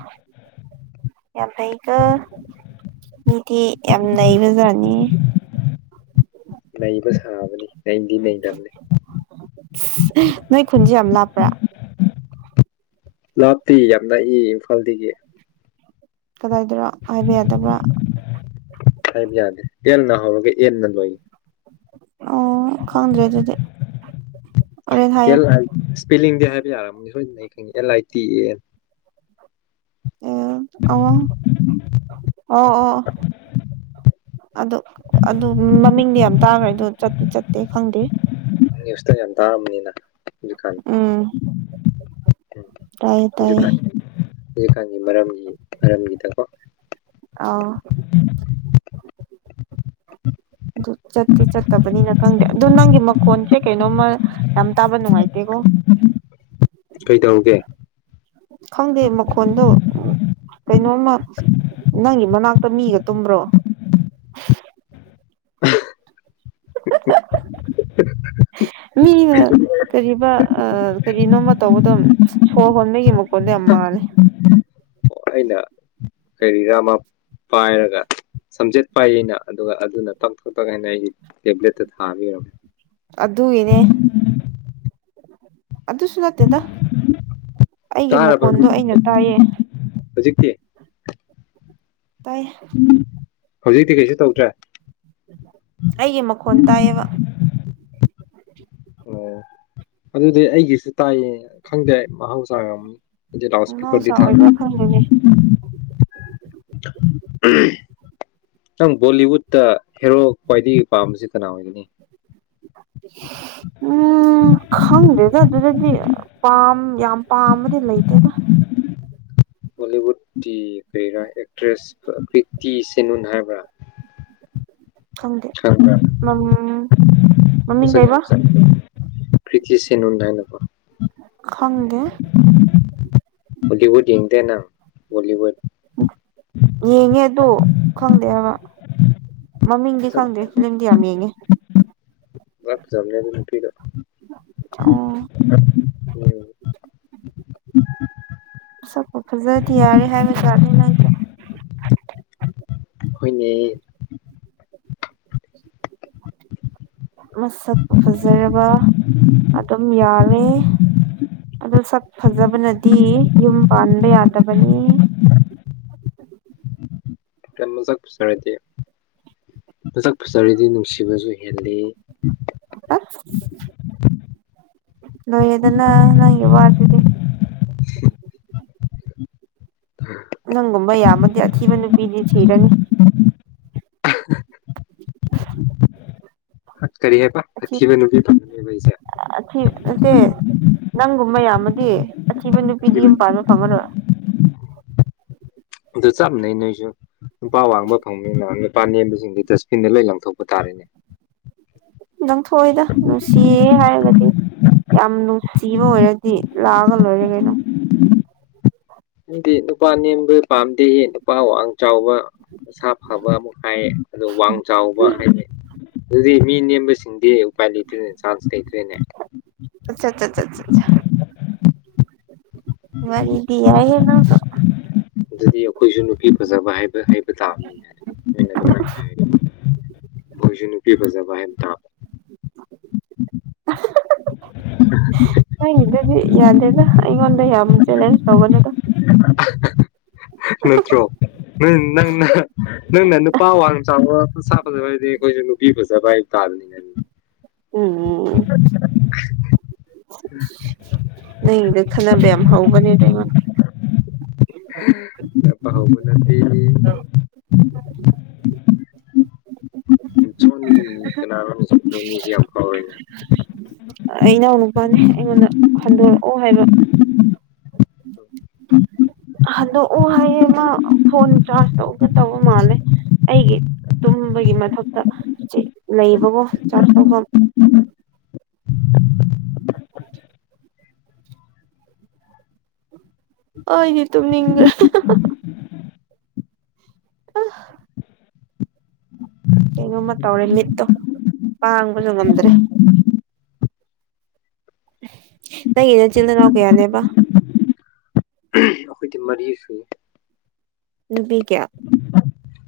ꯌꯥꯝꯀ ꯃꯤꯗꯤ ꯌꯥꯝ ꯂꯩꯩꯕꯖꯥꯔꯅꯤ ꯂꯩꯕ ꯁꯥꯕꯅꯤ ꯅꯗꯤ ꯂꯩꯇꯕꯅꯦ ꯅꯣꯏ ꯈꯨꯟꯁꯤ ꯌꯥꯝ ꯑꯃ ꯂꯥꯛꯞꯄ꯭ꯔꯥ ꯂꯥꯞꯇꯤ ꯌꯥꯝ ꯂꯥꯛꯏ ꯏꯝꯐꯥꯜꯗꯒꯤ ꯀꯗꯥꯏꯗ꯭ꯔꯥ ꯍꯥꯏꯗꯤ ꯌꯥꯗꯦ ꯑꯦꯟꯅ ꯍꯧꯔꯒ ꯑꯦꯟꯅ ꯂꯣꯏꯌꯦ ꯑꯣ ꯀꯥꯟꯗ꯭ꯔꯦꯗꯗꯤ ꯑꯦꯜ ꯑꯥꯏ ꯏꯁꯄꯦꯂꯤꯡꯗꯤ ꯍꯥꯏꯕ ꯌꯥꯔꯅꯤ ꯁꯣꯏꯗꯅ ꯑꯩ ꯈꯪꯉꯦ ꯑꯦꯜ ꯑꯥꯏ ꯇꯤ ꯑꯦ ꯑꯣ ꯑ ꯑꯣ ꯑꯣ ꯑꯗ ꯑꯗꯨ ꯃꯃꯤꯡꯗꯤ ꯌꯥꯝ ꯇꯥꯡꯈ꯭ꯔꯦ ꯑꯗꯨ ꯆꯠꯇꯤ ꯆꯠꯇꯦ ꯈꯪꯗꯦ ꯈꯤꯇ ꯌꯥꯝ ꯇꯥꯑꯕꯅꯤꯅ ꯍꯧꯖꯤꯀꯥꯟ ꯎꯝ ꯇꯥꯏꯌꯦ ꯇꯥꯏꯌꯦ ꯍꯧꯖꯤꯥꯟ ꯍꯧꯖꯤꯛꯀꯥꯟꯒꯤ ꯃꯔꯝꯒꯤ ꯃꯔꯝꯒꯤꯗꯀꯣ ꯑ [inaudible] ꯑꯗꯨ ꯆꯠꯇꯤ ꯆꯠꯇꯕꯅꯤꯅ ꯈꯪꯗꯦ ꯑꯗꯨ ꯅꯪꯒꯤ ꯃꯈꯣꯟꯁꯦ ꯀꯩꯅꯣꯝꯃ ꯌꯥꯝ ꯇꯥꯕ ꯅꯨꯡꯉꯥꯏꯇꯦꯀꯣ ꯀꯩ ꯇꯔꯧꯒꯦ ꯈꯪꯗꯦ ꯃꯈꯣꯟꯗꯣ ꯀꯩꯅꯣꯝꯃ ꯅꯪꯒꯤ ꯃꯅꯥꯛꯇ ꯇ ꯃꯤꯒ ꯇꯨꯝꯕ꯭ꯔꯣ [inaudible] ꯃꯤ ꯀꯔꯤ ꯀꯔꯤꯅꯣꯃ ꯇꯧꯕꯗꯣ ꯁꯣꯔ ꯍꯣꯟꯕꯒꯤ ꯃꯀꯣꯟꯗꯣ ꯌꯥꯝ ꯃꯥꯜꯂꯦ ꯑꯣ ꯑꯩꯅ ꯀꯔꯤꯔꯥ ꯑꯃ ꯄꯥꯏꯔꯒ ꯁꯝꯆꯦꯠ ꯄꯥꯏ ꯑꯩꯅ ꯑꯗꯨꯒ ꯑꯗꯨꯅ ꯇꯛ ꯇ ꯇ ꯍꯥꯏꯅ ꯑꯩꯒꯤ ꯇꯦꯕ꯭ꯂꯦꯠꯇ ꯊꯥꯕꯤꯔꯒ ꯑꯗꯨꯗ ꯏꯅꯦ ꯑꯗꯨ ꯑꯗꯨꯁꯨꯂꯠꯇꯦꯗ ꯑꯩꯒꯤ ꯇꯥꯔꯕ ꯃꯈꯣꯟꯗꯣ ꯑꯩꯅ ꯇꯥꯏꯌꯦ ꯀꯦ ꯇꯥꯏ ꯍꯧꯖꯤꯛꯇꯤ ꯀꯩꯁꯨ ꯇꯧꯗ꯭ꯔꯦ ꯑꯩꯒꯤ ꯃꯈꯣꯟ ꯇꯥꯏꯌꯦꯕ ꯑꯣ ꯑꯗꯨꯗꯤ ꯑꯩꯒꯤꯁꯨ ꯇꯥꯏꯌꯦ ꯈꯪꯗꯦ ꯃꯍꯧꯁꯥꯒ ꯂꯥꯎ ꯁꯄꯀꯔ ꯃꯍꯧꯁꯥ ꯊꯝ ꯑꯣꯏꯕ꯭ꯔꯥ ꯈꯪꯗꯦꯅꯦ ꯎꯝ ꯅꯪ ꯕꯣꯂꯤꯋꯨꯠꯇ ꯍꯦꯔꯣ ꯈ꯭ꯋꯥꯏꯗꯒꯤ ꯄꯥꯝꯕꯁꯤ ꯀꯅꯥ ꯑꯣꯏꯒꯅꯤ ꯎꯝ ꯈꯪꯗꯦꯗ ꯑꯗꯨꯗꯗꯤ ꯄꯥꯝ ꯌꯥꯝ ꯄꯥꯝꯕꯗꯤ ꯂꯩꯇꯗ ꯍꯣꯂꯤꯋꯨꯠꯀꯤ ꯀꯩꯔꯥ ꯑꯦꯛꯇ꯭ꯔꯦꯁ ꯇꯤ ꯁꯦꯅꯨꯟ ꯍꯥꯏꯕ꯭ꯔꯥ ꯪꯗꯤ ꯃꯝ ꯃꯁ ꯀꯦ ꯃꯁ ꯀꯔꯤꯇ ꯆ ꯅꯥꯏꯅꯀ ꯈꯪꯒꯦ ꯀꯦꯡꯗꯦꯟ ꯑꯪ ꯣꯂꯤꯋꯨꯠ ꯌꯦꯡꯉꯦ ꯑꯗ ꯈꯪꯗꯦ ꯍꯥꯏꯕ ꯃꯃꯤꯡꯗꯤ ꯈꯪꯗꯦ ꯐꯤꯂꯝꯗꯤ ꯌꯥꯝ ꯌꯦꯡꯉꯦ ꯂ ꯆꯝꯅꯗ ꯂꯨꯄꯤꯗ ꯑꯣ ꯎꯝ ꯛꯄ ꯐꯖꯗꯤ ꯌꯥꯔꯦ ꯍꯥꯏꯕꯁꯨꯥꯠꯅꯤ ꯅꯁ ꯍꯅꯦ ꯎꯝ [inaudible] ꯃꯁꯛꯄꯨ ꯐꯖꯔꯕ ꯑꯗꯨꯝ ꯌꯥꯔꯦ ꯑꯣ ꯁꯛ ꯐꯖꯕꯅꯗꯤ ꯌꯨꯝ ꯄꯥꯟꯕ ꯌꯥꯗꯕꯅꯤ [unintelligible] ꯃꯁꯛꯖꯔꯦ ꯃꯁꯛ ꯐꯖꯔꯗꯤ ꯅꯨꯡꯁꯤꯕꯁꯨ ꯑꯦꯜꯂꯤ ꯂꯣꯏꯦꯗꯅ ꯅꯪ ꯋꯥꯔꯗꯗꯤ ꯅꯪꯒꯨꯝꯕ ꯌꯥꯝꯃꯗꯤ ꯑꯀꯤꯕ ꯅꯨꯄꯤꯗꯤ ꯁꯤꯔꯅꯤ [inaudible] ꯀꯔꯤ ꯍꯥꯏꯦ ꯄ ꯑꯊꯤ ꯑꯊꯕ ꯅꯨ ꯄꯁꯦ ꯑꯊꯤ ꯑꯀꯤꯕ ꯅꯨꯄꯤꯗꯤ ꯌꯨꯝ ꯄꯥꯟꯕ ꯐꯪꯒꯅ ꯑꯗꯨ ꯆꯞ ꯃꯥꯟꯅꯩ ꯅꯣꯏꯁꯨ ꯅꯨꯄꯥ ꯋꯥꯡꯕ ꯐꯪꯅꯤꯅ ꯅꯨꯄꯥ ꯅꯦꯝꯕꯁꯨ ꯁꯤꯡꯗꯤ ꯗꯁꯕꯤꯟꯗ ꯂꯩ ꯂꯪꯊꯣꯛꯄ ꯇꯥꯔꯅꯦ ꯅꯪꯊꯣꯛꯏꯗ ꯅꯨꯡꯁꯤꯌꯦ ꯍꯥꯏꯔꯒꯗꯤ ꯌꯥꯝ ꯅꯨꯡꯁꯤꯕ ꯑꯣꯏꯔꯗꯤ ꯂꯥꯛꯑꯒ ꯂꯣꯏꯔꯦ ꯀꯩꯅꯣ ꯅꯪꯗꯤ ꯅꯨꯄꯥ ꯅꯦꯝꯕ ꯄꯥꯝꯗꯦ ꯅꯨꯄꯥ ꯋꯥꯋꯥꯡ ꯆꯥꯎꯕ ꯃꯁꯥ ꯐꯕ ꯑꯃꯨꯛ ꯍꯥꯏ ꯑꯗꯣ ꯋꯥꯡ ꯆꯥꯎꯕ ꯍꯥꯏꯗꯤ ꯑꯗꯨꯗꯤ ꯃꯤ ꯅꯦꯝꯕꯁꯤꯡꯗꯤ ꯎꯄꯥꯏ ꯂꯩꯇ꯭ꯔꯦꯅꯦ ꯆꯥꯟꯁ ꯂꯩꯇ꯭ꯔꯦꯅꯦ [unintelligible] ꯃꯔꯤꯗꯤ ꯌꯥꯏꯍꯦ ꯅꯪꯁꯨ ꯑꯗꯨꯗꯤ ꯑꯩꯈꯣꯏꯁꯨ ꯅꯨꯄꯤ ꯐꯖꯕ ꯍꯥꯏꯕ ꯍꯥꯏꯕ ꯇꯥꯕꯅꯤꯅꯦ ꯑꯗꯨꯗꯤ ꯅꯪꯅ ꯑꯗꯨꯃꯥꯏꯅ ꯍꯥꯏꯔꯗꯤ ꯈꯣꯏꯁꯨ ꯅꯨꯄꯤ ꯐꯖꯕ ꯍꯥꯏ [unintelligible] ꯅꯪꯒꯤꯗꯨꯗꯤ ꯌꯥꯗꯦꯗ ꯑꯩꯉꯣꯟꯗ ꯌꯥꯝ ꯆꯦꯂꯦꯟꯖ ꯇꯧꯕꯅꯤꯗ ꯅꯠꯇ꯭ꯔꯣ ꯅꯪꯅ ꯅꯪꯅ ꯅꯨꯄꯥ ꯋꯥꯡ ꯆꯥꯎꯕ ꯃꯁꯥ ꯐꯥꯕ ꯍꯥꯏꯗꯤ ꯑꯩꯈꯣꯏꯁꯨ ꯅꯨꯄꯤ ꯐꯖꯕ [unintelligible] ꯎꯝ ꯎꯝ ꯎꯝ ꯅꯪꯒꯤꯗꯣ ꯈꯠꯅꯕ ꯌꯥꯝ ꯍꯧꯕꯅꯤꯗ ꯑꯩꯉꯣꯟꯗꯥ [unintelligible] ꯁꯣꯅꯤ ꯀꯅꯥꯅꯣ ꯁꯣꯅꯤꯁꯤ ꯌꯥꯝ ꯀꯥꯎꯔꯦꯅꯦ ꯑꯩ ꯅꯥꯎ ꯅꯨꯄꯥꯅꯦ ꯑꯩꯉꯣꯟꯗ ꯍꯟꯗꯣꯔꯛꯑꯣ ꯍꯥꯏꯕ [unintelligible] ꯑꯗꯣ ꯑꯣ ꯍꯥꯏꯌꯦ ꯃꯥ ꯐꯣꯟ ꯆꯥꯥꯔꯖ ꯇꯧꯒꯗꯕꯥ ꯃꯥꯜꯂꯦ ꯑꯩꯒꯤ ꯇꯨꯝꯕꯒꯤ ꯃꯊꯛꯇ ꯂꯩꯕꯥꯀꯣ ꯆꯥꯔꯖ ꯇꯧꯐꯝ [unintelligible] ꯍ ꯇꯅꯤ ꯑ ꯀꯩꯅꯣꯝꯃ ꯇꯧꯔꯦ ꯃꯤꯠꯇꯣ ꯄꯥꯡꯕꯁꯨ ꯉꯝꯗ꯭ꯔꯦ ꯅꯪꯒꯤ ꯅꯆꯤꯜ ꯅꯅꯥꯎ ꯀꯌꯥꯅꯦꯕꯥ ꯑꯩꯈꯣꯏꯗꯤ ꯃꯔꯤ ꯁꯨꯏꯌꯦ ꯅꯨꯄꯤ ꯀꯌꯥ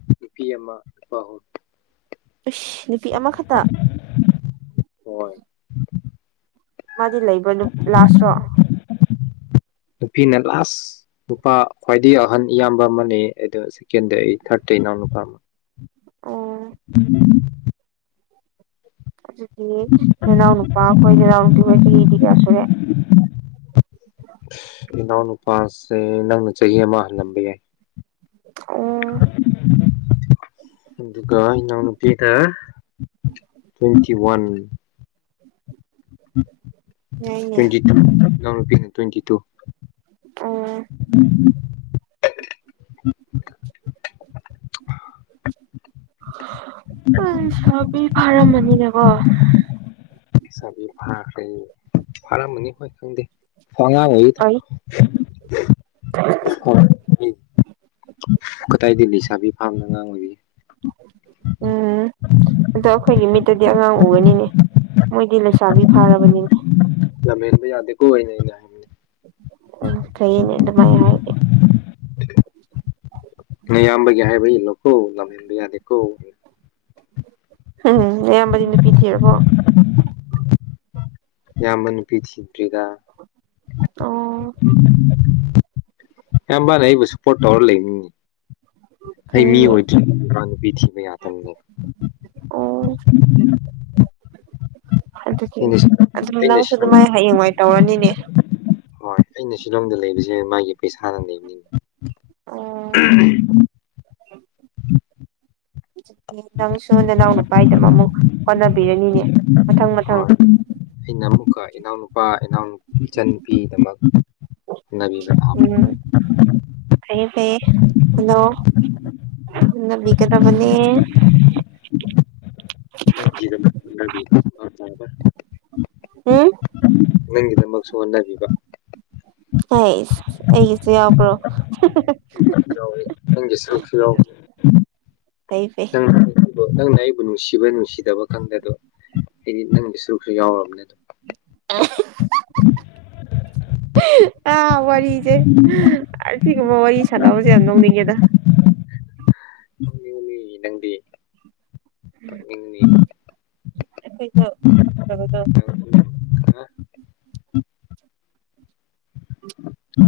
ꯅꯨꯄꯤ ꯑꯃꯥ [unintelligible] ꯑꯁ ꯅꯨꯄꯤ ꯑꯃꯈꯛꯇ ꯍꯣꯏ ꯃꯥꯗꯤ ꯂꯩꯕ꯭ꯔ ꯅꯨ ꯂꯥꯁꯔꯣ ꯅꯨꯄꯤꯅ ꯂꯥꯁ ꯅꯨꯄꯥ ꯈ꯭ꯋꯥꯏꯗꯒꯤ ꯑꯍꯟ ꯏꯌꯥꯝꯕ ꯑꯃꯥꯅꯦ [unintelligible] ꯅꯎ ꯅꯨꯄꯥ ꯑꯣ [unintelligible] ꯑꯗꯨꯗꯤ ꯅꯅꯥꯎ ꯅꯨꯨꯄꯥꯈꯣꯏ ꯏꯅꯥꯎ ꯅꯨꯨꯄꯤ ꯍꯣꯏ ꯆꯍꯤꯗꯤ ꯀꯌꯥ ꯁꯨꯔꯦ ꯏꯅꯥꯎ ꯅꯨꯄꯥꯁꯦ ꯅꯪꯅꯥ ꯆꯥꯍꯤ ꯑꯃꯥ ꯍꯜꯂꯝꯕꯥ ꯌꯥꯏ ꯎꯝ ꯑꯗꯨꯒ ꯏꯅꯥꯎ ꯅꯨꯨꯄꯤꯗ ꯇ꯭ꯋꯦꯟꯇꯤ ꯋꯥꯟ ꯌꯥꯏꯅꯦ ꯇ꯭ꯋꯦꯟꯇꯤ ꯇꯨ ꯏꯅꯥꯎꯅꯨꯄꯤꯅ ꯇ꯭ꯋꯦꯟꯇꯤ ꯇꯨ ꯑꯣ [unintelligible] ꯎ ꯁꯕꯤ ꯐꯥꯔꯝ ꯃꯅꯤꯅꯦꯀꯣ ꯏꯁꯁꯥꯕꯤ ꯐꯈ꯭ꯔꯦ ꯐꯔꯝꯃꯅꯤ ꯈꯣꯏ ꯈꯪꯗꯦ [unintelligible] ꯐꯩ [unintelligible] ꯀꯗꯥꯏꯗꯒꯤ ꯂꯩꯁꯥꯕꯤ ꯐꯥꯕꯅꯣ ꯑꯉꯥꯡꯑꯣꯏꯔꯤꯌꯦ ꯎꯝ ꯑꯗꯣ ꯑꯩꯈꯣꯏꯒꯤ ꯎꯝ ꯗꯤꯂꯩꯁꯥꯕꯤ ꯐꯥꯔꯕꯅꯤꯅꯦ ꯂꯝꯍꯦꯟꯕ ꯌꯥꯗꯦꯀꯣ ꯑꯩꯅ ꯑꯩꯅ ꯍꯥꯏꯕꯅꯦ ꯎꯝ ꯐꯩꯌꯦꯅꯦ ꯑꯗꯨꯃꯥꯏ ꯍꯥꯏꯔꯗꯤ [unintelligible] ꯅꯌꯥꯝꯕꯒꯤ ꯍꯥꯏꯕ ꯏꯜꯂꯨꯀꯣ ꯂꯝꯍꯟꯕ ꯌꯥꯗꯦꯀꯣ ꯎꯝ ꯅꯌꯥꯝꯕꯗꯤ ꯅꯨꯄꯤ ꯊꯤꯔꯕꯣ ꯏꯌꯥꯝꯕ ꯅꯤꯄꯤ ꯊꯤꯗ꯭ꯔꯤꯗꯥ ꯑꯣ [unintelligible] ꯑꯦꯝꯕ [unintelligible] ꯑꯣꯏꯔ ꯂꯩꯅꯤ ꯑꯩ ꯃꯤ ꯐꯩꯅꯦ ꯑꯣꯏꯗ꯭ꯔꯤ ꯃꯤ ꯅꯨꯄꯤ ꯊꯤꯕ ꯌꯥꯗꯕꯅꯦ [unintelligible] ꯑꯗꯨꯗꯤ ꯑꯩꯅ ꯑꯗꯨꯝ ꯑꯩꯅ ꯅꯪꯁꯨ ꯁꯤꯂꯣꯡ ꯑꯗꯨꯃꯥꯏ ꯍꯌꯦꯡꯋꯥꯏ ꯇꯧꯔꯅꯤꯅꯦ ꯍꯣꯏ ꯑꯩꯅ ꯁꯤꯂꯣꯡꯗ ꯂꯩꯕꯁꯦ ꯃꯥꯒꯤ ꯄꯩꯁꯥꯅ ꯑꯣ [unintelligible] [inaudible] ꯅꯪꯁꯨ ꯅꯅꯥꯎ ꯅꯨꯄꯥꯗꯃꯛ ꯑꯃꯨꯛ ꯍꯣꯠꯅꯕꯤꯔꯅꯤꯅꯦ ꯃꯊꯪ ꯃꯊꯪ ꯍꯣꯏ ꯑꯩꯅ ꯑꯃꯨꯛꯀ ꯏꯅꯥꯎꯅꯨꯄꯥ ꯏꯅꯥꯎꯄ ꯏꯆꯟ ꯅꯨꯄꯤꯒꯤꯗꯃꯛ ꯎꯝ ꯐꯩꯌꯦ [unintelligible] ꯍ‌ꯣꯠꯅꯕꯤꯒꯗꯕꯅꯤ ꯎꯝ [unintelligible] ꯅꯪꯒꯤꯗꯃꯛꯁꯨ ꯍꯣꯠꯅꯕꯤꯕ ꯍꯁ ꯑꯩꯒꯤꯁꯨ ꯌꯥꯎꯕ꯭ꯔꯣ ꯌꯥꯎꯋꯤ ꯅꯪꯒꯤ ꯁꯔꯨꯛꯁꯨ ꯌꯥꯎꯕꯅꯤ ꯐꯩ ꯐꯩ ꯅꯪꯅ ꯑꯩꯕꯨ ꯅꯨꯡꯁꯤꯕ ꯅꯨꯡꯁꯤꯗꯕ ꯈꯪꯗꯗꯣ ꯑꯩꯗꯤ ꯅꯪꯒꯤ ꯁꯔꯨꯛꯁꯨ ꯌꯥꯎꯔꯕꯅꯦ ꯑꯗꯨꯣ ꯑꯥ ꯋꯥꯔꯤ ꯋꯥꯔꯤꯁꯦ ꯑꯁꯤꯒꯨꯝꯕ ꯋꯥꯔꯤ ꯁꯥꯟꯅꯕꯁꯦ ꯌꯥꯝ ꯂꯧꯅꯤꯡꯉꯦꯗ ꯅꯪꯗꯤ ꯄꯛꯅꯤꯡꯅꯤ [unintelligible]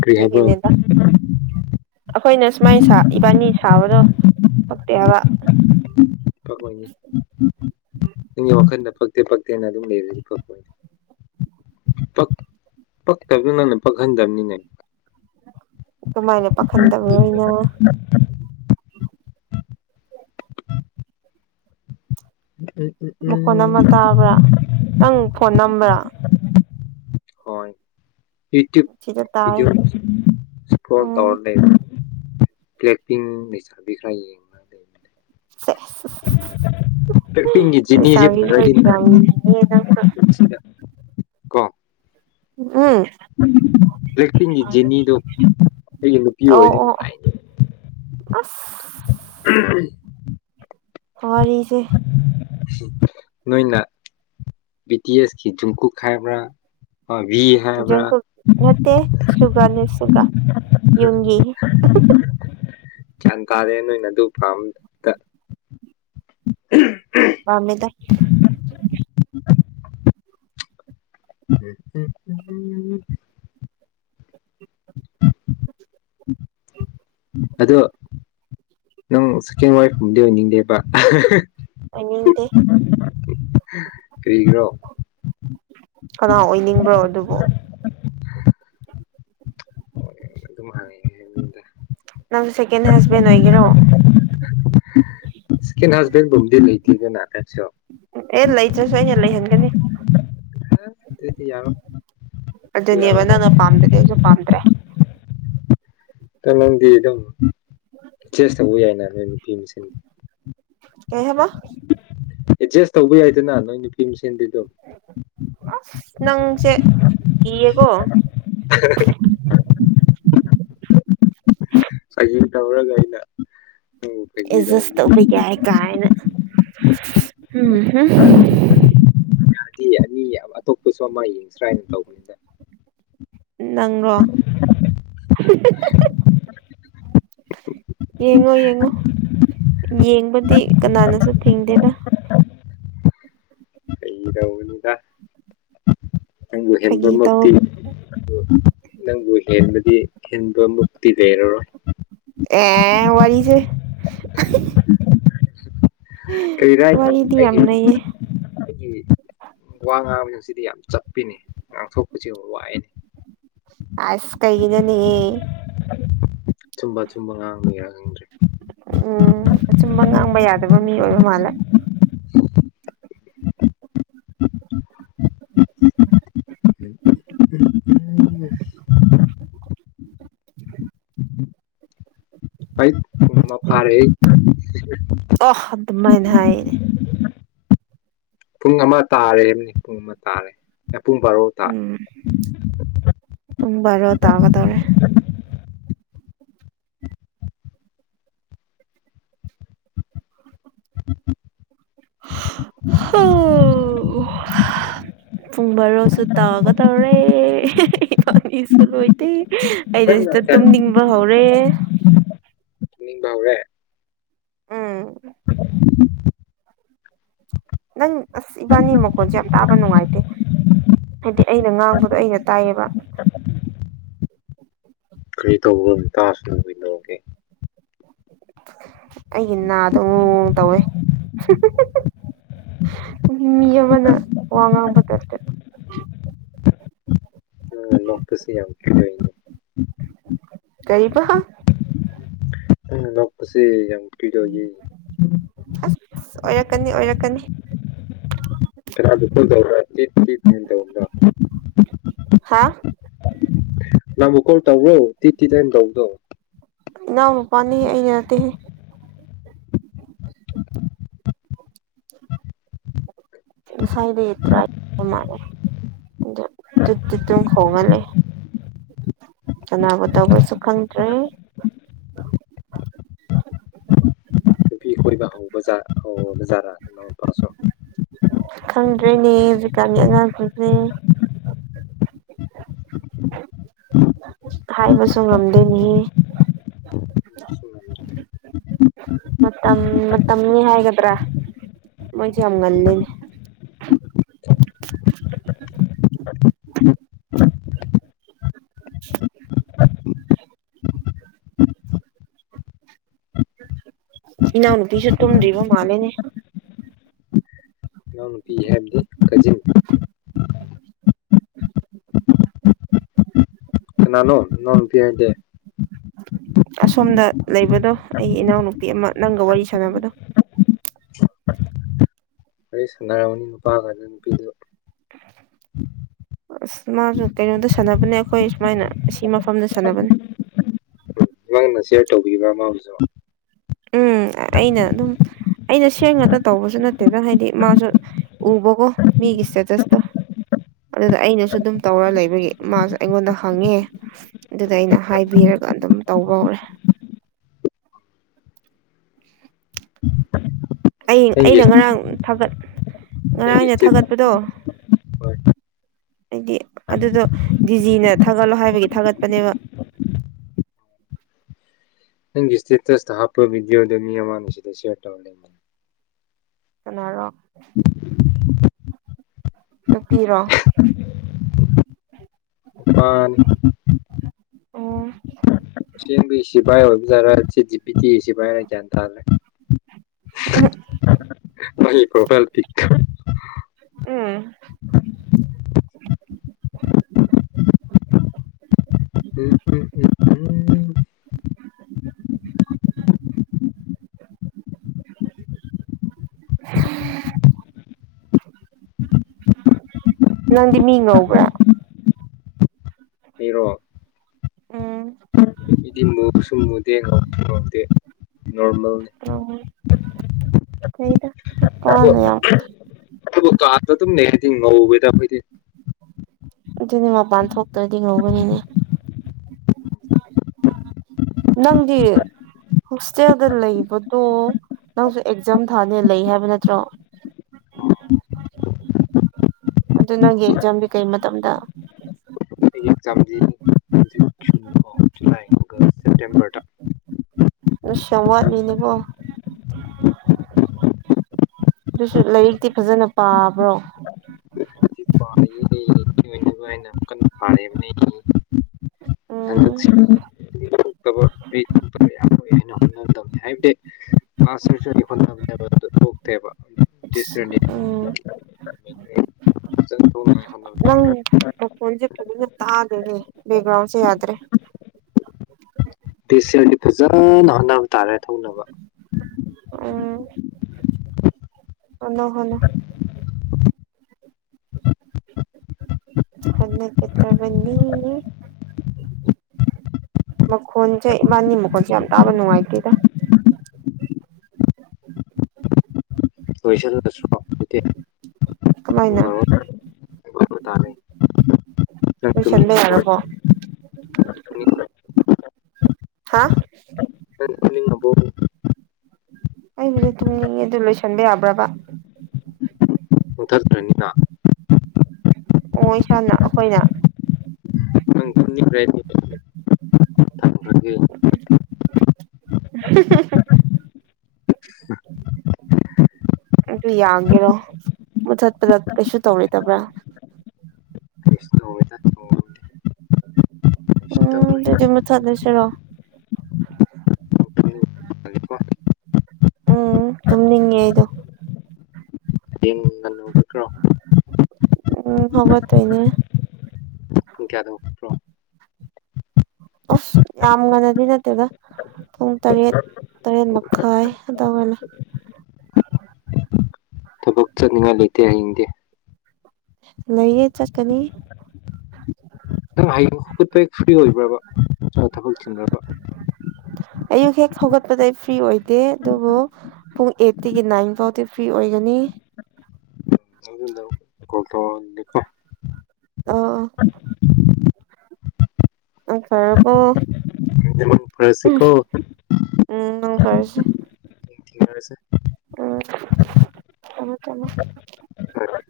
ꯀꯔꯤ ꯍꯥꯕ꯭ꯔ‌ꯣ ꯑꯗꯨꯒꯤꯅꯦꯗ ꯑꯩꯈꯣꯏꯅ ꯁꯨꯃꯥꯏꯅ ꯁꯥ ꯏꯕꯥꯅꯤ ꯁꯥꯕꯗꯣ ꯐꯛꯇꯦ ꯍꯥꯏꯕ ꯄꯛꯑꯣꯏꯌꯦ ꯅꯪꯒꯤ ꯋꯥꯈꯟꯗ ꯐꯛꯇꯤ ꯐꯛꯇꯦꯅ ꯑꯗꯨꯝ ꯂꯩꯔꯅꯤꯀ‌ꯣ ꯄꯠ ꯄꯛꯇꯕꯗꯨ ꯅꯪꯅ ꯄꯛꯍꯟꯗꯕꯅꯤꯅ‌ꯦ ꯑ ꯑꯗꯨꯃꯥꯏꯅ ꯄꯥꯈꯟꯗꯕꯅꯤꯅ ꯎꯝ ꯎꯝ ꯃꯈꯣꯟ ꯎꯝ ꯑꯃ ꯇꯥꯕ꯭ꯔꯥ ꯅꯪ ꯐꯣꯟ ꯅꯝꯕ꯭ꯔꯥ ꯁꯤꯗ ꯇꯥꯏ ꯍꯣꯏ [unintelligible] ꯎꯝ ꯕꯂꯦꯛ ꯄꯤꯡ ꯂꯩꯁꯥꯕꯤꯈ꯭ꯔꯥ ꯌꯦꯡꯉꯥ ꯂꯩꯕ ꯁꯦꯁ ꯕꯂ‌ꯦꯛꯄꯤꯡ ꯒꯤ ꯖ‌ꯦꯅꯤꯁꯤ ꯂꯩꯁꯥꯕꯤ ꯐꯖꯗꯤ ꯐꯖꯩ ꯑꯣꯏꯈ꯭ꯔꯕꯅꯤꯍꯦ ꯅꯪꯁꯨ [unintelligible] ꯀ‌ꯣ ꯎꯝ [inaudible] ꯕꯂ‌ꯦꯛꯄꯤꯜꯒꯤ ꯖ‌ꯦꯅꯤꯗꯣ ꯑꯩꯒꯤ ꯅꯨꯄꯤ ꯑꯣ ꯑꯣꯏꯔꯗꯤ ꯑꯣ ꯅꯨꯡꯉꯥꯏꯅꯤ ꯑꯁ [inaudible] ꯋꯥꯔꯤꯁꯦ ꯅꯣꯏꯅ ꯕꯤ ꯇꯤ ꯑꯦꯁꯀꯤ ꯖꯨꯡꯀꯨꯛ ꯍꯥꯏꯕ꯭ꯔꯥ ꯑꯕꯤ ꯍꯥꯏꯕ꯭ꯔꯥ ꯖꯪꯀꯨꯛ ꯅꯠꯇꯦ ꯁꯨꯒꯥꯅꯦ ꯁꯨꯒꯥ ꯌꯨꯝꯒꯤ ꯒ꯭ꯌꯥꯟ ꯇꯥꯔꯦ ꯅꯣꯏꯅ ꯑꯗꯨ ꯄꯥꯝꯕꯗ [inaudible] ꯄꯥꯃꯦꯗ [inaudible] [inaudible] ꯑꯗꯣ ꯅꯪ ꯁꯦꯀꯦꯟ ꯋꯥꯏꯐ ꯀꯨꯝꯕꯗꯤ ꯑꯣꯏꯅꯤꯡꯗꯦꯕ ꯑꯣꯏꯅꯤꯡꯗꯦ ꯀꯔꯤ ꯀꯅꯥ ꯑꯣꯏꯅꯤꯡꯕ꯭ꯔꯣ ꯑꯗꯨꯕꯨ ꯍꯣꯏ ꯑꯗꯨꯝ ꯍꯪꯉꯛꯑꯦ ꯑꯩꯉꯣꯟꯗ ꯅꯪ ꯁꯦꯀꯦꯟ ꯍꯁꯕꯦꯟ ꯑꯣꯏꯒꯦꯔꯣ ꯁꯦꯀꯦꯟ ꯍꯁꯕꯦꯟꯕꯨꯝꯗꯤ ꯂꯩꯇꯦꯗꯅ ꯅꯪꯁꯨ ꯑꯦ ꯂꯩꯇ꯭ꯔꯁꯨ ꯑꯩꯅ ꯂꯩꯍꯟꯒꯅꯤ ꯍ ꯑꯗꯨꯗꯤ ꯌꯥꯔꯣꯏ ꯑꯗꯨꯗꯤ ꯑꯗꯨꯅꯦꯕ ꯌꯥꯔꯣꯏ ꯅꯪꯅ ꯄꯥꯝꯗꯗꯤ ꯑꯩꯁꯨ ꯄꯥꯝꯗ꯭ꯔꯦ ꯇ ꯅꯪꯗꯤ ꯑꯗꯨꯝ ꯆꯦꯁ ꯇꯧꯕ ꯌꯥꯏꯅ ꯅꯣꯏ ꯅꯨꯄꯤ ꯃꯁ‌ꯦꯟ ꯀꯩ ꯍꯥꯏꯕ ꯑꯦꯗꯖꯁ ꯇꯧꯕ ꯌꯥꯏꯗꯅ ꯅꯣꯏ ꯅꯨꯄꯤ ꯃ ꯅꯪꯁꯦ ꯀꯤꯌꯦꯀꯣ ꯁ ꯀꯂ ꯑꯦꯖꯁ ꯎꯕꯒꯤꯏ ꯀꯥꯏꯅ ꯎꯝ ꯌꯥꯗꯦ ꯑꯅꯤ ꯑꯇꯣꯞꯄꯁꯨ ꯑꯃ ꯌꯦꯡꯁ꯭ꯔꯥ ꯍꯥꯏꯅ ꯇꯧꯕꯅꯤꯗ ꯅꯪ꯭ꯔꯣ ꯌꯦꯡꯉꯣ ꯌꯦꯡꯉꯣ ꯌꯦꯡꯕꯗꯤ ꯀꯅꯥꯅꯁꯨ ꯊꯤꯡꯗꯦꯗ ꯀꯩꯗꯎꯅꯤꯗ ꯅꯪꯕꯨ ꯐꯥꯒꯤ ꯇꯧ ꯍꯦꯟꯕꯃꯛꯇꯤ ꯅꯪꯕꯨ ꯍꯦꯟꯕꯗꯤ ꯗꯤ ꯍꯤꯟꯕ ꯃꯨꯛꯇꯤ ꯂꯩꯔꯔꯣꯏ ꯑꯦ ꯋꯥꯁꯦ ꯀꯩꯔ ꯌꯥꯝ ꯂꯩꯌꯦ ꯑꯩꯒꯤ ꯋꯥ ꯉꯥꯡꯕꯁꯤꯡꯁꯤꯗꯤ ꯌꯥꯝ ꯆꯠꯄꯤꯅꯤ ꯉꯥꯡꯊꯣꯛꯄꯁꯤ ꯌꯥꯝ ꯋꯥꯏꯅꯤ ꯑꯁ ꯀꯩꯅ ꯅꯩꯅꯌꯦ ꯑꯆꯨꯝꯕ ꯑꯆꯨꯝꯕ ꯉꯥꯡꯕ ꯌꯥꯅꯤꯡꯗ꯭ꯔꯦ ꯎꯝ ꯑꯆꯨꯝꯕ ꯉꯥꯡꯕ ꯌꯥꯗꯕ ꯃꯤ ꯑꯣꯏꯕ ꯃꯥꯜꯂꯦ [inaudible] [unintelligible] ꯃ ꯐꯔꯦ [unintelligible] ꯑꯣ ꯑꯗꯨꯃꯥꯏꯅ ꯍꯥꯏꯌꯦꯅꯦ ꯄꯨꯡ ꯑꯃ ꯇꯥꯔꯦꯕꯅꯤ ꯄꯨꯡ ꯑꯃ ꯇꯥꯔꯦ ꯄꯨꯡ ꯕꯥꯔꯣ ꯇꯥ ꯎꯝ ꯄꯨꯡ ꯕꯥꯔꯣ ꯇꯥꯒꯗꯧꯔꯦ ꯍꯣ [inaudible] ꯄꯨꯡ ꯕꯥꯔꯣꯁꯨ ꯇꯥꯒ ꯇꯧꯔꯦ ꯅꯤꯁꯨꯣꯏꯇꯩꯦ ꯑꯩꯗ ꯁꯤꯗ ꯇꯨꯝꯅꯤꯡꯕ ꯍꯧꯔꯦ ꯃꯤꯕꯕꯔꯦ ꯎꯝ ꯅꯪ ꯑꯁ ꯏꯕꯥꯅꯤ ꯃꯈꯣꯟꯁꯦ ꯌꯥꯝ ꯇꯥꯕ ꯅꯨꯡꯉꯥꯏꯇꯦ ꯍꯥꯏꯗꯤ ꯑꯩꯅ ꯉꯥꯡꯕꯗꯣ ꯑꯩꯅ ꯇꯥꯏꯌꯦꯕ ꯀꯔꯤ ꯇꯧꯕ ꯇꯁꯅꯃꯤ ꯂꯧꯧꯦ ꯑꯩꯒꯤ ꯅꯥꯗꯣ ꯣꯡ ꯇꯧꯋꯦ ꯃꯤ ꯌ ꯋꯥꯟꯅ ꯋꯥꯉꯥꯡꯝꯕ ꯇꯔꯇꯦ ꯎꯝ ꯅꯣꯛꯄꯁꯤ ꯌꯥꯝ ꯀꯗꯅꯦ ꯀꯔꯤꯕ ꯎ ꯂꯁꯤ ꯌꯥꯝꯤꯗꯦ ꯑꯁ ꯑꯣꯏꯔꯛꯀꯅꯤ ꯑꯣꯏꯔꯛꯀꯅꯤ ꯈ ꯇꯧꯔ ꯇꯧ ꯍꯥ ꯅꯪꯕꯨ ꯀꯣꯜ ꯇꯧꯔꯣ ꯇꯤ ꯇꯤ ꯇꯅ ꯇꯧꯕꯗꯣ ꯏꯅꯥꯎ ꯃ ꯄꯥꯟꯅꯤ ꯑꯩꯅ ꯅꯠꯇꯦꯍꯦ [inaudible] ꯗ ꯏ ꯃꯥꯔ ꯇ ꯇ ꯇꯨ ꯐꯉ ꯂꯩꯦ ꯀꯅꯥꯅꯕ ꯇꯧꯕꯁꯨ ꯈꯪꯗ꯭ꯔꯦ [inaudible] ꯕꯤꯈꯣꯏꯕ ꯍꯧꯕ ꯍꯖꯔꯥ ꯄ ꯁꯣ ꯭ꯔꯦꯅꯦ ꯆꯀꯥꯅꯤ ꯉ ꯇꯁꯦ ꯍꯥꯏꯕꯁꯨ ꯉꯝꯗꯦꯅꯤ ꯃꯝ ꯃꯝ ꯃꯤ ꯍꯥꯏꯦꯒꯗ꯭ꯔꯥ ꯃꯥ ꯌꯥꯝ ꯉꯜ ꯂꯩꯅꯦ [inaudible] ꯏꯅꯥꯎꯅꯨꯄꯤꯁꯨ ꯇꯨꯝꯗ꯭ꯔꯤꯕ ꯃꯥꯜꯂꯦꯅꯦ ꯏ ꯅꯨꯅꯨꯡꯇꯤ ꯍꯥꯏꯕꯗꯤ ꯀꯖꯤꯟ [unintelligible] ꯅꯥꯅꯣ ꯅꯣꯣꯟ ꯊꯤ ꯍꯥꯏꯗꯦ ꯑꯁꯣꯝꯗ ꯂꯩꯕꯗꯣ ꯑꯩꯒꯤ ꯏꯅꯥꯎꯅꯨꯄꯤ ꯑꯃ ꯅꯪꯒ ꯋꯥꯔꯤ ꯁꯥꯥꯟꯅꯕꯗꯣ ꯋꯥꯔꯤ ꯁꯥꯟꯅꯔꯝꯔꯕꯅꯤ ꯅꯨꯄꯥꯒꯥꯟꯗ ꯅꯨꯄꯤꯗꯨ ꯑꯁ ꯃꯥꯁꯨ ꯀꯩꯅꯣꯗ ꯁꯥꯟꯅꯕꯅꯦ ꯑꯩꯈꯣꯏ ꯁꯨꯃꯥꯏꯅ ꯑꯩ ꯃꯐꯝꯗ ꯁꯥꯟꯅꯕꯅꯦ ꯅꯪꯅ ꯁꯤꯌꯔ ꯇꯧꯕꯤꯕ꯭ꯔꯥ ꯑꯃ ꯍꯧꯖꯛ ꯎꯝ ꯑꯩꯅ ꯑꯗꯨꯝ ꯑꯩꯅ ꯏꯁꯦꯡ ꯉꯥꯛꯇ ꯇꯧꯕꯁꯨ ꯅꯠꯇꯦꯗ ꯍꯥꯏꯗꯤ ꯃꯥꯁꯨ ꯎꯕꯀꯣ ꯃꯤꯒꯤ ꯏꯁꯇꯦꯇꯁꯇꯣ ꯑꯗꯨꯗ ꯑꯩꯅꯁꯨ ꯑꯗꯨꯝ ꯇꯧꯔ ꯂꯩꯕꯒꯤ ꯃꯥꯁꯨ ꯑꯩꯉꯣꯟꯗ ꯍꯪꯉꯦ ꯑꯗꯨꯗ ꯑꯩꯅ ꯍꯥꯏꯕꯤꯔ ꯑꯗꯨꯒ ꯑꯗꯨꯝ ꯇꯧꯕ ꯍꯧꯔꯦ [unintelligible] ꯑꯩ ꯅꯪꯒꯤ ꯑꯩꯅ ꯉꯔꯥꯡ ꯊꯥꯒꯠ ꯅꯪꯒꯤ ꯉꯔꯥꯡꯅꯦ ꯏꯁꯇꯦꯠ ꯊꯥꯒꯠꯄꯗꯣ ꯍꯣꯏ ꯍꯥꯏꯗꯤ ꯑꯗꯨꯗꯣ ꯗꯤꯖꯤꯅ ꯊꯥꯒꯠꯂꯣ ꯍꯥꯏꯕꯒꯤ ꯊꯥꯒꯠꯄꯅꯦꯕ [unintelligible] ꯅꯪꯒꯤ ꯏꯁꯤꯠ ꯁꯊꯥꯄꯕꯤꯗꯣꯗꯅꯤꯃꯅꯁꯤꯗ ꯁꯦꯇꯦꯅꯤ ꯀꯩꯅꯔꯣ ꯅꯨꯄꯤꯤꯔꯣ ꯑ ꯑꯣ ꯑꯦꯡꯕꯨ ꯁꯤꯚꯥꯏ ꯑꯣꯏꯕ ꯇꯥꯔꯦ ꯆꯦ ꯖꯤ ꯄꯗꯤꯤ ꯁꯤ ꯄꯥꯏꯅ ꯒ꯭ꯌꯥꯟ ꯇꯥꯔꯦ ꯑ ꯄ꯭ꯔꯣ ꯀꯦꯜ ꯄ ꯎꯝ [unintelligible] ꯎꯝ ꯎꯝ ꯎ ꯎꯝ ꯅꯪꯗꯤ ꯃꯤ ꯉꯧꯕ꯭ꯔꯥ ꯏꯔꯣ ꯎꯝ ꯏꯗꯤ ꯃꯨꯕꯁꯨ ꯃꯨꯗꯦ ꯉ ꯉꯗꯦ ꯅꯣꯔꯃꯦꯜꯅꯤ ꯀꯗ ꯎꯄꯥꯅ ꯌꯥꯝ ꯌꯥꯝ ꯀꯥꯗ ꯅ ꯊ ꯉꯕꯦꯗ ꯐꯗꯤ ꯑꯗꯨꯅꯦ ꯃꯄꯥꯟ ꯊꯣꯛꯇ꯭ꯔꯗꯤ ꯉꯧꯕꯅꯤꯅꯦ [unintelligible] ꯅꯪꯒꯔ ꯍꯣꯁꯇꯦꯜꯗ ꯂꯩꯕꯗꯣ ꯅꯪꯁꯨ ꯑꯦꯛꯖꯥꯝ ꯊꯥꯅꯦ ꯂꯩ ꯍꯥꯏꯕ ꯅꯠꯇ꯭ꯔꯣ ꯑꯣ ꯑꯗꯨ ꯅꯪꯒꯤ ꯑꯦꯛꯖꯥꯝꯗꯤ ꯀꯩ ꯃꯇꯝꯗ ꯆꯝꯗꯤ ꯁꯦꯞꯇꯦꯝꯕꯔꯗ ꯁꯣꯝꯋꯥꯔ ꯃꯤꯅꯦꯕꯣ ꯑꯗꯨꯁꯨ ꯂꯥꯏꯔꯤꯛꯇꯤ ꯐꯖꯅ ꯄꯥꯕ꯭ꯔꯣ ꯍꯧꯖꯤꯛ [unintelligible] ꯕ ꯎꯝ ꯑꯩ ꯀꯌꯥ ꯍꯥꯏ ꯑꯁꯔ ꯆꯣꯟ ꯅ ꯅꯕ ꯊꯣꯛꯣꯛꯕ ꯎꯝ ꯊ ꯍ ꯖ ꯀ ꯇꯗꯅꯦ ꯒ꯭ꯔꯥꯎꯟꯁꯤ ꯌꯥꯗ꯭ꯔꯦ ꯗꯦꯁꯦꯜꯒꯤ ꯐꯖꯅ ꯍꯣꯠꯅꯕ ꯇꯥꯔꯦ ꯊꯧꯅꯕ ꯎꯝ ꯑꯣ ꯍꯅ ꯍꯃ ꯀꯠꯇꯕꯅꯤ ꯃꯈꯣꯟꯁꯦ ꯏꯕꯥꯅꯤ ꯃꯈꯣꯟꯁꯦ ꯌꯥꯝ ꯇꯥꯕ ꯅꯨꯡꯉꯥꯏꯇꯦꯗ ꯂꯣꯏꯁꯜꯂꯂꯕꯨꯗꯤ ꯀꯃꯥꯏꯅ ꯇꯥꯔꯦ ꯅꯪ ꯏ ꯆꯗ ꯇꯨꯝꯅꯤꯡꯈ꯭ꯔꯕꯣ ꯑꯔꯄ ꯅꯪ ꯍꯥ ꯇꯨꯝꯅꯤꯡꯉꯕꯣ ꯑꯩꯒꯤꯗꯤ ꯇꯨꯝꯅꯤꯡꯉꯤ ꯑꯗꯨ ꯂꯣꯏꯁꯟꯕꯤ ꯌꯥꯕ꯭ꯔꯕ ꯃꯨꯊꯠꯈ꯭ꯔꯅꯤꯅ ꯑꯣ ꯏꯁꯥꯅ ꯑꯩꯈꯣꯏꯅ ꯅꯪ ꯇꯨꯝꯅꯤꯡꯈ꯭ꯔꯗꯤ ꯊꯝꯈ꯭ꯔꯒꯦ [inaudible] ꯑꯗꯨ ꯌꯥꯒꯦꯔꯣ ꯃꯨꯊꯠꯄꯗ ꯀꯩꯁꯨ ꯇꯧꯔꯗꯕ꯭ꯔꯥ ꯀꯩꯁꯨ ꯇꯧꯔꯣꯏꯗ ꯇꯧꯕꯕꯨꯗꯤ ꯀꯩꯁꯨ ꯎꯝ ꯇꯧꯔꯣꯏ ꯑꯗꯨꯗꯤꯃ ꯊꯗꯁꯔꯣ ꯎꯝ ꯇ ꯑꯩꯗꯨ ꯍꯌꯦꯡ ꯉꯟꯅ ꯍꯧꯒꯠꯈ꯭ꯔꯣ ꯎꯝ ꯍꯕ ꯇꯅꯦ ꯄꯨꯡ ꯀꯌꯥꯗ ꯍꯧꯒꯠꯈ꯭ꯔꯣ ꯌꯥꯃꯒꯅꯗꯤ ꯅꯠꯇꯗ ꯄꯨꯡ ꯇꯔꯦꯠ ꯇꯔꯦꯠ ꯃꯈꯥꯏ ꯑꯗꯨꯏꯂ ꯍꯥꯏ ꯅꯤꯡꯅꯤꯡꯉꯥꯏ ꯂꯩꯇꯦ ꯍꯌꯦꯡꯗꯦ ꯂꯩꯌꯦ ꯆꯠꯀꯅꯤ ꯍꯧꯀꯠꯄ ꯍꯦꯛ ꯐ꯭ꯔꯤ ꯑꯣꯏꯕ꯭ꯔꯕ ꯊꯕꯛ ꯆꯤꯟꯕ꯭ꯔꯕ ꯑꯌꯨꯛ ꯍꯦꯛ ꯍꯧꯒꯠꯄꯗ ꯑꯩ ꯐ꯭ꯔꯤ ꯑꯣꯏꯗꯦ ꯑꯗꯨꯕꯨ ꯄꯨꯡ ꯑꯩꯠꯇꯤꯒꯤ ꯅꯥꯏꯟ ꯐꯥꯎꯗꯤ ꯐ꯭ꯔꯤ ꯑꯣꯏꯒꯅꯤ [inaudible] ꯑꯗꯨꯅ ꯀꯣꯜ ꯇꯅꯤꯀꯣ ꯑ ꯑ ꯈꯔꯕꯣ ꯄꯔꯁꯤꯈꯣ ꯎꯝ ꯀꯁꯤ ꯊꯦꯡꯅꯔꯁꯦ ꯎꯝ ꯊꯃ ꯐꯔꯦ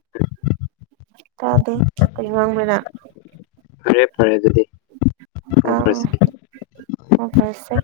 ꯆ ꯇꯥꯗꯦ ꯀ ꯉꯥꯡꯃꯦ ꯐꯔꯦ ꯑꯗꯨꯗꯤ ꯊꯝꯈꯔꯁꯤꯀꯦ ꯑꯣ ꯐꯁꯦ